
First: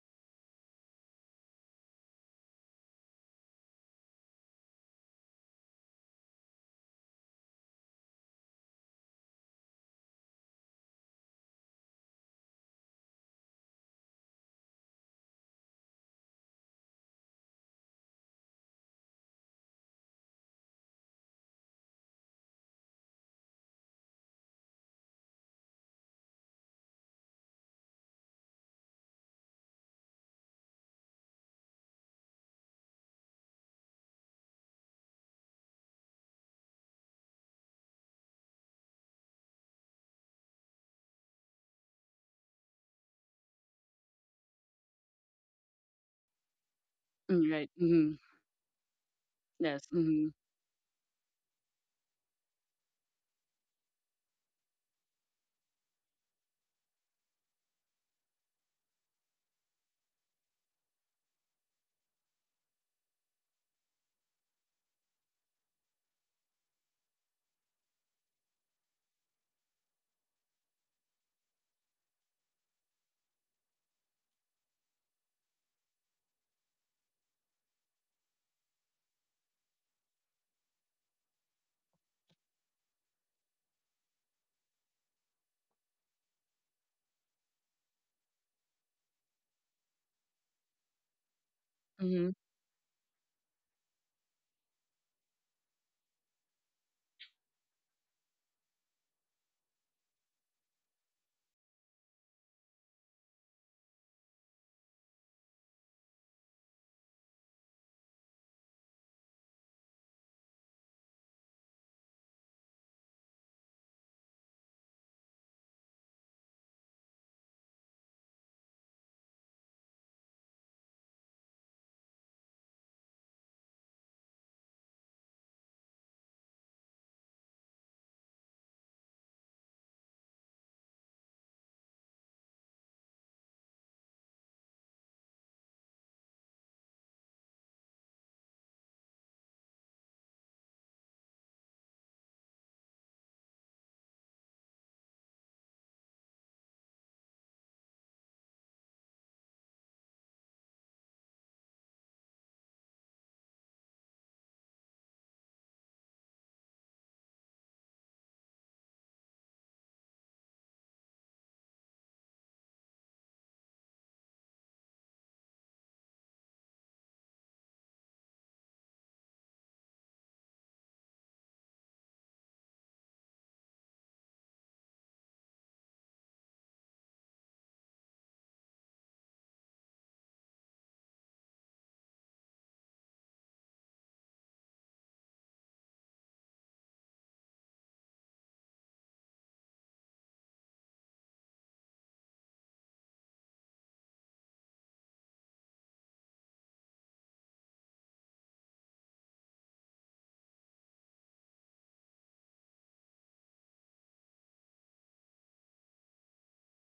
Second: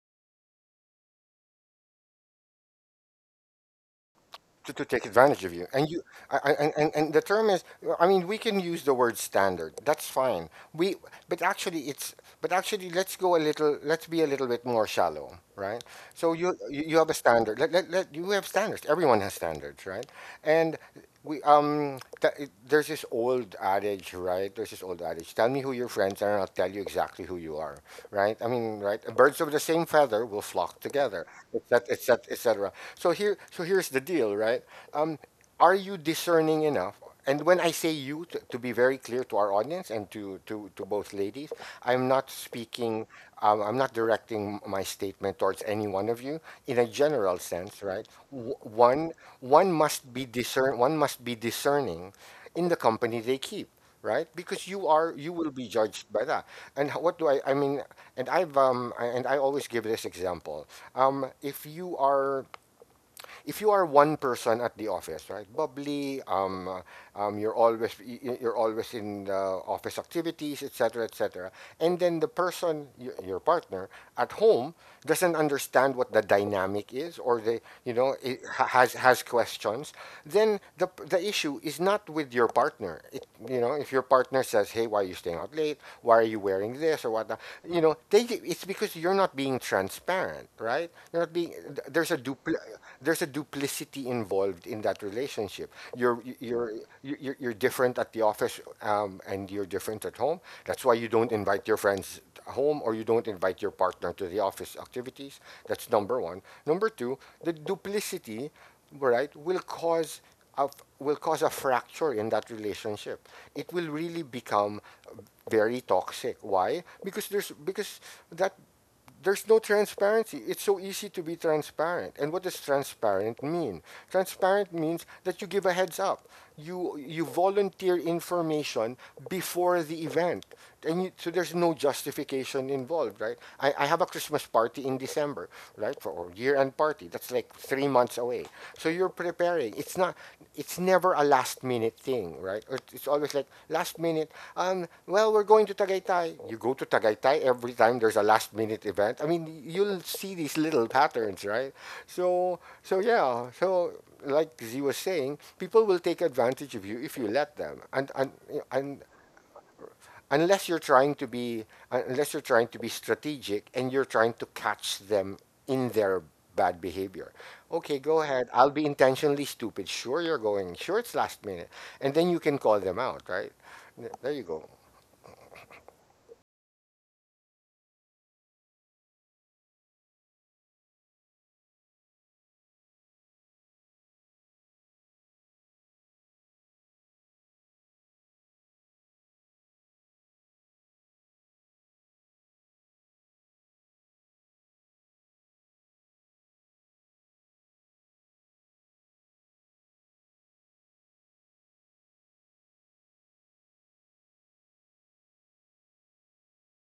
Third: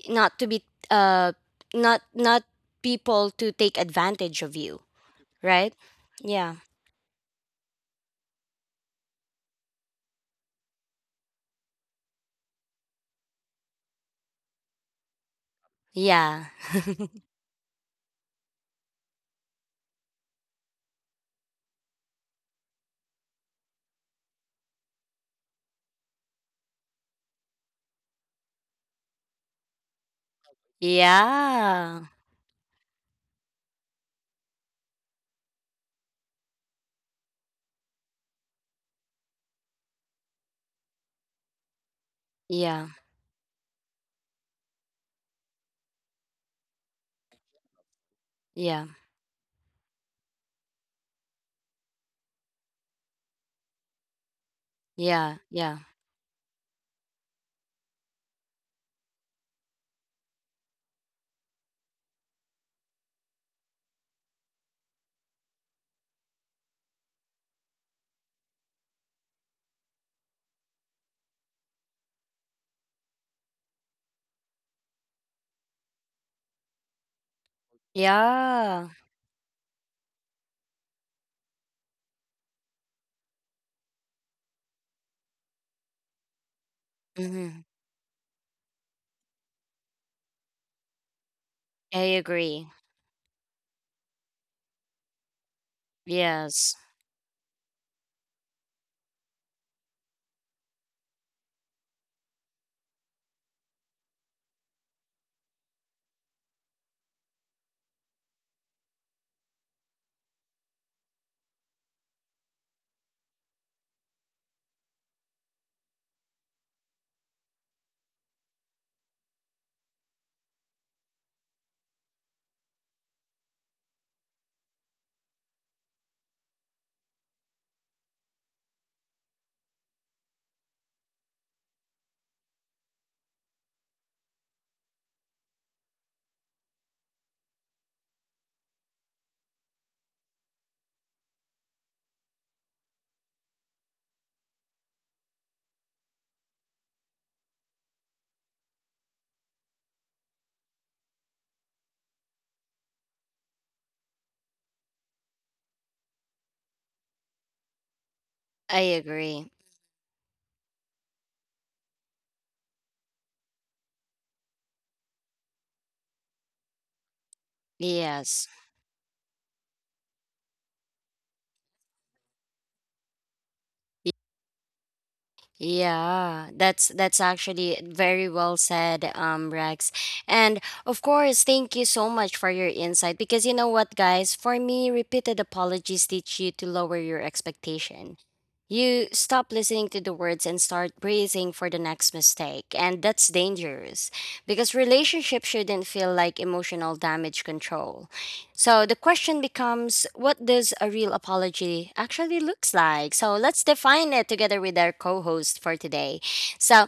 A: not to be uh not not people to take advantage of
B: to,
A: you.
B: to take advantage of you.
A: Right.
B: And you, I, I-
A: Yeah.
B: and, and and the term is, I mean, we can use the word standard. That's fine. But actually, but actually, let's go a little, let's be a little bit more shallow, right? So
A: Yeah.
B: you, you
A: <laughs>
B: have a standard. You have standards. Everyone has standards, right? And there's this old adage, right? There's this old adage. Tell me who your friends are, and I'll tell you exactly who you are, right? I mean, right? Birds of the same feather will flock together, et cetera, et
A: Yeah,
B: cetera, et cetera. So here, so here's the deal, right? Um, are you discerning enough? And when I say you, to be very clear to our audience and to both ladies, I'm not
A: yeah,
B: speaking. I'm not directing my statement towards any one of you in a general
C: mm, right.
B: sense, right?
C: Mm-hmm.
A: yeah,
B: One
C: Yes. Mm-hmm.
B: must be discerning in the company they keep, right? Because you are you
A: yeah,
B: will be
A: yeah,
B: judged by that. And what do I mean? And I always give this example. um if you are if you are one person at the office, right, bubbly, you're always you're always in the office activities, etc, etc, and then the person, your partner, at home doesn't understand what the dynamic is, or they, it
A: yeah.
B: has questions, then the issue is not with your partner. It, if your partner says, "Hey, why are you staying out late? Why are you wearing this or whatnot?"
A: Mm-hmm.
B: You know, they it's because you're not being transparent, right? You're not being, there's
A: I
B: a
C: Mm-hmm.
B: dupl-
A: agree.
B: there's a duplicity involved in that relationship. You're
A: Yes,
B: you're you're, you're different at the office, and you're different at home. That's why you don't invite your friends home, or you don't invite your partner to the office activities. That's number one. Number two, the duplicity, right, will cause a, will cause a fracture in that relationship. It will really become very toxic. Why? Because there's because that there's no transparency. It's so easy to be transparent. And what does transparent mean? Transparent means that you give a heads up. You volunteer information before the event, so there's no justification involved, right? I have a Christmas party in December, right, for or year-end party. That's like 3 months away. So you're preparing. It's not. It's never a last minute thing, right? It's always like last minute. Um, well, we're going to Tagaytay. You go to Tagaytay every time there's a last minute event. I mean, you'll see these little patterns, right? So, so yeah. So, like Z was saying, people will take advantage of you if you let them, and
A: I
B: and
A: agree.
B: unless you're trying to be unless you're trying to be strategic and you're trying to catch them in their bad behavior. Okay, go ahead.
A: Yes.
B: I'll be intentionally stupid. Sure you're going. Sure it's last minute. And then you can call them out, right?
A: Y-
B: There you go.
A: Yeah, that's actually very well said, Rex. And of course, thank you so much for your insight, because you know what, guys, for me, repeated apologies teach you to lower your expectation. You stop listening to the words and start bracing for the next mistake, and that's dangerous because relationships shouldn't feel like emotional damage control. So the question becomes, what does a real apology actually looks like? So let's define it together with our co-host for today. So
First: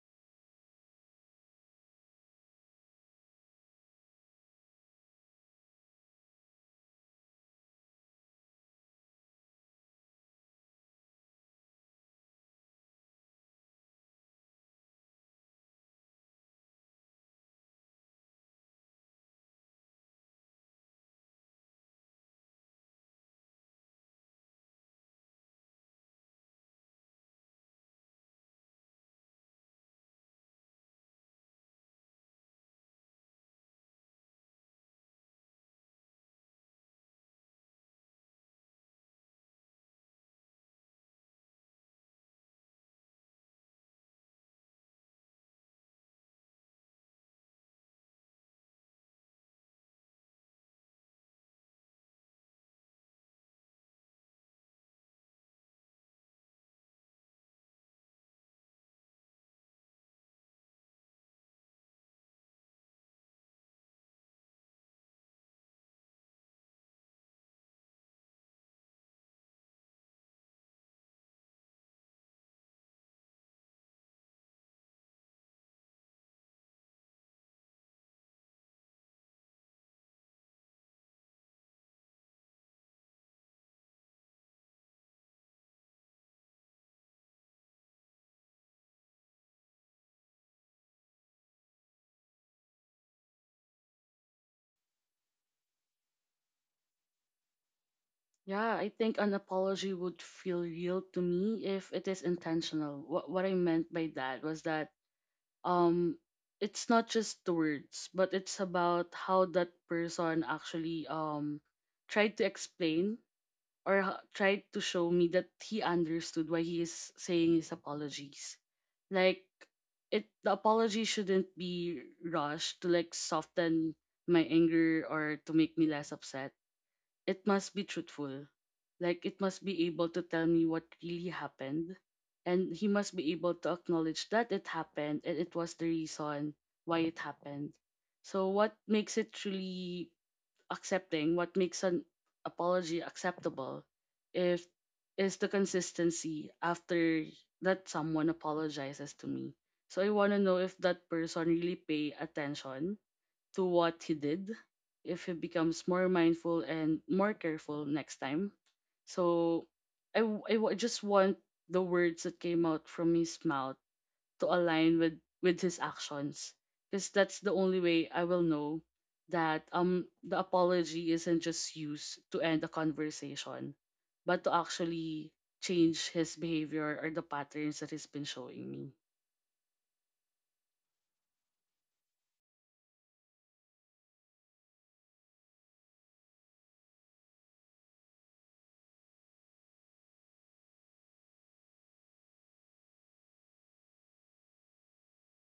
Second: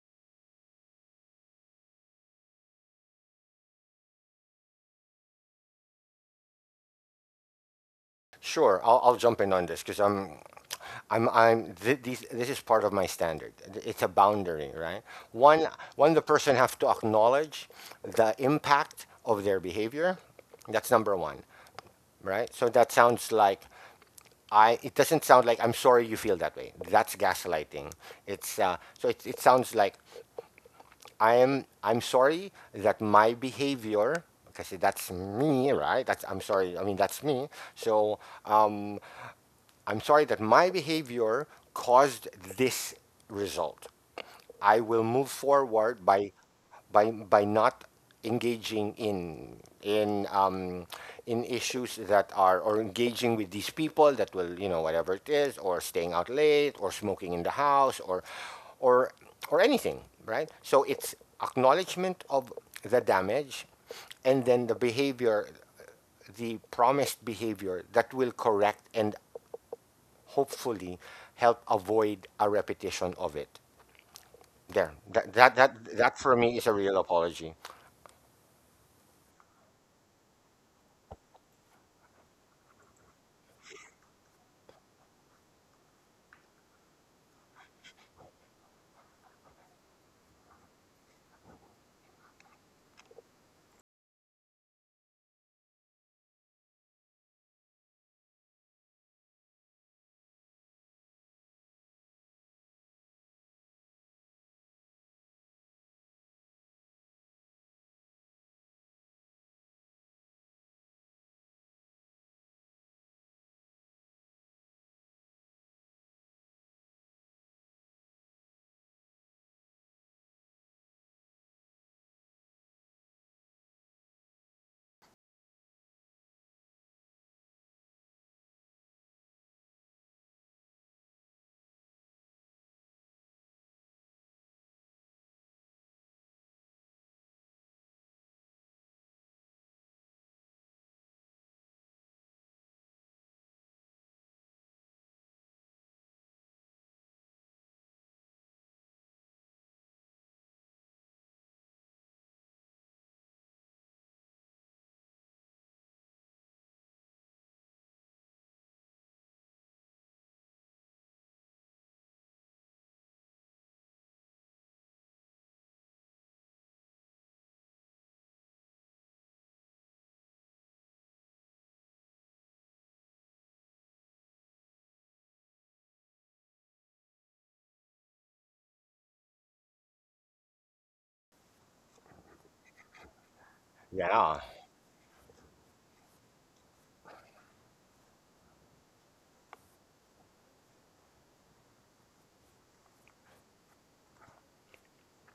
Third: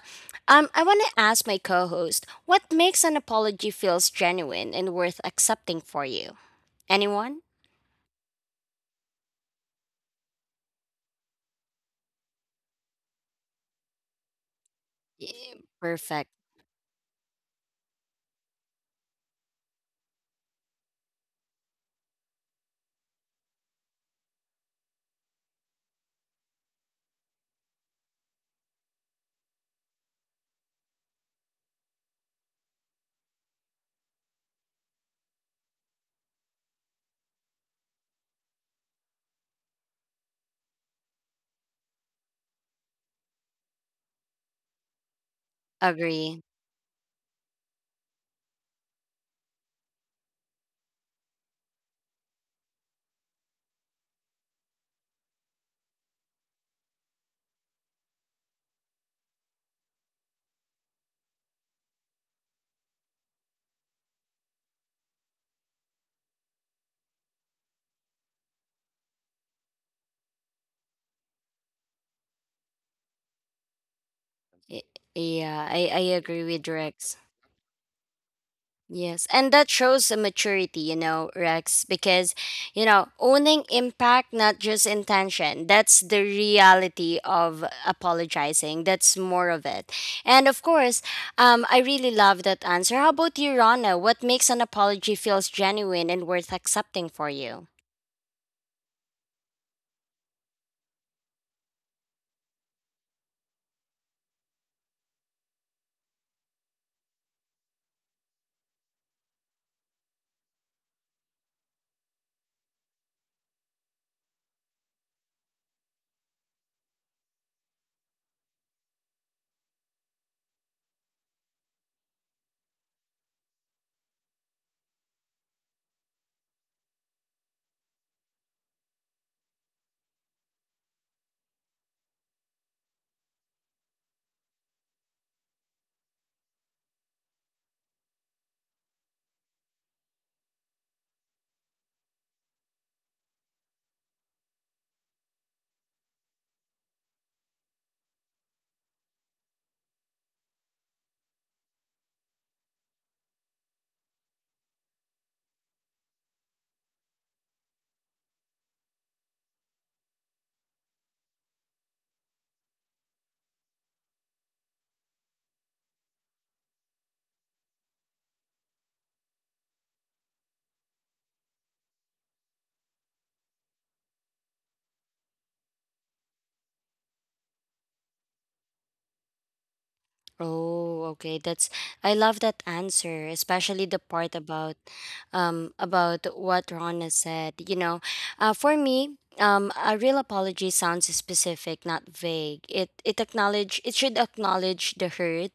A: I want to ask my co-host, what makes an apology feels genuine and worth accepting for you? Anyone?
B: Sure, I'll jump in on this because this is part of my standard. It's a boundary, right?
A: Y-
B: One one,
A: Perfect.
B: the person have to acknowledge the impact of their behavior. That's number 1, right? So that sounds like I it doesn't sound like I'm sorry you feel that way. That's gaslighting. It sounds like I'm sorry that my behavior because that's me, right? That's I'm sorry. I mean that's me. So um, I'm sorry that my behavior caused this result. I will move forward
A: Agree.
B: by not engaging in in um, in issues that are or engaging with these people that will, you know, whatever it is, or staying out late or smoking in the house, or or anything, right, so it's acknowledgement of the damage, and then the behavior, the promised behavior that will correct and hopefully help avoid a repetition of it.
A: Y-
B: yeah, that
A: Yeah,
B: that
A: I
B: that that
A: agree
B: for
A: with
B: me is a
A: Rex.
B: real apology.
A: Yes, and that shows a maturity, you know, Rex, because you know, owning impact, not just intention. That's the reality of apologizing. That's more of it. And of course, I really love that answer. How about you, Rana? What makes an apology feels genuine and worth accepting for you?
C: Yeah, I think an apology would feel real to me if it is intentional. What I meant by that was that um it's not just the words, but it's about how that person actually tried to explain, or h- tried to show me that he understood why he is saying his apologies. Like it the apology shouldn't be rushed to like soften my anger or to make me less upset, it must be truthful. Like it must be able to tell me what really happened. And he must be able to acknowledge that it happened and it was the reason why it happened. So what makes it truly accepting, what makes an apology acceptable if is the consistency after that someone apologizes to me. So I wanna know if that person really pay attention to what he did, if he becomes more mindful and more careful next time. So I w- just want the words that came out from his mouth to align with his actions, because that's the only way I will know that the apology isn't just used to end the conversation, but to actually change his behavior or the patterns that he's been showing me.
A: Oh, okay. That's I love that answer, especially the part
B: Yeah,
A: about what Rana said. You know, for me, a real apology sounds specific, not vague. It should acknowledge the hurt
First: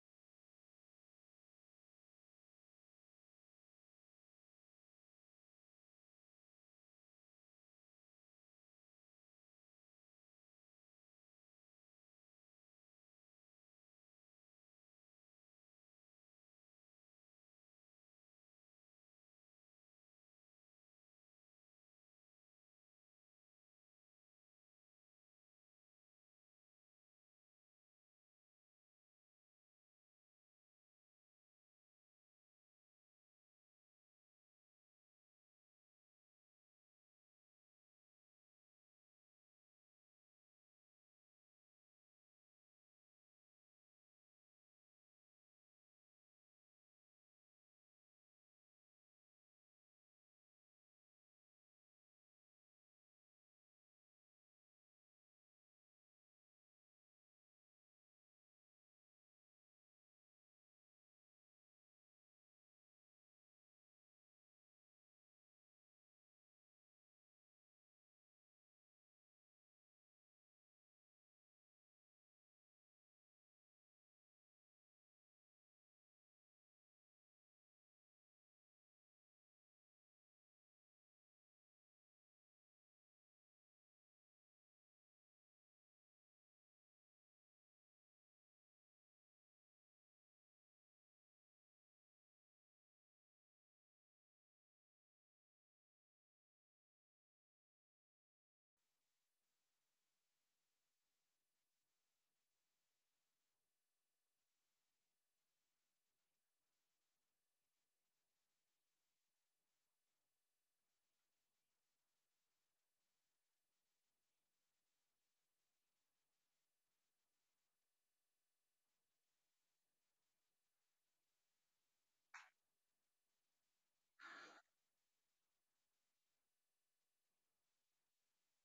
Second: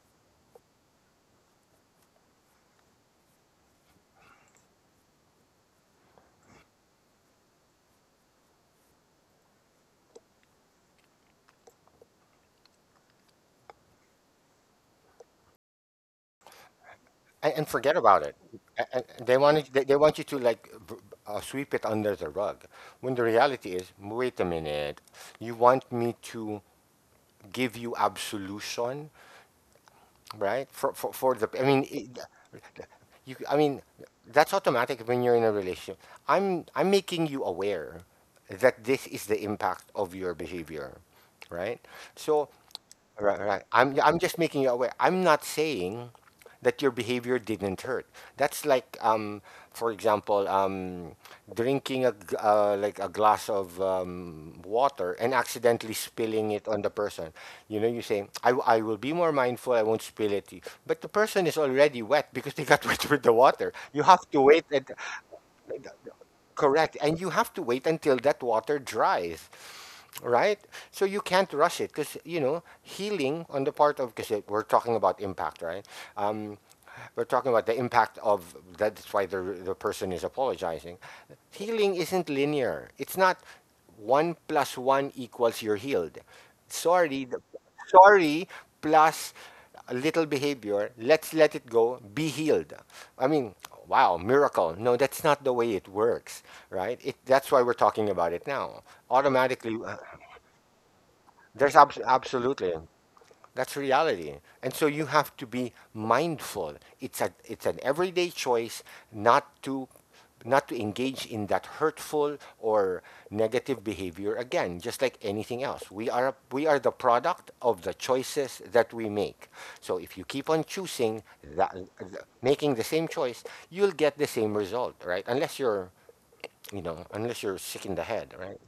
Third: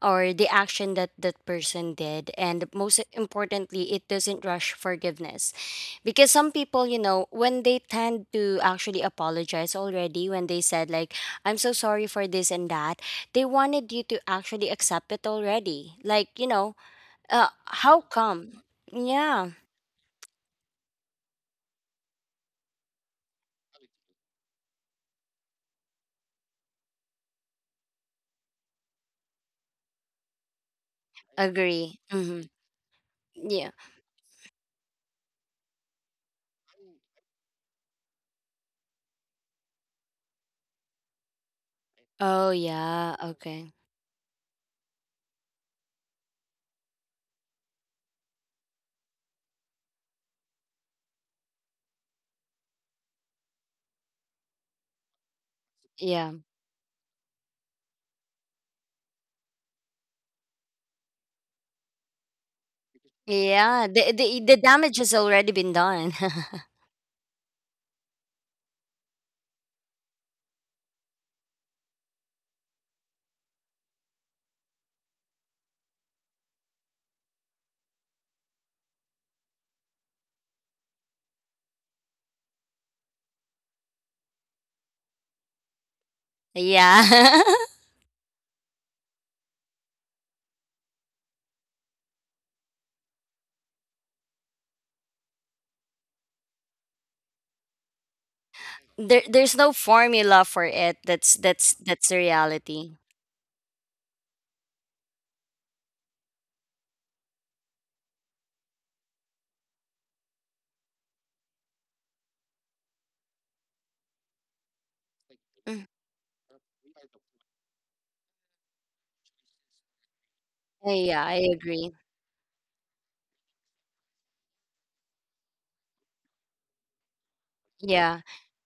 A: or the action that that person did, and most importantly, it doesn't rush forgiveness, because some people, you know, when they tend to actually apologize already, when they said like, "I'm so sorry for this and that." They wanted you to actually accept it already. Like, you know,
B: and forget
A: how
B: about it.
A: come?
B: And they
A: Yeah,
B: want they want you to sweep it under the rug, when the reality is, wait a minute, you want me to give you absolution, right? For the I mean,
A: agree. Hmm.
B: it, you I mean,
A: Yeah.
B: that's automatic when you're in a relationship. I'm making you aware that this is the impact of your behavior, right? So
A: Oh, yeah.
B: right, right.
A: Okay.
B: I'm just making you aware. I'm not saying that your behavior didn't hurt. That's like, for example, drinking a like a glass of water and accidentally
A: Yeah.
B: spilling it on the person. You know, you say, I will be more mindful. I won't spill it. But the person is already wet because they got <laughs> wet with the water.
A: Yeah.
B: You
A: The,
B: have to
A: the,
B: wait
A: the
B: and.
A: damage has already been done. <laughs>
B: Correct. And you have to wait until that water dries, right? So you can't rush it because you know healing on the part of because we're talking about impact, right? Um, we're talking about the impact of that's why the person is apologizing. Healing isn't linear. It's not one plus one equals you're healed. Sorry,
A: Yeah. <laughs>
B: sorry plus a little behavior. Let's let it go. Be healed. I mean, wow, miracle. No, that's not the way it works, right? It, that's why we're talking about it now.
A: There, there's
B: Automatically,
A: no formula for it.
B: there's
A: That's the
B: absolutely.
A: reality.
B: That's reality. And so you have to be mindful. It's a it's an everyday choice not to engage in that hurtful or negative behavior again, just like anything else.
A: Mm.
B: We are the product of the choices that we make. So if you keep on
A: Yeah,
B: choosing
A: yeah, I
B: that
A: agree.
B: making the same choice, you'll get the same result, right? Unless you're, you know, unless you're sick in the
A: Yeah.
B: head, right?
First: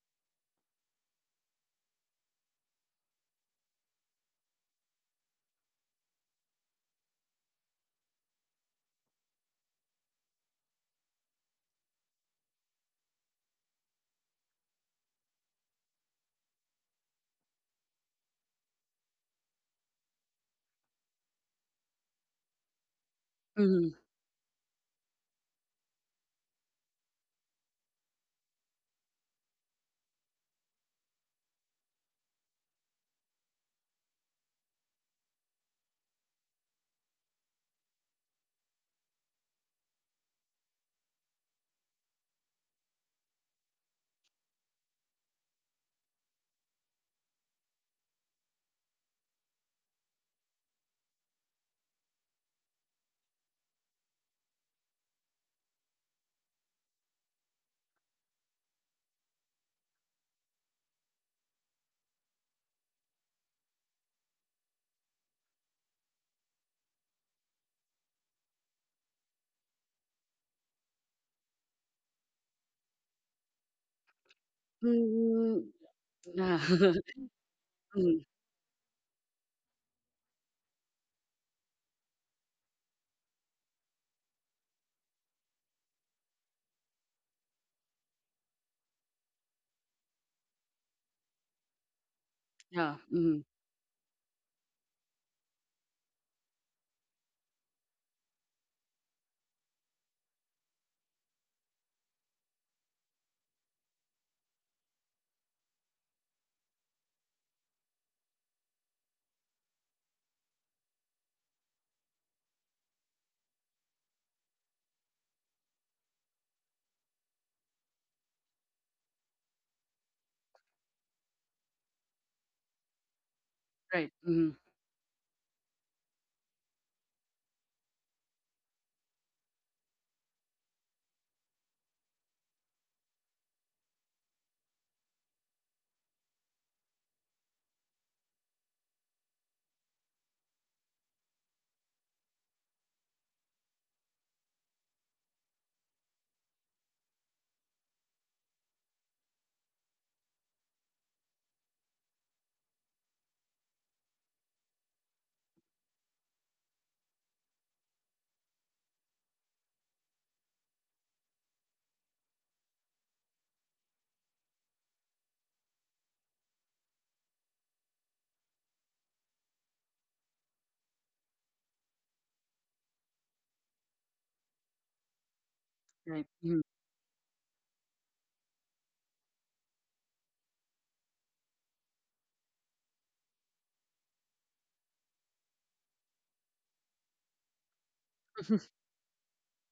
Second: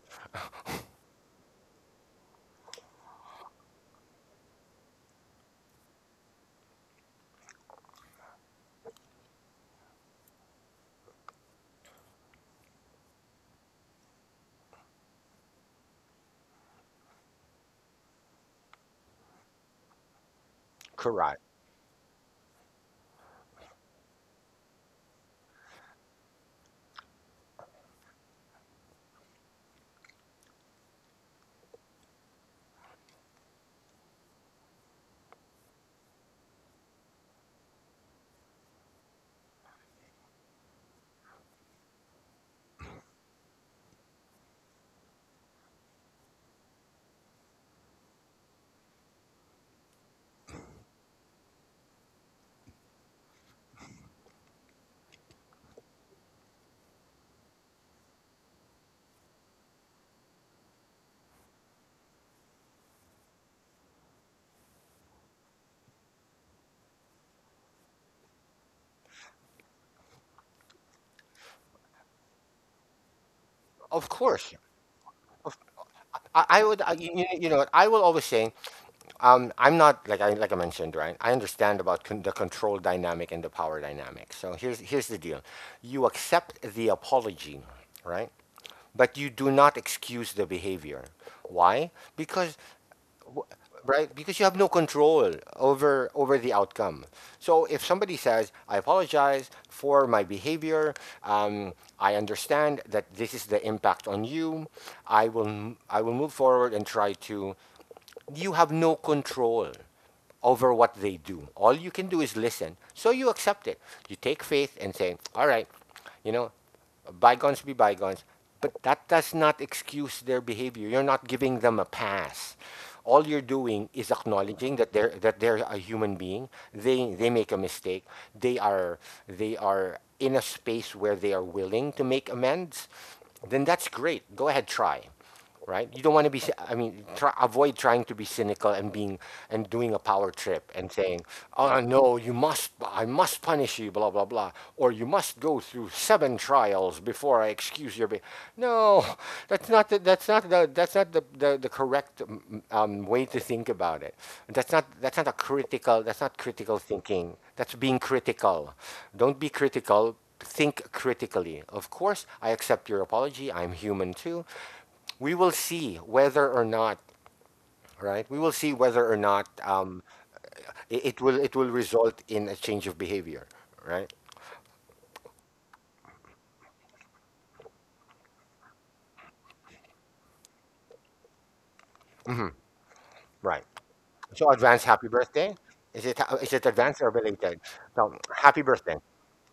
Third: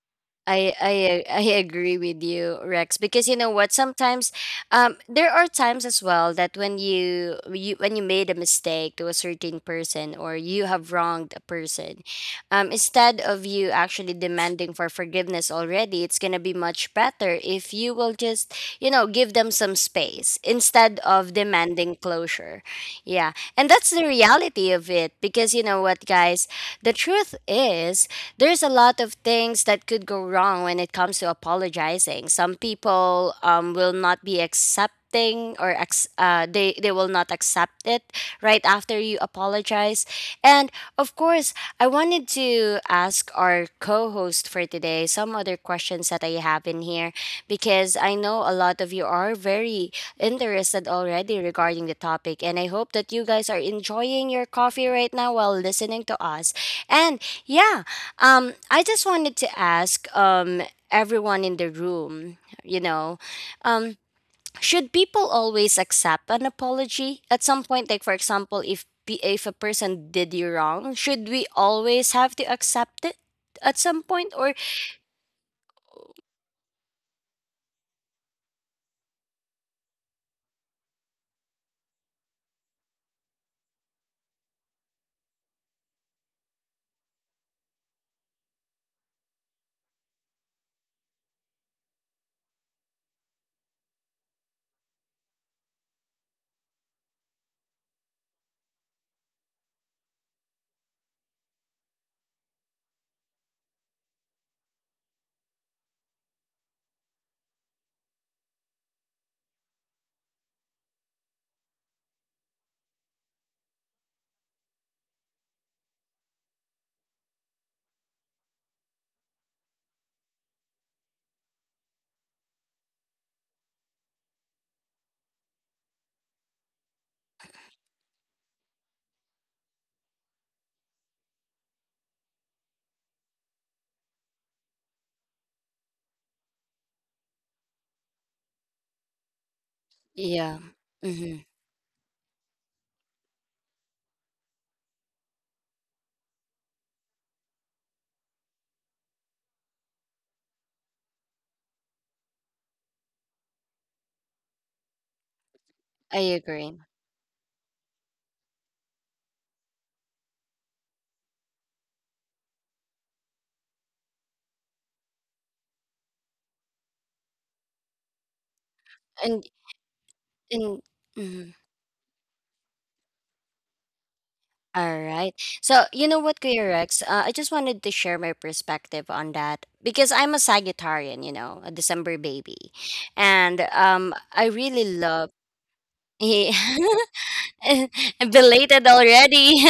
A: I I I agree with you, Rex, because you know what? Sometimes, there are times as well that when you when you made a mistake to a certain person or you have wronged a person, instead of you actually demanding for forgiveness already, it's gonna be much better if you will just you know give them some space instead of
B: Correct.
A: demanding closure. Yeah. And
C: Mm-hmm.
A: that's the reality of it, because you know what, guys? The truth is, there's a lot of things that could go wrong when it comes to apologizing. Some people will not be accepting or they, will not accept it right after you apologize. And of course, I wanted to ask our co host for today some other questions that I have in here because I know a lot of you are very interested already regarding the topic. And I hope that you guys are enjoying your coffee right now while listening to us. And yeah, I just wanted to ask everyone in the room, you know. um. Should people always accept an apology at some point? Like, for example, if a person did you wrong, should we always have to accept it at some point? Or
B: Of course.
C: Mm. Yeah. <laughs>
B: You,
C: Mm,
B: you know, I will always say, I'm not like I mentioned, right? I understand about the control dynamic and the power dynamic. So here's the deal: you accept the apology, right? But you do not excuse the behavior. Why?
C: yeah.
B: Because,
C: Mm-hmm.
B: right? Because you have no control over the outcome. So if somebody says, "I apologize for my behavior. Um, I understand that this is the impact on you. I will move forward and try to you have no control over what they do. All you can do is listen. So you accept it. You take faith and say, all right, you know, bygones be bygones. But that does not excuse their behavior. You're not giving them a pass. All you're doing
C: Right.
B: is
C: Mm-hmm.
B: acknowledging that they're a human being. They make a mistake. They are they are in a space where they are willing to make amends. Then that's great. Go ahead, try, right? You don't want to be. I mean, try, avoid trying to be cynical and being and doing a power
A: yeah,
B: trip and saying,
A: mm-hmm.
B: "Oh no, you must. I must punish you." Blah blah blah. Or you must go through seven trials before I excuse your. No, that's not. The, that's not the. That's not the correct way to think about it. That's not. That's not a critical.
A: I
B: That's not
A: agree.
B: critical thinking. That's being critical. Don't be critical. Think critically. Of course, I accept your apology. I'm human too. We will see whether or not, right, we will see whether or
A: And
B: not,
A: and
B: it, it will
A: mhm.
B: it will result in a change of behavior, right.
A: All right. So you know
C: Right.
A: what,
C: Mm-hmm.
A: Kuya
C: <laughs>
A: Rex? I just wanted to share my perspective on that because I'm a Sagittarian. You know, a December
B: Hmm.
A: baby, and
B: Right.
A: I
B: So
A: really
B: advance happy
A: love.
B: birthday.
A: <laughs>
B: Is it advanced or belated? No, happy
A: Belated
B: birthday.
A: already. <laughs>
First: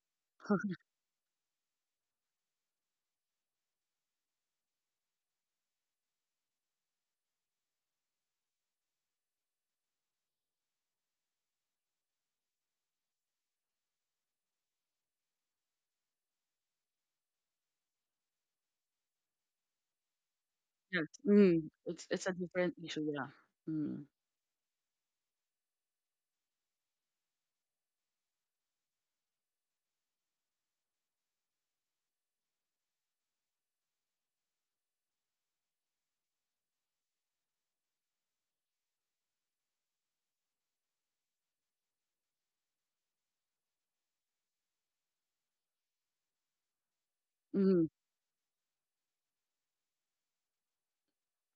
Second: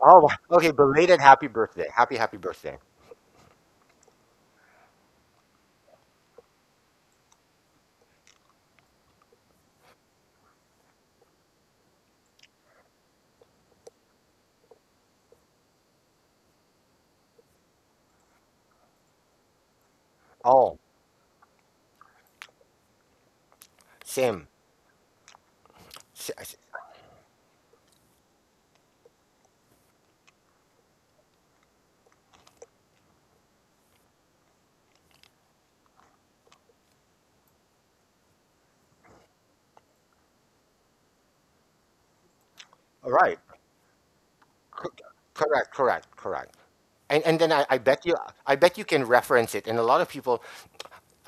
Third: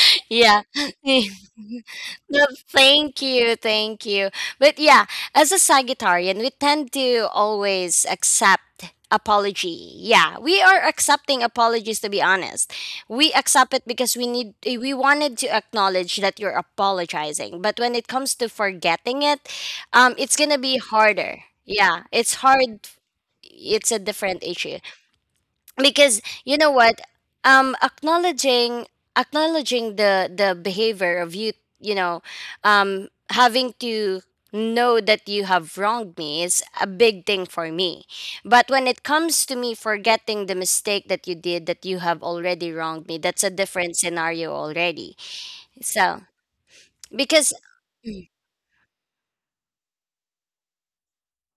B: Oh,
A: Yeah.
B: okay,
A: <laughs>
B: belated happy birthday, happy
A: No,
B: birthday.
A: thank you, thank you. But yeah, as a Sagittarian, we tend to always accept apology. Yeah, we are accepting apologies to be honest. We accept it because we need eh, we wanted to acknowledge that you're apologizing. But when it comes to forgetting it, it's going to be
B: Oh,
C: Yes.
A: harder.
C: Mm-hmm.
A: Yeah,
C: It's a
A: it's
C: different
A: hard.
C: issue, yeah.
A: It's a
C: Mm-hmm.
A: different
B: same.
A: issue because
B: S-
A: you know
B: s-
A: what, um acknowledging acknowledging the behavior of you, you know, having to know that you have wronged me is a big thing for me, but when it comes to me forgetting the mistake that you did, that you have already wronged me,
B: all
A: that's a
B: right.
A: different scenario
B: Co-
A: already.
B: Correct,
A: So
B: correct, correct. And
A: because
B: then
C: Mm-hmm.
B: I
A: mm,
B: bet you can reference it. And a lot of people,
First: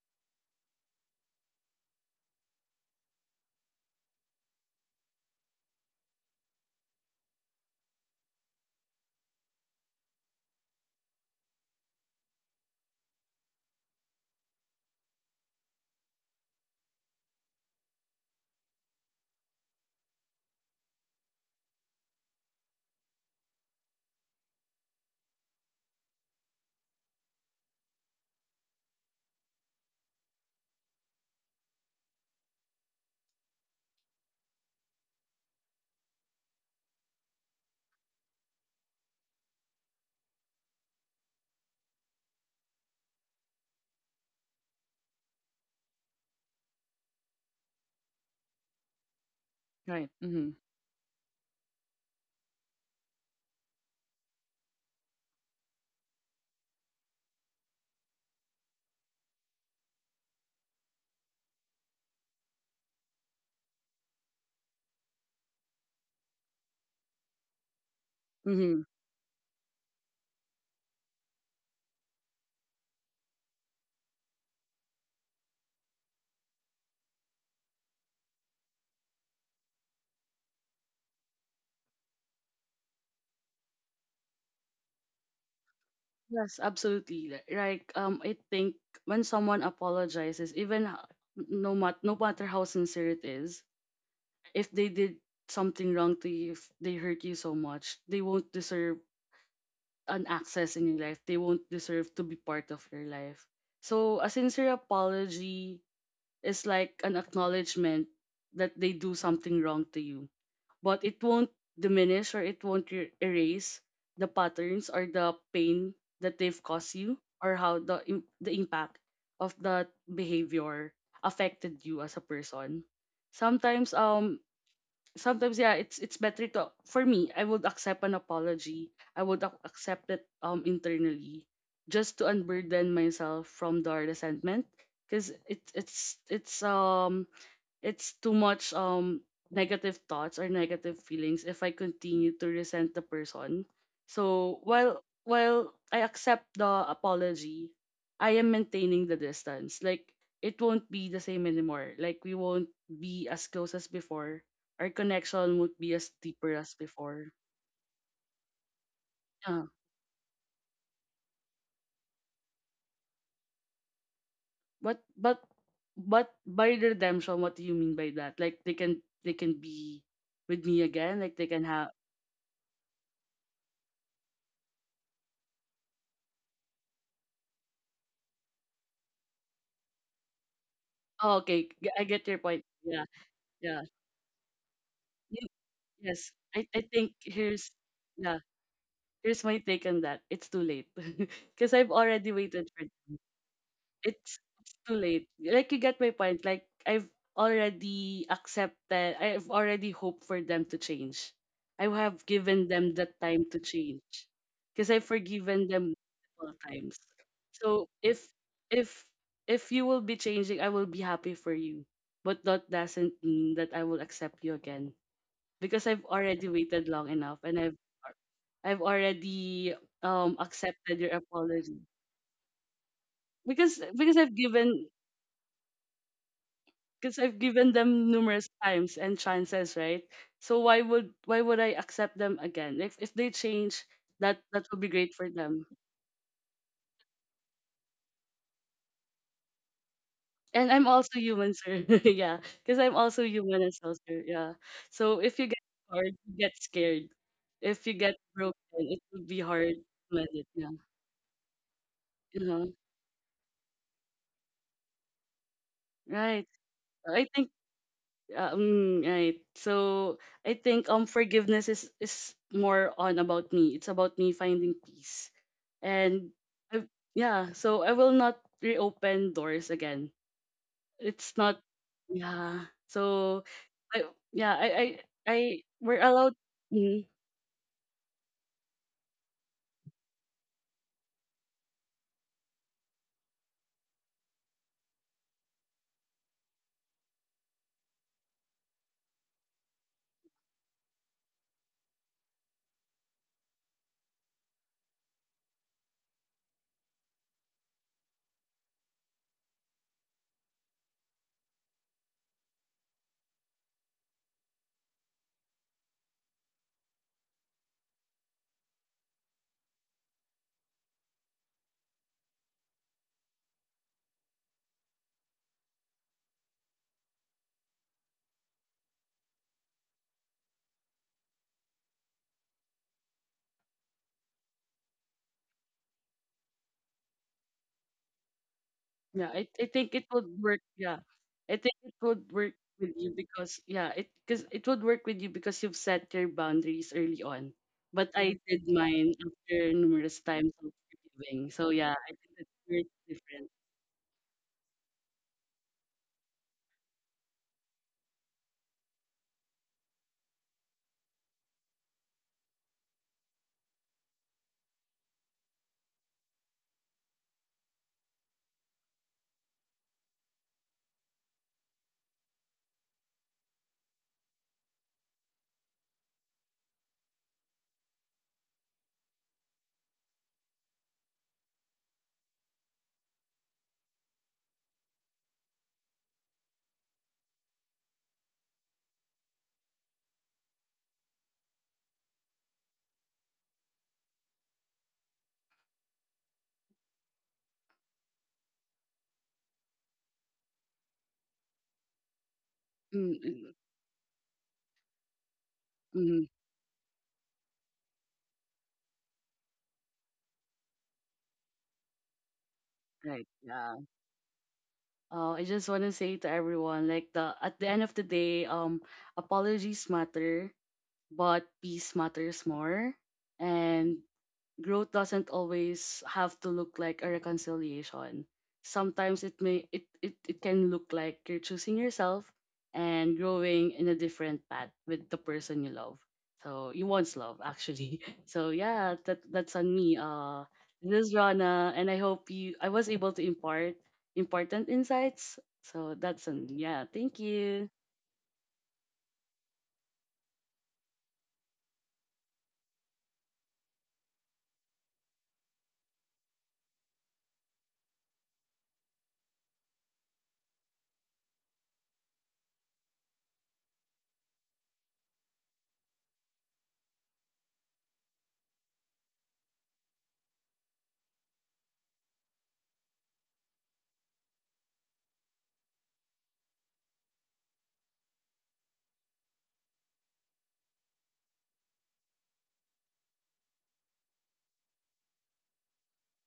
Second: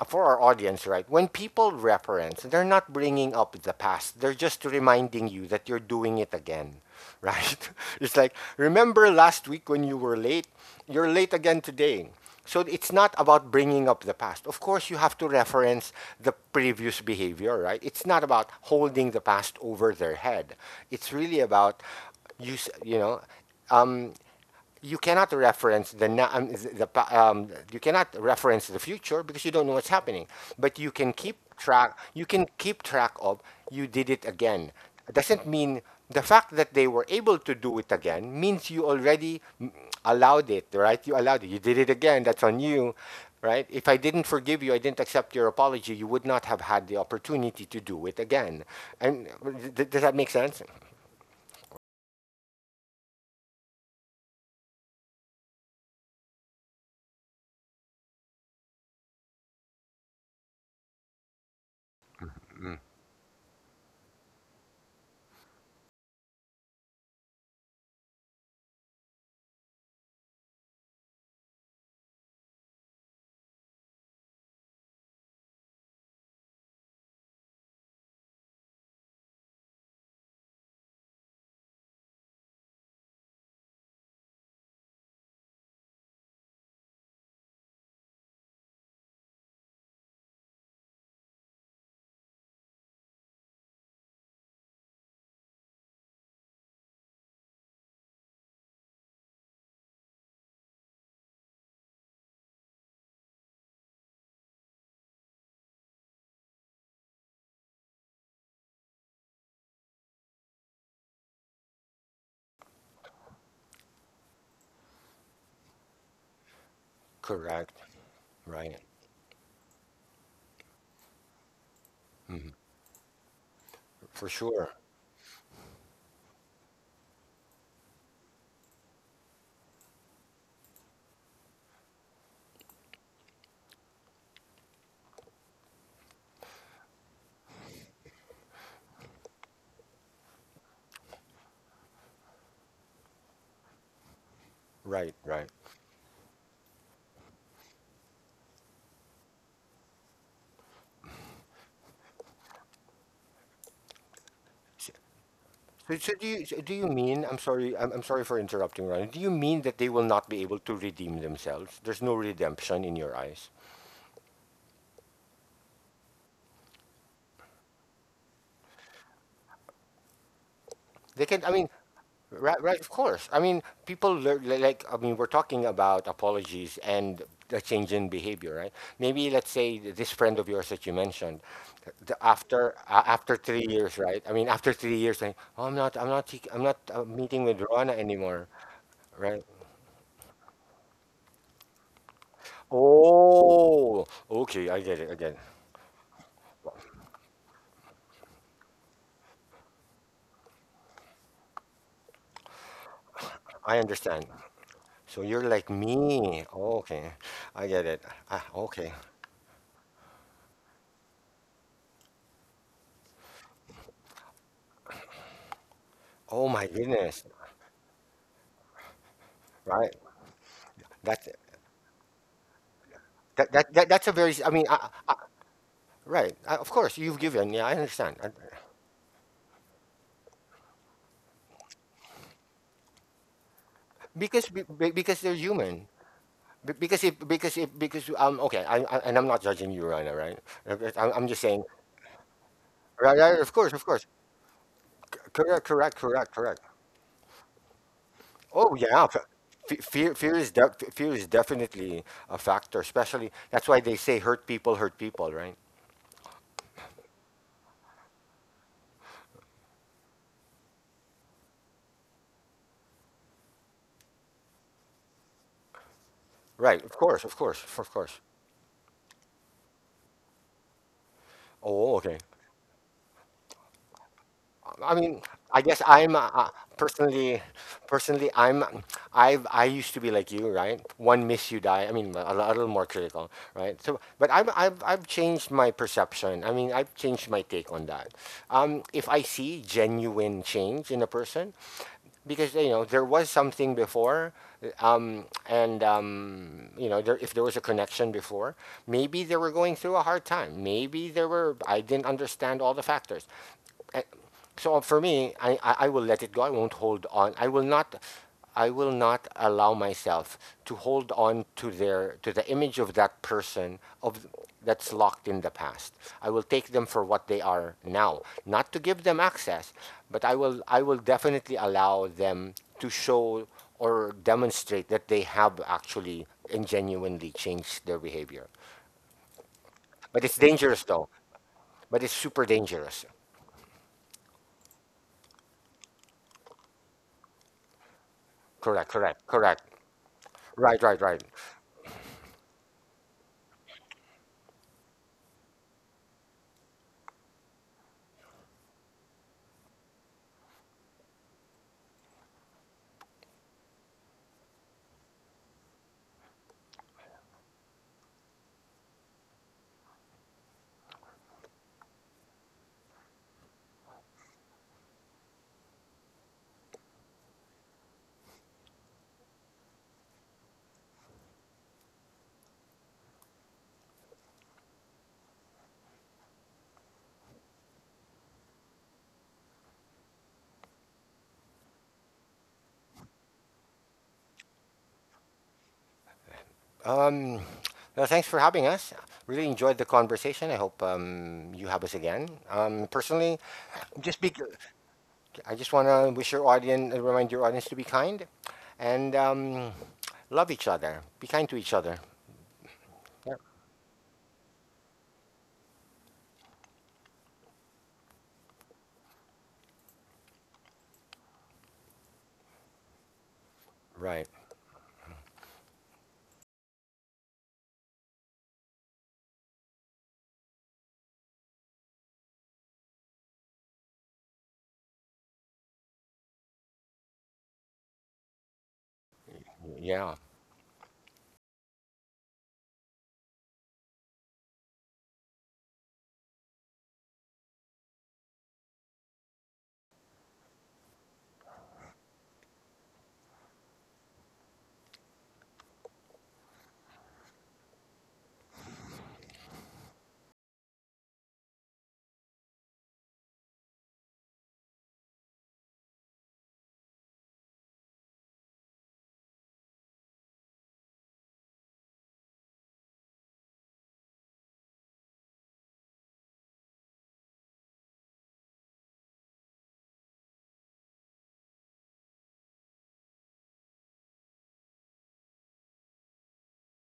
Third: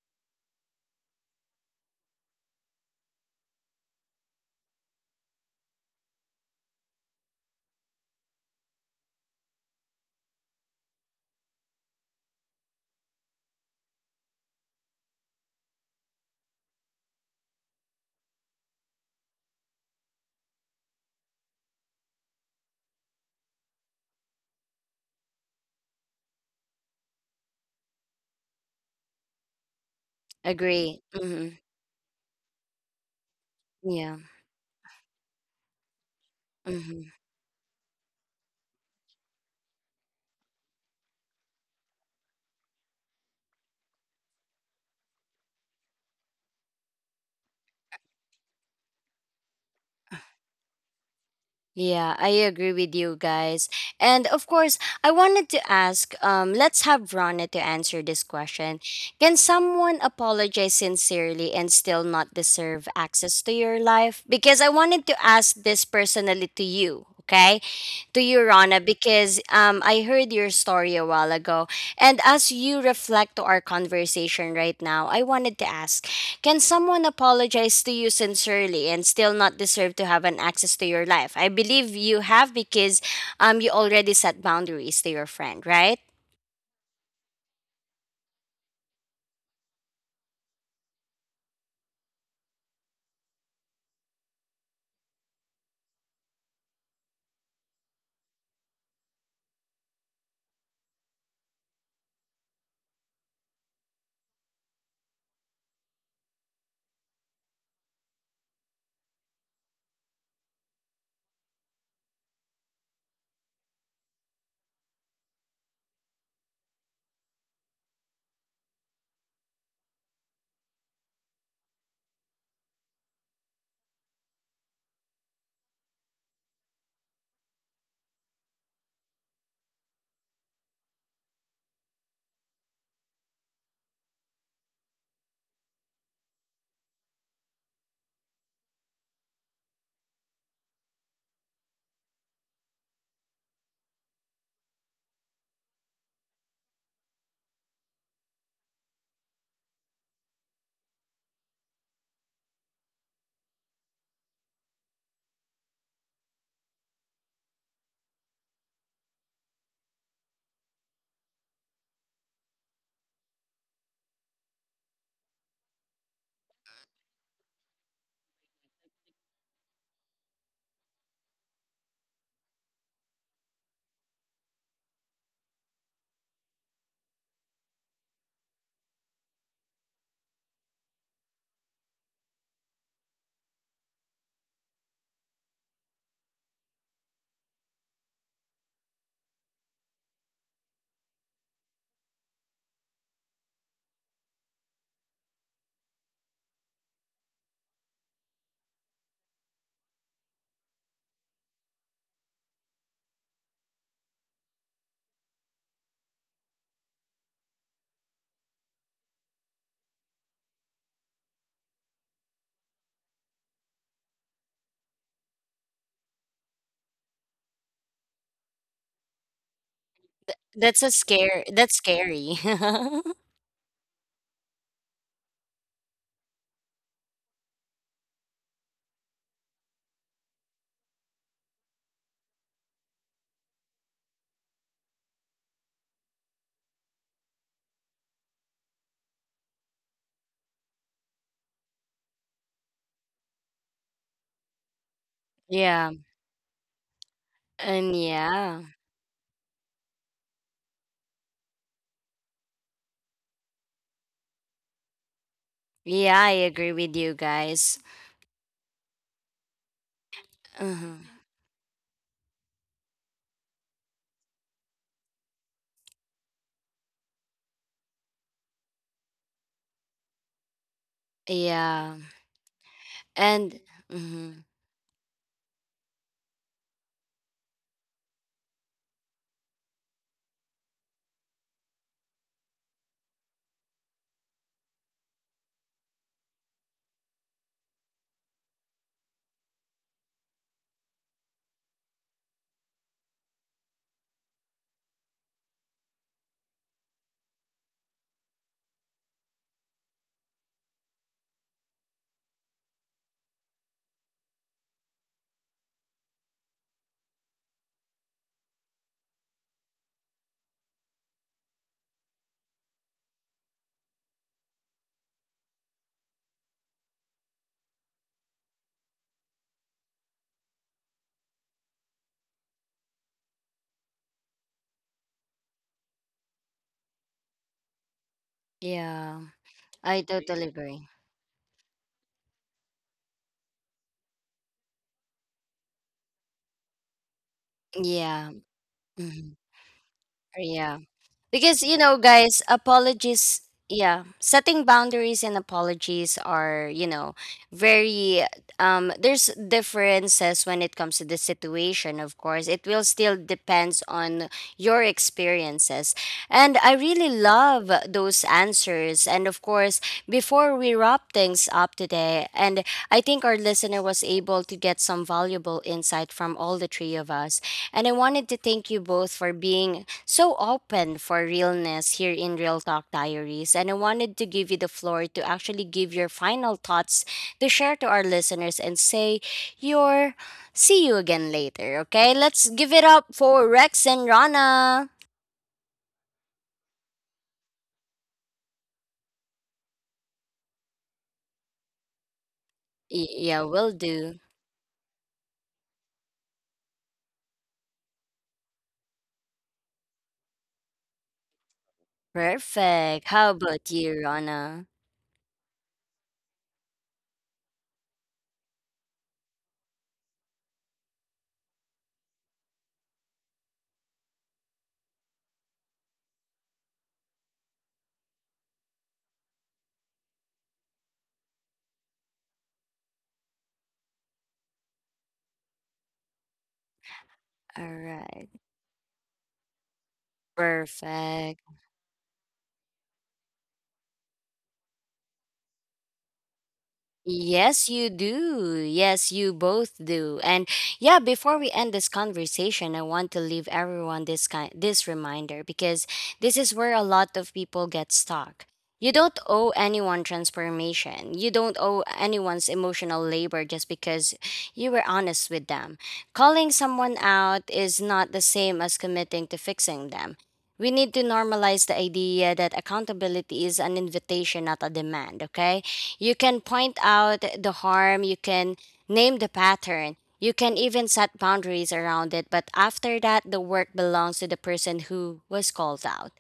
B: for our audience, right? When people reference, they're not bringing up the past. They're just reminding you that you're doing it again, right? <laughs> It's like, remember last week when you were late? You're late again today. So it's not about bringing up the past. Of course, you have to reference the previous behavior, right? It's not about holding the past over their head. It's really about you s- you know you cannot reference the you cannot reference the future because you don't know what's happening,
A: agree.
B: but you can
A: Hmm.
B: keep track. You can keep track of
A: Yeah.
B: You did it again. It doesn't mean the fact that
A: Mm-hmm.
B: they were able to do it again means you already allowed it. Right, you allowed it, you did it again, that's on you. Right, if I didn't forgive you, I didn't accept your apology, you would not have had the opportunity to do it again. And
C: Right.
B: Does that make
C: Mm-hmm.
B: sense?
A: Yeah, I agree with you guys. And of course, I wanted to ask let's have Rana to answer this question. Can someone apologize sincerely and still not
B: Mm.
A: deserve access to your life? Because I wanted to ask this personally to you, okay? To you,
C: Mm-hmm.
A: Rana, because I heard your story a while ago. And as you reflect to our conversation right now, I wanted to ask, can someone apologize to you sincerely and still not deserve to have an access to your life? I believe you have because you already set boundaries to your friend, right?
C: Yes, absolutely. Li- Like I think when someone apologizes, even h- no mat no matter how sincere it is, if they did something wrong to you, if they hurt you so much, they won't deserve an access in your life. They won't deserve to be part of your life. So a sincere apology is like an acknowledgement that they do something wrong to you, but it won't diminish, or it won't erase the patterns or the pain that they've caused you,
B: Correct.
C: or how the im- the
B: Right.
C: impact of that behavior affected you as a person. Sometimes
B: For sure.
C: sometimes yeah it's better to, for me, I would accept an apology, I would ac- accept it internally, just to unburden myself from the resentment, because it's it's it's too much negative thoughts or negative feelings if I continue to resent the person. So
B: Right, right.
C: while I accept the apology, I am maintaining the distance. Like it won't be the same anymore. Like we won't be as close as
B: So,
C: before. Our connection won't be
B: so
C: as
B: do you
C: deeper
B: mean?
C: as
B: I'm sorry.
C: before.
B: I'm sorry for interrupting, Ronnie. Do you mean that they will
C: Yeah.
B: not be able to redeem themselves? There's no redemption in your eyes.
C: But but but by redemption, what do you mean by that? Like they can be with
B: They
C: me
B: can. I mean,
C: again. Like they can have.
B: right, right. Of course. I mean, people learn, like. I mean, we're talking about apologies and a change in behavior, right? Maybe let's say this friend of yours that you mentioned,
C: Oh, okay, g- I get your point.
B: after
C: Yeah,
B: after three
C: yeah.
B: years, right? I mean, after 3 years, like,
C: You,
B: oh, I'm not,
C: yes,
B: I'm not
C: I think
B: meeting with
C: here's
B: Rona anymore,
C: yeah,
B: right?
C: here's my take on that. It's too late <laughs> because I've already waited for them.
B: Oh, okay, I get it, I
C: It's
B: get it.
C: too late. Like you get my point. Like I've already accepted. I've already hoped for them to change. I have given them the
B: I
C: time to
B: understand.
C: change
B: So
C: because I've
B: you're like
C: forgiven them
B: me.
C: multiple
B: Okay,
C: times.
B: I get it.
C: So
B: Ah,
C: if
B: okay.
C: if if you will be changing, I will be happy for you. But that doesn't mean that I will accept you again, because I've
B: Oh my
C: already waited
B: goodness.
C: long enough, and I've
B: Right.
C: already
A: That's a
B: That's
C: accepted your
A: scare,
C: apology,
A: that's scary.
B: that's a very
C: because
B: I
C: I've
B: mean,
C: given,
B: I, right. Of course, you've
C: because
B: given.
C: I've
B: Yeah, I
C: given
B: understand. I,
C: them numerous times and chances, right? So why would I accept them again? If they change,
B: because
C: that that would be
B: because
C: great
B: they're
C: for them.
B: human. Because if because if because okay, I and I'm not judging you, Rana, right?
C: And
B: But
C: I'm
B: I'm
C: also
B: just saying,
C: human, sir. <laughs> Yeah, because I'm
B: right, right?
C: also
B: Of course,
C: human
B: of
C: as
B: course.
C: well, sir. Yeah. So if
B: Correct,
C: you
A: <laughs>
C: get
B: correct,
A: Yeah.
C: hard,
B: correct,
C: you
B: correct.
C: get scared. If you
A: And
C: get
B: Oh
C: broken,
A: yeah.
B: yeah,
C: it would be hard to
B: fear
C: mend it. Yeah.
B: fear is definitely a
C: You
B: factor.
C: know.
B: Especially that's why they say hurt people, right?
A: Yeah, I
C: Right.
A: agree with you
C: I think
A: guys.
C: Mm, right. So I think
A: Mhm.
C: forgiveness is more on about me. It's about me finding peace. And
B: Right. Of
C: I,
B: course. Of course.
C: yeah,
B: Of course.
C: so I will not reopen doors again. It's
B: Oh,
C: not
B: okay.
A: Yeah.
C: yeah. So
A: And
C: I
A: mhm.
B: I
C: yeah, I
B: mean,
C: I,
B: I
C: I
B: guess I'm
C: we're allowed
B: personally,
C: mm-hmm.
B: personally, I'm, I used to be like you, right? One miss you die. I mean, a little more critical, right? So, but I've changed my perception. I mean, I've changed my take on that. If I see genuine change in a person, because you know there was something before, and you know if there was a connection before, maybe they were going through a hard time, maybe there were, I didn't understand all the factors. So for me, I will let it go. I won't hold on. I will not allow myself to hold on to the image of that person, of that's locked in the past. I will take them for what they are now. Not to give them access, but I will definitely allow them to show or demonstrate that they have actually and genuinely changed their behavior.
A: Yeah.
C: Yeah,
B: But
C: I
B: it's
C: think it
A: I
B: dangerous
C: would
B: though.
A: totally
C: work.
A: agree.
C: Yeah,
B: But it's
C: I think
B: super
C: it would
B: dangerous.
C: work with you because yeah, it because it would work with you because you've set your boundaries early on. But
B: Correct,
C: I
A: Yeah.
B: correct,
C: did
B: correct.
C: mine
A: Mhm.
C: after numerous
B: Right, right,
C: times
B: right.
C: of
A: Yeah.
C: giving.
A: Because
C: So
A: you
C: yeah,
A: know,
C: I think
A: guys,
C: it's very
A: apologies,
C: different.
A: yeah, setting boundaries and apologies are, you know, very there's differences when it comes to the situation, of course. It will still depends on your experiences. And I really love those answers. And of course, before we wrap things up today, and I think our listener was able to get some valuable insight from all the three of us. And I wanted to thank you both for being so open for realness here in Real Talk Diaries. And I wanted to give you the floor to actually give your final thoughts to share to our listeners and say your see you again later. Okay, let's give it up for Rex and Rana.
B: Um, well, thanks for having us. Really enjoyed the conversation. I hope you have us again. Personally,
A: Yeah,
C: Mm-hmm.
B: just be,
A: will do.
B: I just want to wish your audience, remind your audience to be kind and love each other. Be kind to each other. Yep.
A: Perfect.
C: Right.
A: How about
C: Yeah.
A: you, Rana?
C: I just want to say to everyone, like the at the end of the day, apologies matter, but peace matters more.
B: Right.
C: And growth doesn't always have to look like a reconciliation. Sometimes it may it, it, it can look like you're choosing yourself and growing in a different path with the person you love. So you once love
A: All
C: actually. <laughs>
A: right.
C: So yeah, that
B: Yeah,
C: that's on me. This is
A: Perfect.
C: Rana and I hope you I was able to impart important insights. So that's on yeah, thank you.
A: Yes, you do. Yes, you both do. And yeah, before we end this conversation, I want to leave everyone this kind this reminder because this is where a lot of people get stuck. You don't owe anyone transformation. You don't owe anyone's emotional labor just because you were honest with them. Calling someone out is not the same as committing to fixing them. We need to normalize the idea that accountability is an invitation, not a demand, okay? You can point out the harm, you can name the pattern, you can even set boundaries around it, but after that, the work belongs to the person who was called out.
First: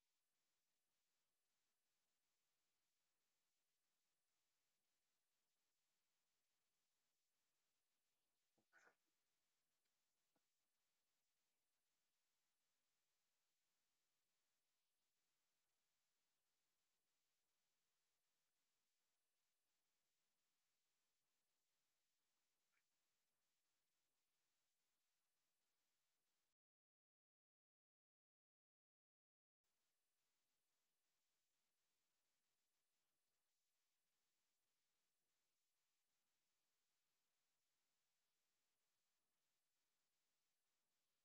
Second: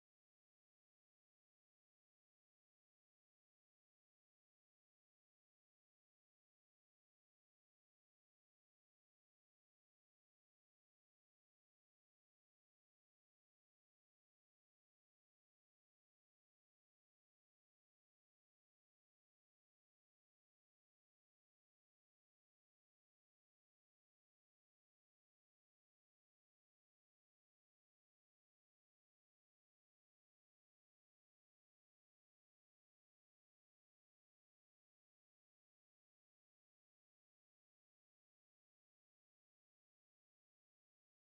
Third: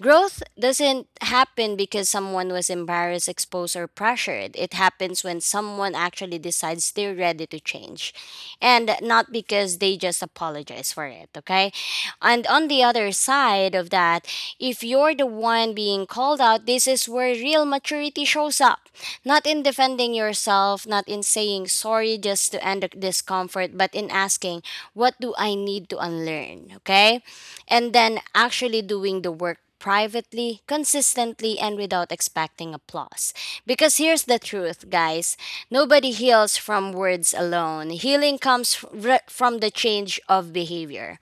A: Growth doesn't happen because someone was embarrassed, exposed, or pressured. It happens when someone actually decides they're ready to change and not because they just apologize for it, okay? And on the other side of that, if you're the one being called out, this is where real maturity shows up. Not in defending yourself, not in saying sorry just to end the discomfort, but in asking, what do I need to unlearn? Okay. And then actually doing the work privately, consistently, and without expecting applause. Because here's the truth, guys, nobody heals from words alone. Healing comes from the change of behavior,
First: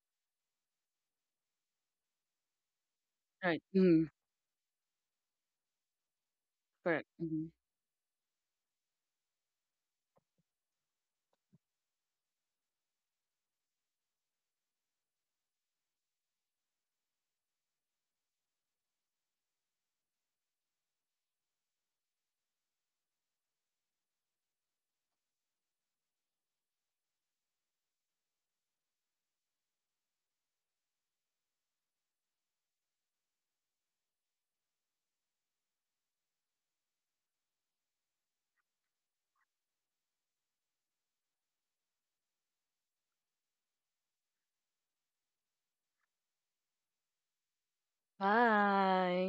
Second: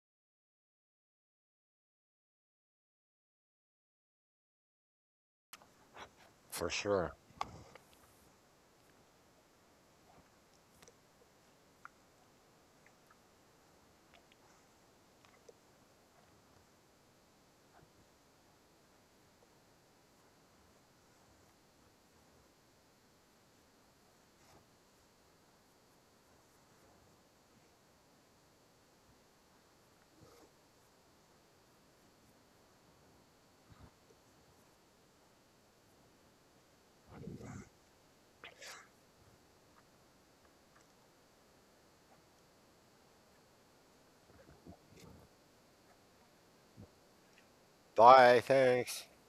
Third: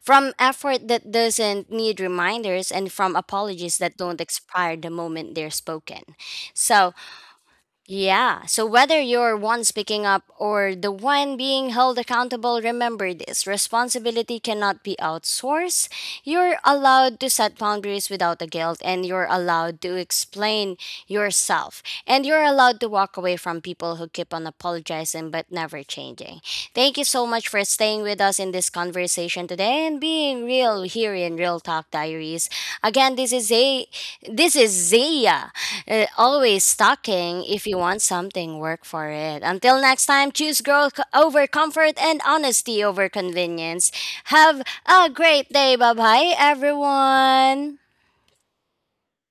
A: from effort that doesn't need reminders, and from
C: Right.
A: apologies that
C: Mm,
A: don't expire the moment they're spoken.
B: for
A: So,
C: correct.
B: sure.
C: Mhm.
A: yeah, so whether you're one speaking up or the one being held accountable, remember this responsibility cannot be outsourced. You're allowed to set boundaries without the guilt, and you're allowed to explain yourself, and you're allowed to walk away from people who keep on apologizing but never changing. Thank you so much for staying with us in this conversation today and being real here in Real Talk Diaries. Again, this is Zia. Always talking. If you want something, work for it. Until next time, choose growth over comfort and honesty over convenience. Have a great day. Bye bye, everyone.
B: Bye. Thanks.
C: Bye.